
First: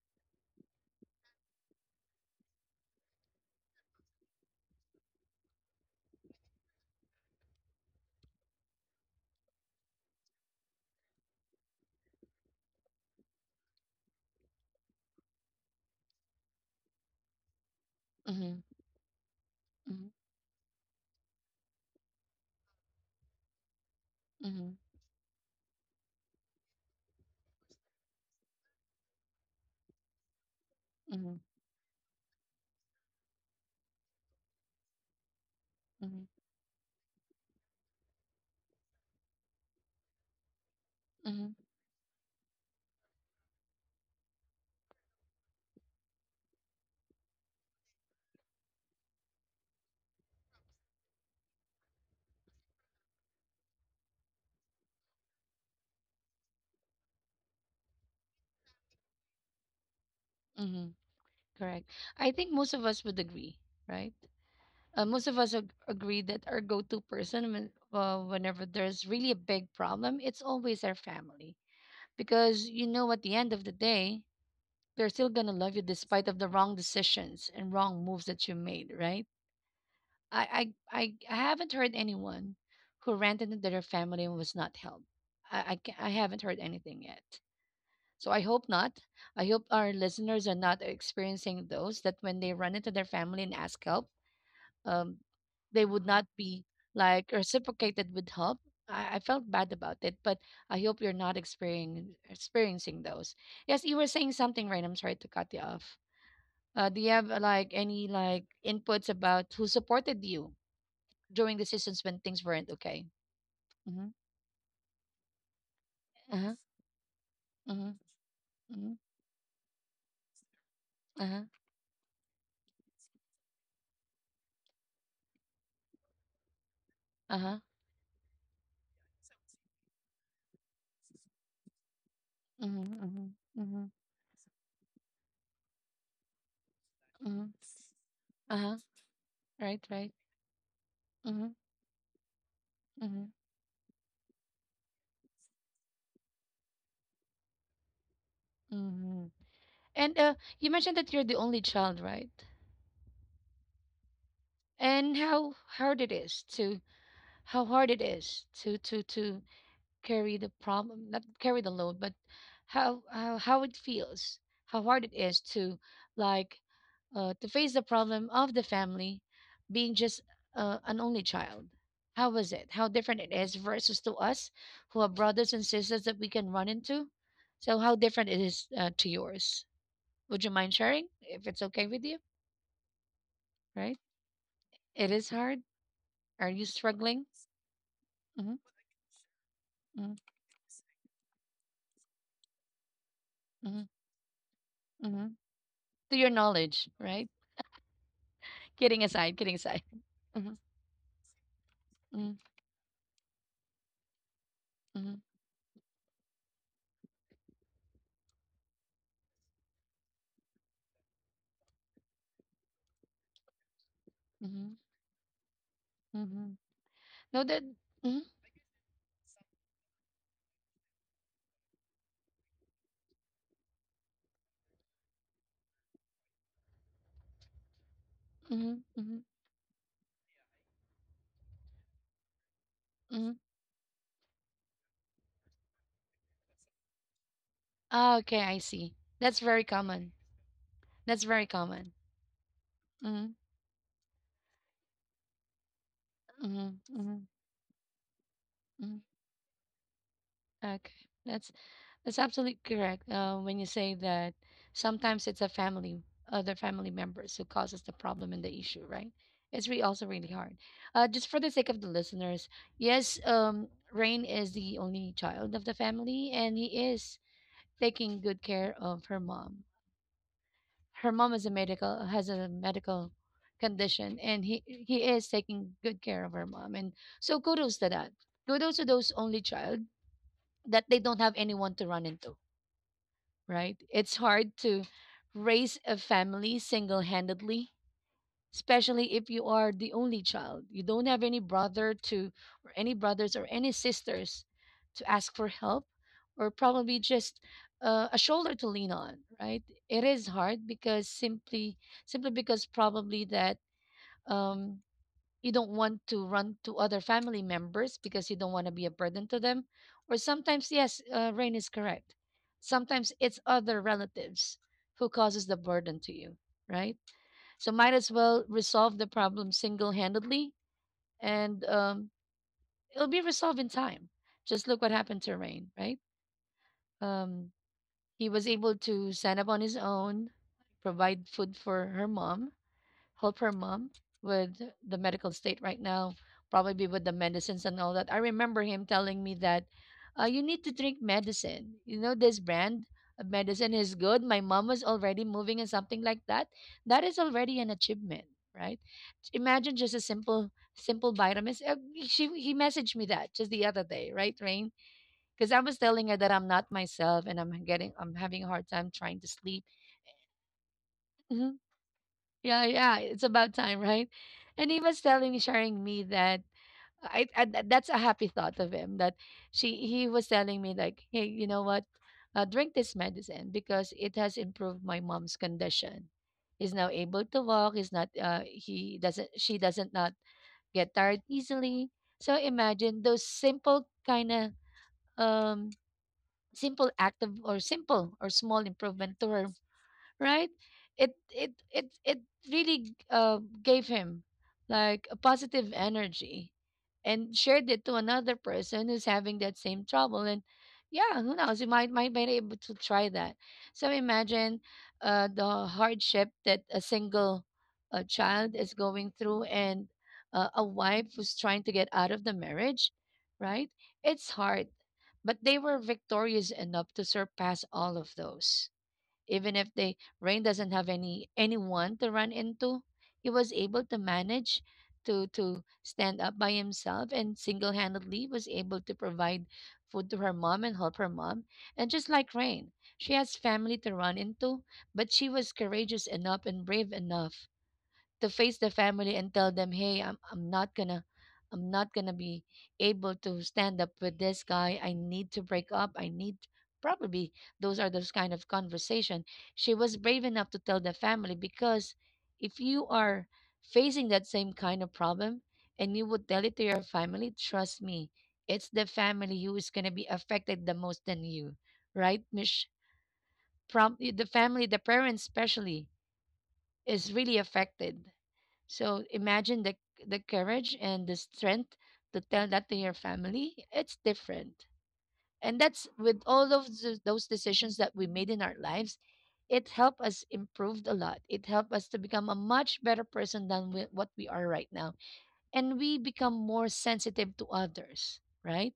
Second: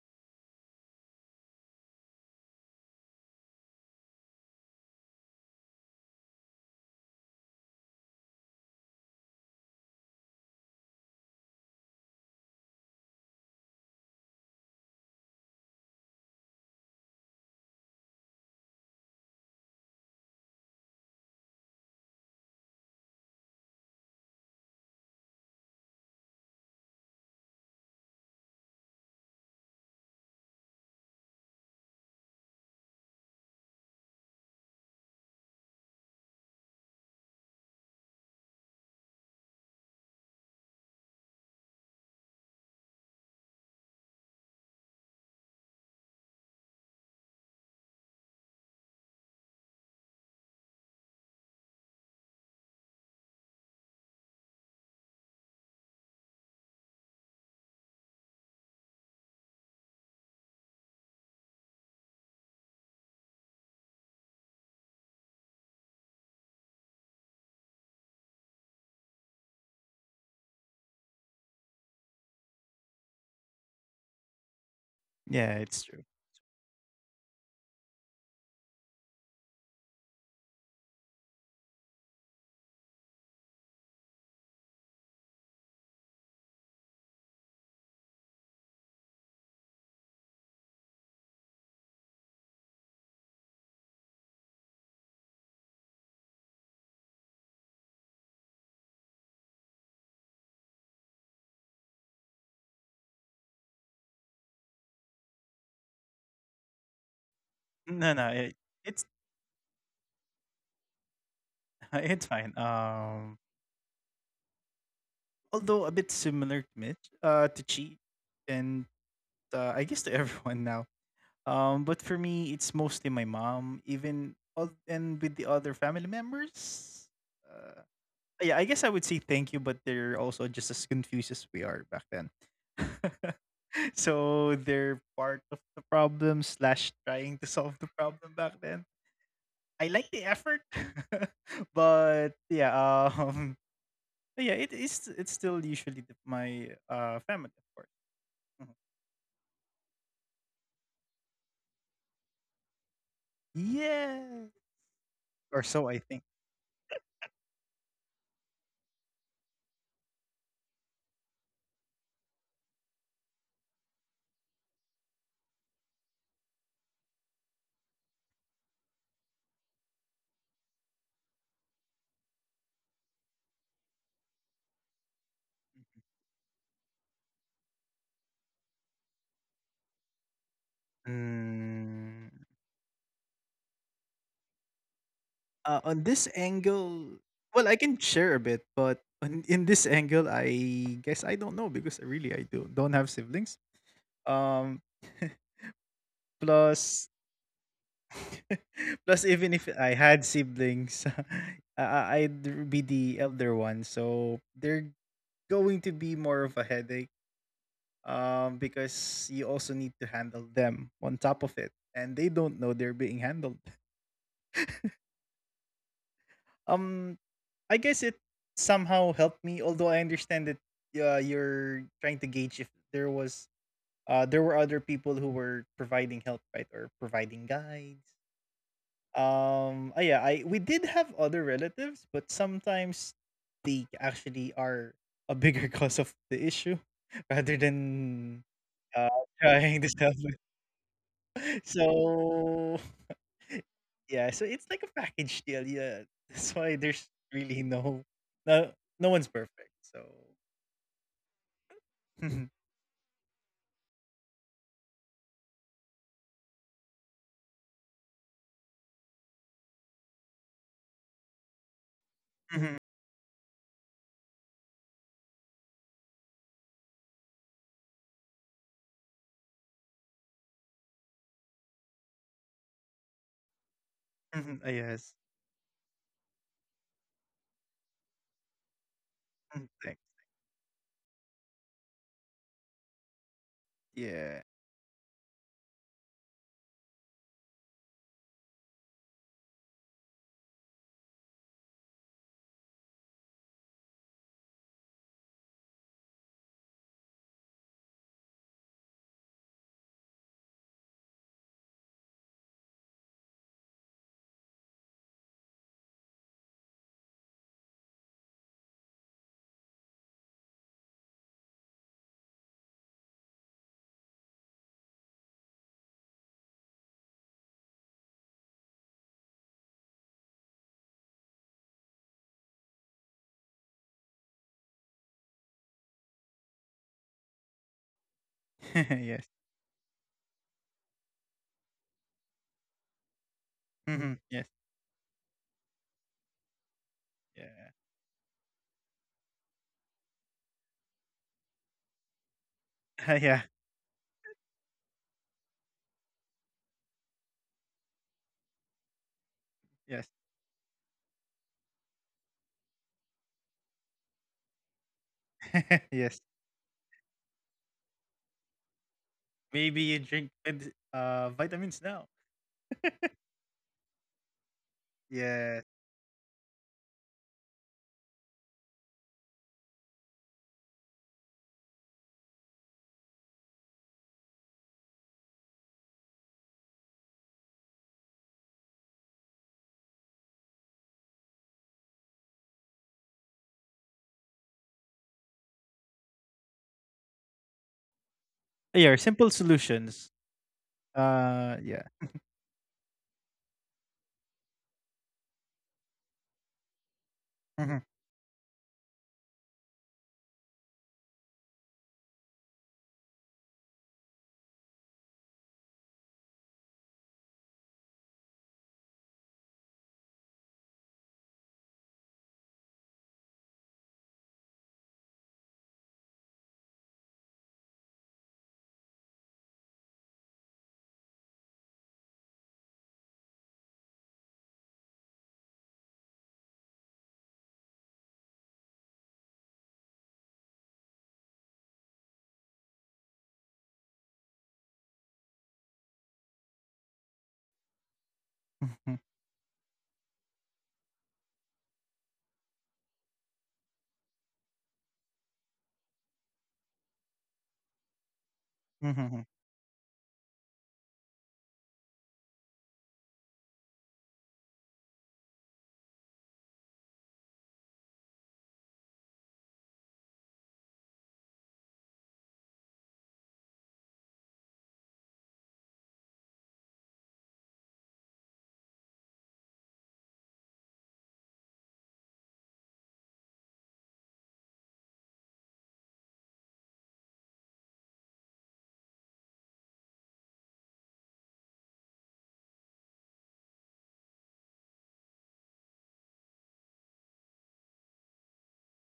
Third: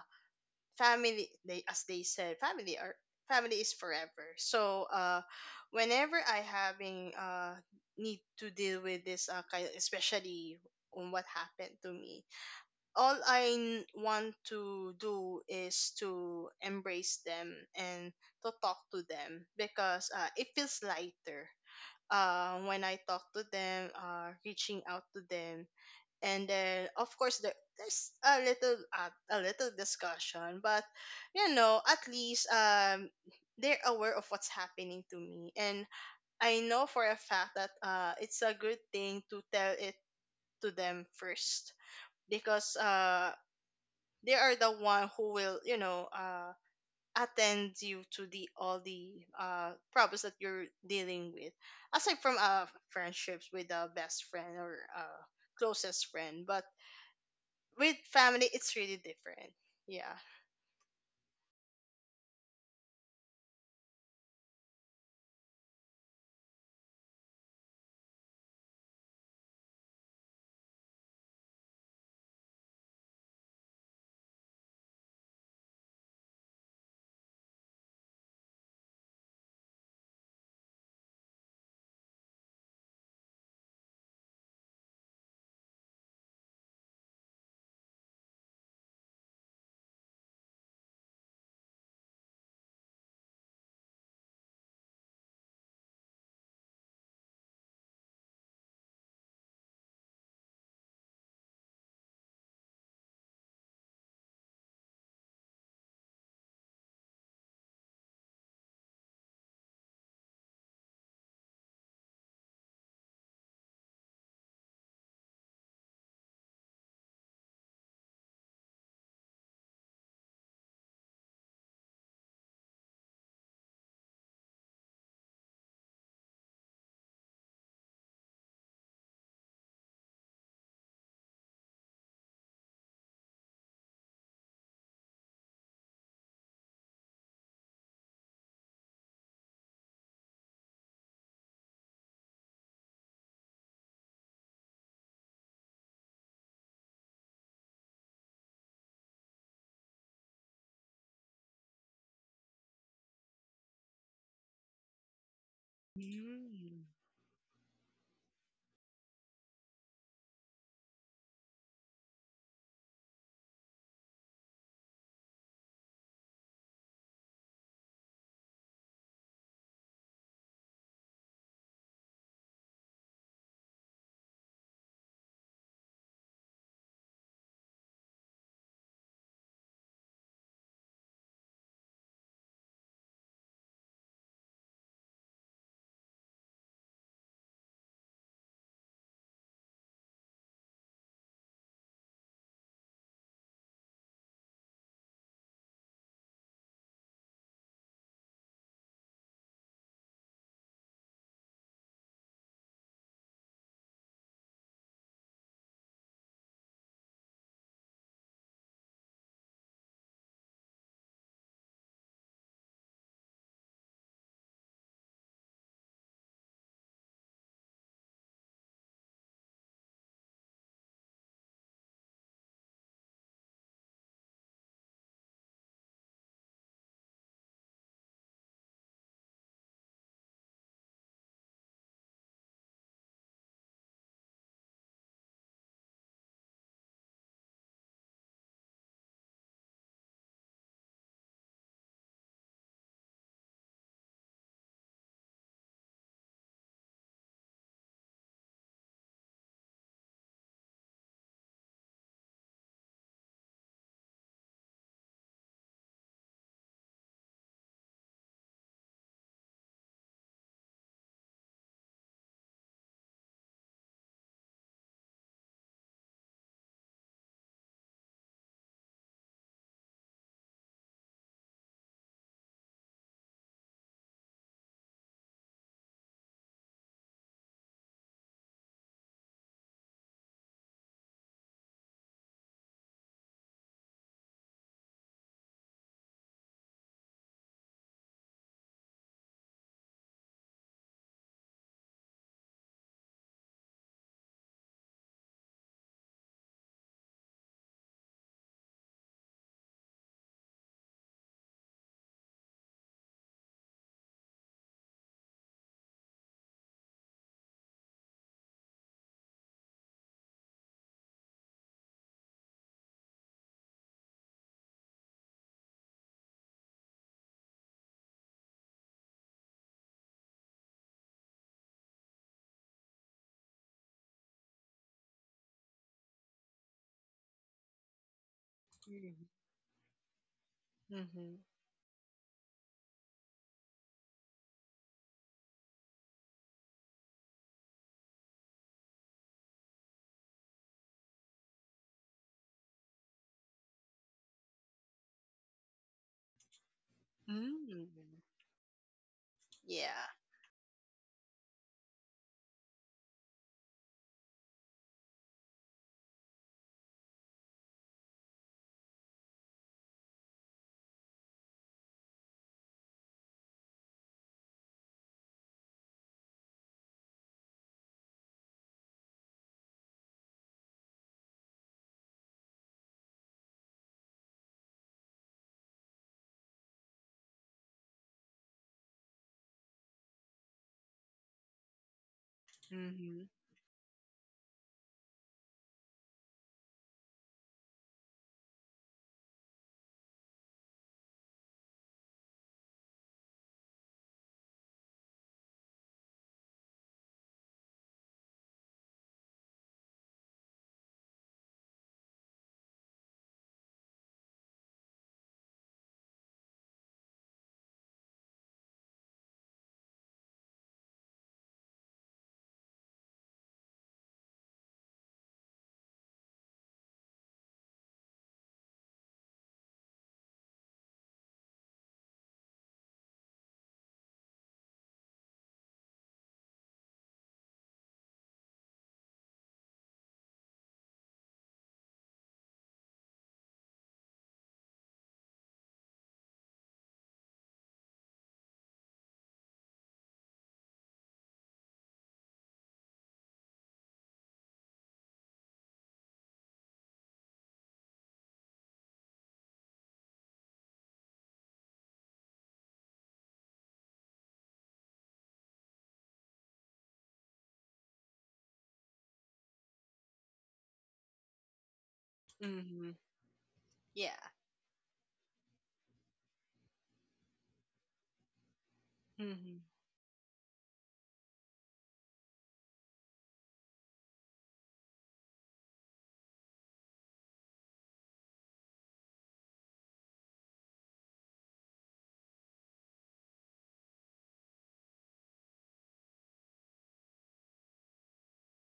S3: family they as they said family are family is forever. So whenever I having need to deal with this kind, especially on what happened to me, all I want to do is to embrace them and to
S1: Mm-hmm.
S3: talk to them, because it feels lighter when I talk to them,
S1: Mm-hmm.
S3: reaching out to them. And then, of course, there's a little discussion, but
S1: Mm-hmm. Mm-hmm.
S3: you know at least they're aware of what's happening to me. And
S1: Mm-hmm. Mm-hmm.
S3: I know for a fact that it's a good thing to tell it to them
S1: Mm-hmm,
S3: first, because they are the one who will, you know, attend you to the all the problems that you're dealing with, aside from friendships with a best friend or closest friend. But with family, it's really different. Yeah.
S1: mm-hmm. Correct. I think most of us would agree, right? Most of us agree that our go-to person whenever there's really a big problem, it's always our family because you know at the end of the day they're still going
S2: Yeah,
S1: to love
S2: it's
S1: you
S2: true.
S1: despite of the wrong decisions and wrong moves that you made, right? I haven't heard anyone who ranted into their family and was not helped. I haven't heard anything yet, so I hope not. I hope our listeners are not experiencing those, that when they run into their family and ask help, um, they would not be like reciprocated with help. I felt bad about it, but I hope you're not experiencing those. Yes, you were saying something, right? I'm sorry to cut you off. Do you have like any
S2: No, no,
S1: like
S2: it, it's
S1: inputs about who supported you during decisions when
S2: it's
S1: things
S2: fine.
S1: weren't okay?
S2: Um,
S1: Mm-hmm.
S2: although a bit
S1: Uh-huh.
S2: similar to Mitch, to
S1: Yes. Mm-hmm.
S2: Chi, and
S1: Mm-hmm.
S2: I guess to everyone now.
S1: Uh-huh.
S2: But for me, it's mostly my mom. And with the other family members,
S1: Uh-huh.
S2: uh, yeah, I guess I would say thank you, but they're also just as confused as we are back then.
S1: Mm-hmm. Mm-hmm. Mm-hmm.
S2: So they're part of the problem slash trying
S1: Mm-hmm.
S2: to solve the problem back
S1: Uh-huh.
S2: then.
S1: Right,
S2: I
S1: right.
S2: like the effort,
S1: Mm-hmm.
S2: but yeah.
S1: Mm-hmm.
S2: um, yeah, it is. It's still usually my family, of course. Mhm.
S1: Mm-hmm. And you mentioned that you're the only child, right?
S2: Yeah.
S1: And
S2: Or so I think.
S1: how hard it is to carry the problem, not carry the load, but how it feels, how hard it is to like, to face the problem of the family being just an only child. How different it is versus to us who are brothers and sisters that we can run into? So how different it is, to yours? Would you mind sharing if it's okay
S2: Mm,
S1: with you, right? It is hard.
S2: on this
S1: Are you
S2: angle,
S1: struggling?
S2: well, I can share a bit,
S1: Hmm.
S2: but in this angle, I guess I don't know because really I do don't have siblings.
S1: Mhm,
S2: Um,
S1: mhm. To your
S2: plus,
S1: knowledge, right?
S2: plus
S1: Kidding
S2: even
S1: aside,
S2: if
S1: kidding
S2: I
S1: aside.
S2: had
S1: Mhm,
S2: siblings,
S1: mhm,
S2: I'd be the elder one, so they're
S1: mhm,
S2: going to be more of a headache, because you also need to handle them on top of it, and they don't know they're being handled.
S1: mhm, mhm.
S2: Um,
S1: No,
S2: I
S1: that.
S2: guess it
S1: Mhm,
S2: somehow helped me, although I understand that you're trying to gauge if there was there were other people who were providing help, right, or providing guides.
S1: mhm, mhm,
S2: Ah, yeah, I we did have other relatives, but sometimes
S1: mhm.
S2: they actually are a bigger cause of the issue rather than
S1: Ah, okay, I
S2: uh,
S1: see. That's
S2: trying to
S1: very
S2: solve it.
S1: common. That's very common.
S2: So
S1: Mm-hmm,
S2: yeah, so it's like a package deal. Yeah, that's why
S1: mm-hmm,
S2: there's
S1: mm-hmm.
S2: really no no one's
S1: Mm-hmm.
S2: perfect. So
S1: Okay, that's That's
S2: mhm,
S1: absolutely correct. When you say that sometimes it's a family, other family members who causes the problem and the issue, right? It's also really hard. Just for the sake of the listeners,
S2: mhm,
S1: yes, Rain is the only child of the family, and he is taking good care of her mom. Her mom is a medical has a medical condition,
S2: mhm,
S1: and
S2: ah,
S1: he
S2: yes.
S1: he is taking good care of her mom. And so kudos to that. Kudos to those
S2: Mm,
S1: only
S2: thanks.
S1: child that they don't have anyone to run into, right?
S2: Yeah,
S1: It's hard to raise a family single handedly, especially if you are the only child. You don't have any brother to, or any brothers or any sisters to ask for help, or probably just a shoulder to lean on, right? It is hard because simply because probably that. Um, you don't want to run to other family members because you don't want to be a burden to them. Or sometimes, yes, Rain is correct. Sometimes it's other relatives who causes the burden to you, right? So might as well resolve the problem single-handedly, and it'll be resolved in time. Just look what happened to Rain, right? Um, he was able
S2: yes.
S1: to
S3: Mm-hmm.
S1: stand up on his own, provide food for her mom, help her mom
S2: Mhm, yes,
S1: with the medical state right now, probably with the
S2: yeah,
S1: medicines and all that. I remember him telling me that you need to drink medicine. You know, this brand
S2: yeah,
S1: of medicine is good. My mom was already moving and something like that. That is already an
S3: Mm-hmm.
S1: achievement, right? Imagine
S2: yes,
S1: just a
S3: Yeah.
S1: simple, simple vitamins. He messaged me that just the other day, right, Rain? Because I was
S2: yes.
S1: telling her that I'm not myself and I'm having a hard time trying to
S2: Maybe
S1: sleep.
S2: you drink
S1: Mm-hmm.
S2: vitamins now.
S1: Yeah, yeah, it's about time, right? And he was telling
S2: Yeah.
S1: me, sharing me that that's a happy thought of him that she he was telling me like, hey, you know what? Drink this medicine because it has improved my mom's condition. He's now able to walk. He's not. He doesn't. She doesn't not get tired easily. So imagine
S3: Mm-hmm.
S1: those simple kind of um simple act of or simple or small
S2: Yeah, simple
S1: improvement to her,
S2: solutions.
S1: right? It it
S2: Yeah.
S1: it it really gave him like a positive energy and
S2: Mhm,
S1: shared it to another person who's having that same trouble. And yeah, who knows? You might be able to try that. So imagine the hardship that a single child is going through, and a wife who's trying to get out of the marriage, right? It's hard, but they were victorious enough to surpass all of those. Even if the rain doesn't have any anyone to run into, he was able to manage to stand up by himself and single-handedly was able to provide food to her mom and help her mom. And just like Rain, she has family to run into, but she was courageous enough and brave enough to face the
S2: mhm,
S1: family and tell them, "Hey, I'm not gonna be able to stand up with this guy. I need to break up. I need probably those are those kind of
S2: mhm,
S1: conversation." She was brave enough to tell the family because if you are facing that same kind of problem and you would tell it to your family, trust me, it's the family who is gonna be affected the most than you, right, Mish?
S3: Mm-hmm. Yeah.
S1: The family, the parents especially, is really affected. So
S3: Mm-hmm.
S1: imagine the courage and the strength to tell that to your family. It's different. And that's, with all of those decisions that we made in our lives, it helped us improve a lot. It helped us to become a much better person than what we are right now. And we become more sensitive to others, right?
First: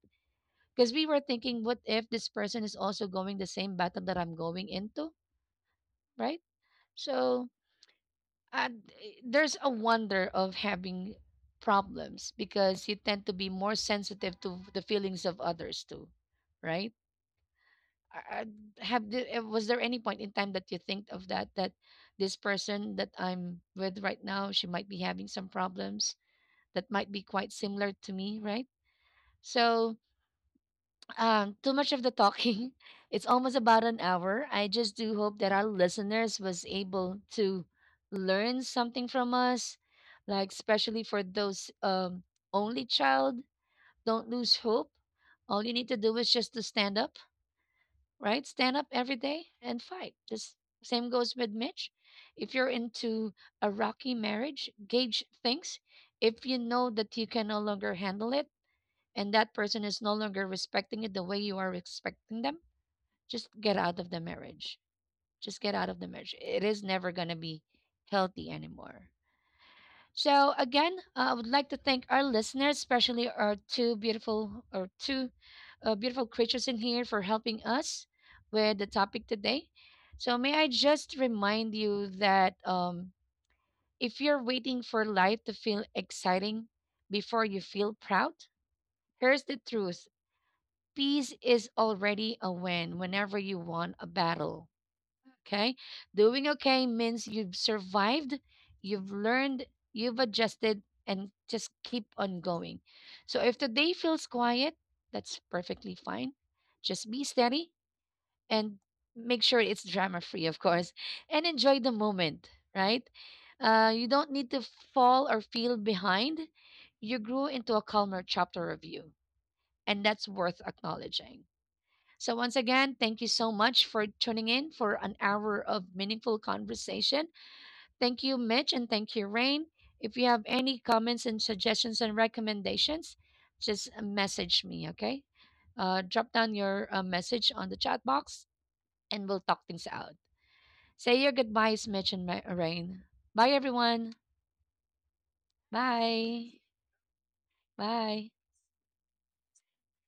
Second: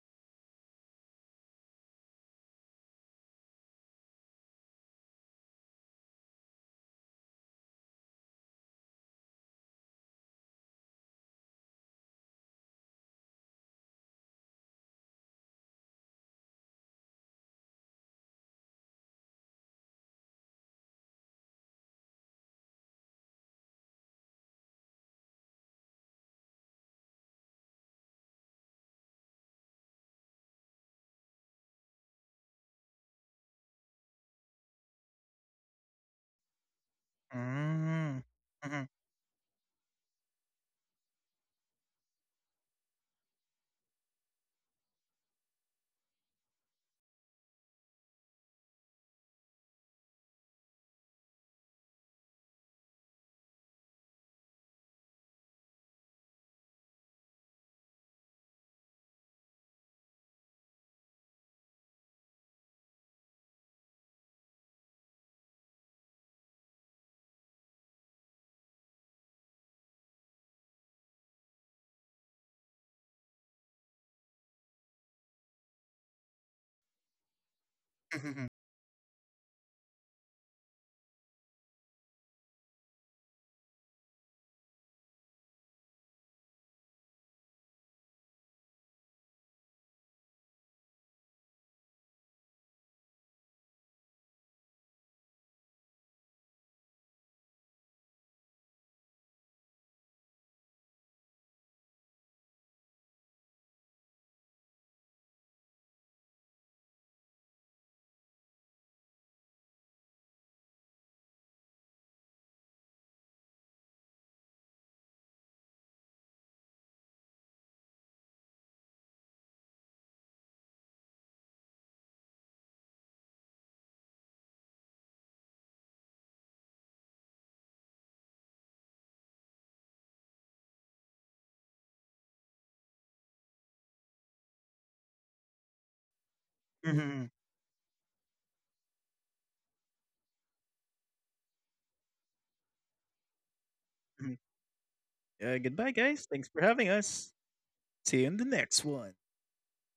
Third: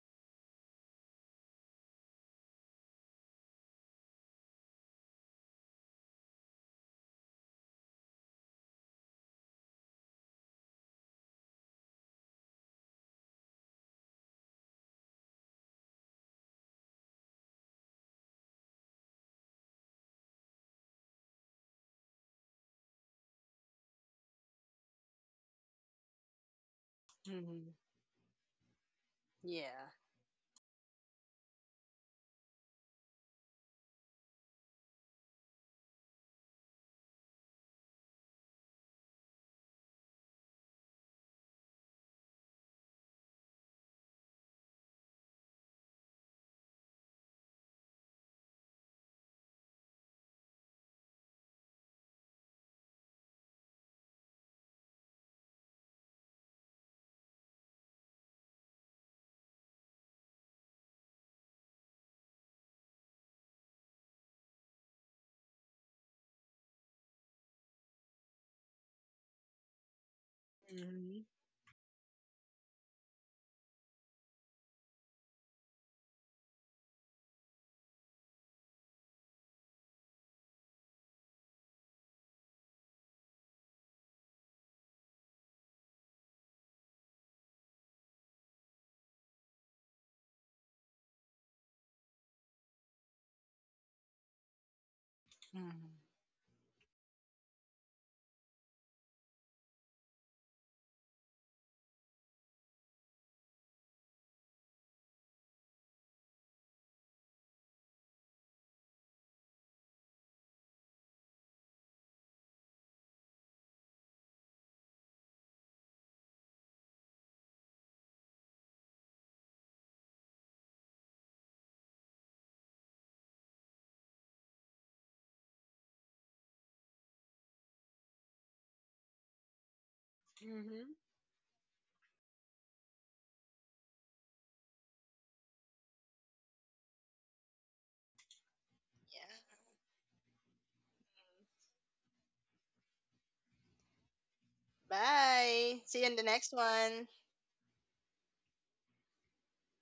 S1: Because we were thinking, what if this person is also going the same battle that I'm going into, right? So there's a wonder of having problems because you tend to be more sensitive to the feelings of others too, right? I- have the, was there any point in time that you think of that this person that I'm with right now, she might be having some problems that might be quite
S3: Mm-hmm.
S1: similar to me, right?
S3: Yeah.
S1: So too much of the talking. It's almost about an hour. I just do hope that our listeners was able to
S2: mhm,
S1: learn
S2: mhm,
S1: something from us, like especially for those only child, don't lose hope. All you need to do is just to stand up, right? Stand up every day and fight. This same goes with Mitch. If you're into a rocky marriage, gauge things. If you know that you can no longer handle it, and that person is no longer respecting it the way you are expecting them, just get out of the marriage. Just get out of the marriage. It is never going to be healthy anymore. So, again,
S3: Mm-hmm.
S1: I would like to thank our listeners, especially our two beautiful creatures in here for helping us
S2: mhm,
S1: with the topic today. So, may I just remind you that if you're waiting for life to feel exciting before you feel proud, here's the truth. Peace is already a win whenever you won a battle.
S3: Mm-hmm.
S1: Okay? Doing okay means you've survived, you've learned, you've adjusted, and just keep on going. So if the day feels quiet, that's perfectly fine. Just be steady and make sure it's drama free, of course, and enjoy the moment, right? You don't need to fall or feel behind. You grew into a calmer chapter of you, and that's worth acknowledging. So, once again, thank you so much for tuning in for an hour of meaningful conversation. Thank you, Mitch, and thank you, Rain. If you have any
S3: Mm-hmm.
S1: comments and suggestions and recommendations, just message me, okay? Drop down your
S2: mhm,
S1: message on the chat box
S3: Yeah.
S1: and we'll talk things out. Say your goodbyes, Mitch and Rain. Bye, everyone.
S2: mhm.
S3: Bye,
S2: Goodbye,
S3: see you in the
S2: guys. Thanks
S3: next
S1: Bye.
S2: for having
S3: one.
S2: us. See you
S1: Bye.
S2: in the next one.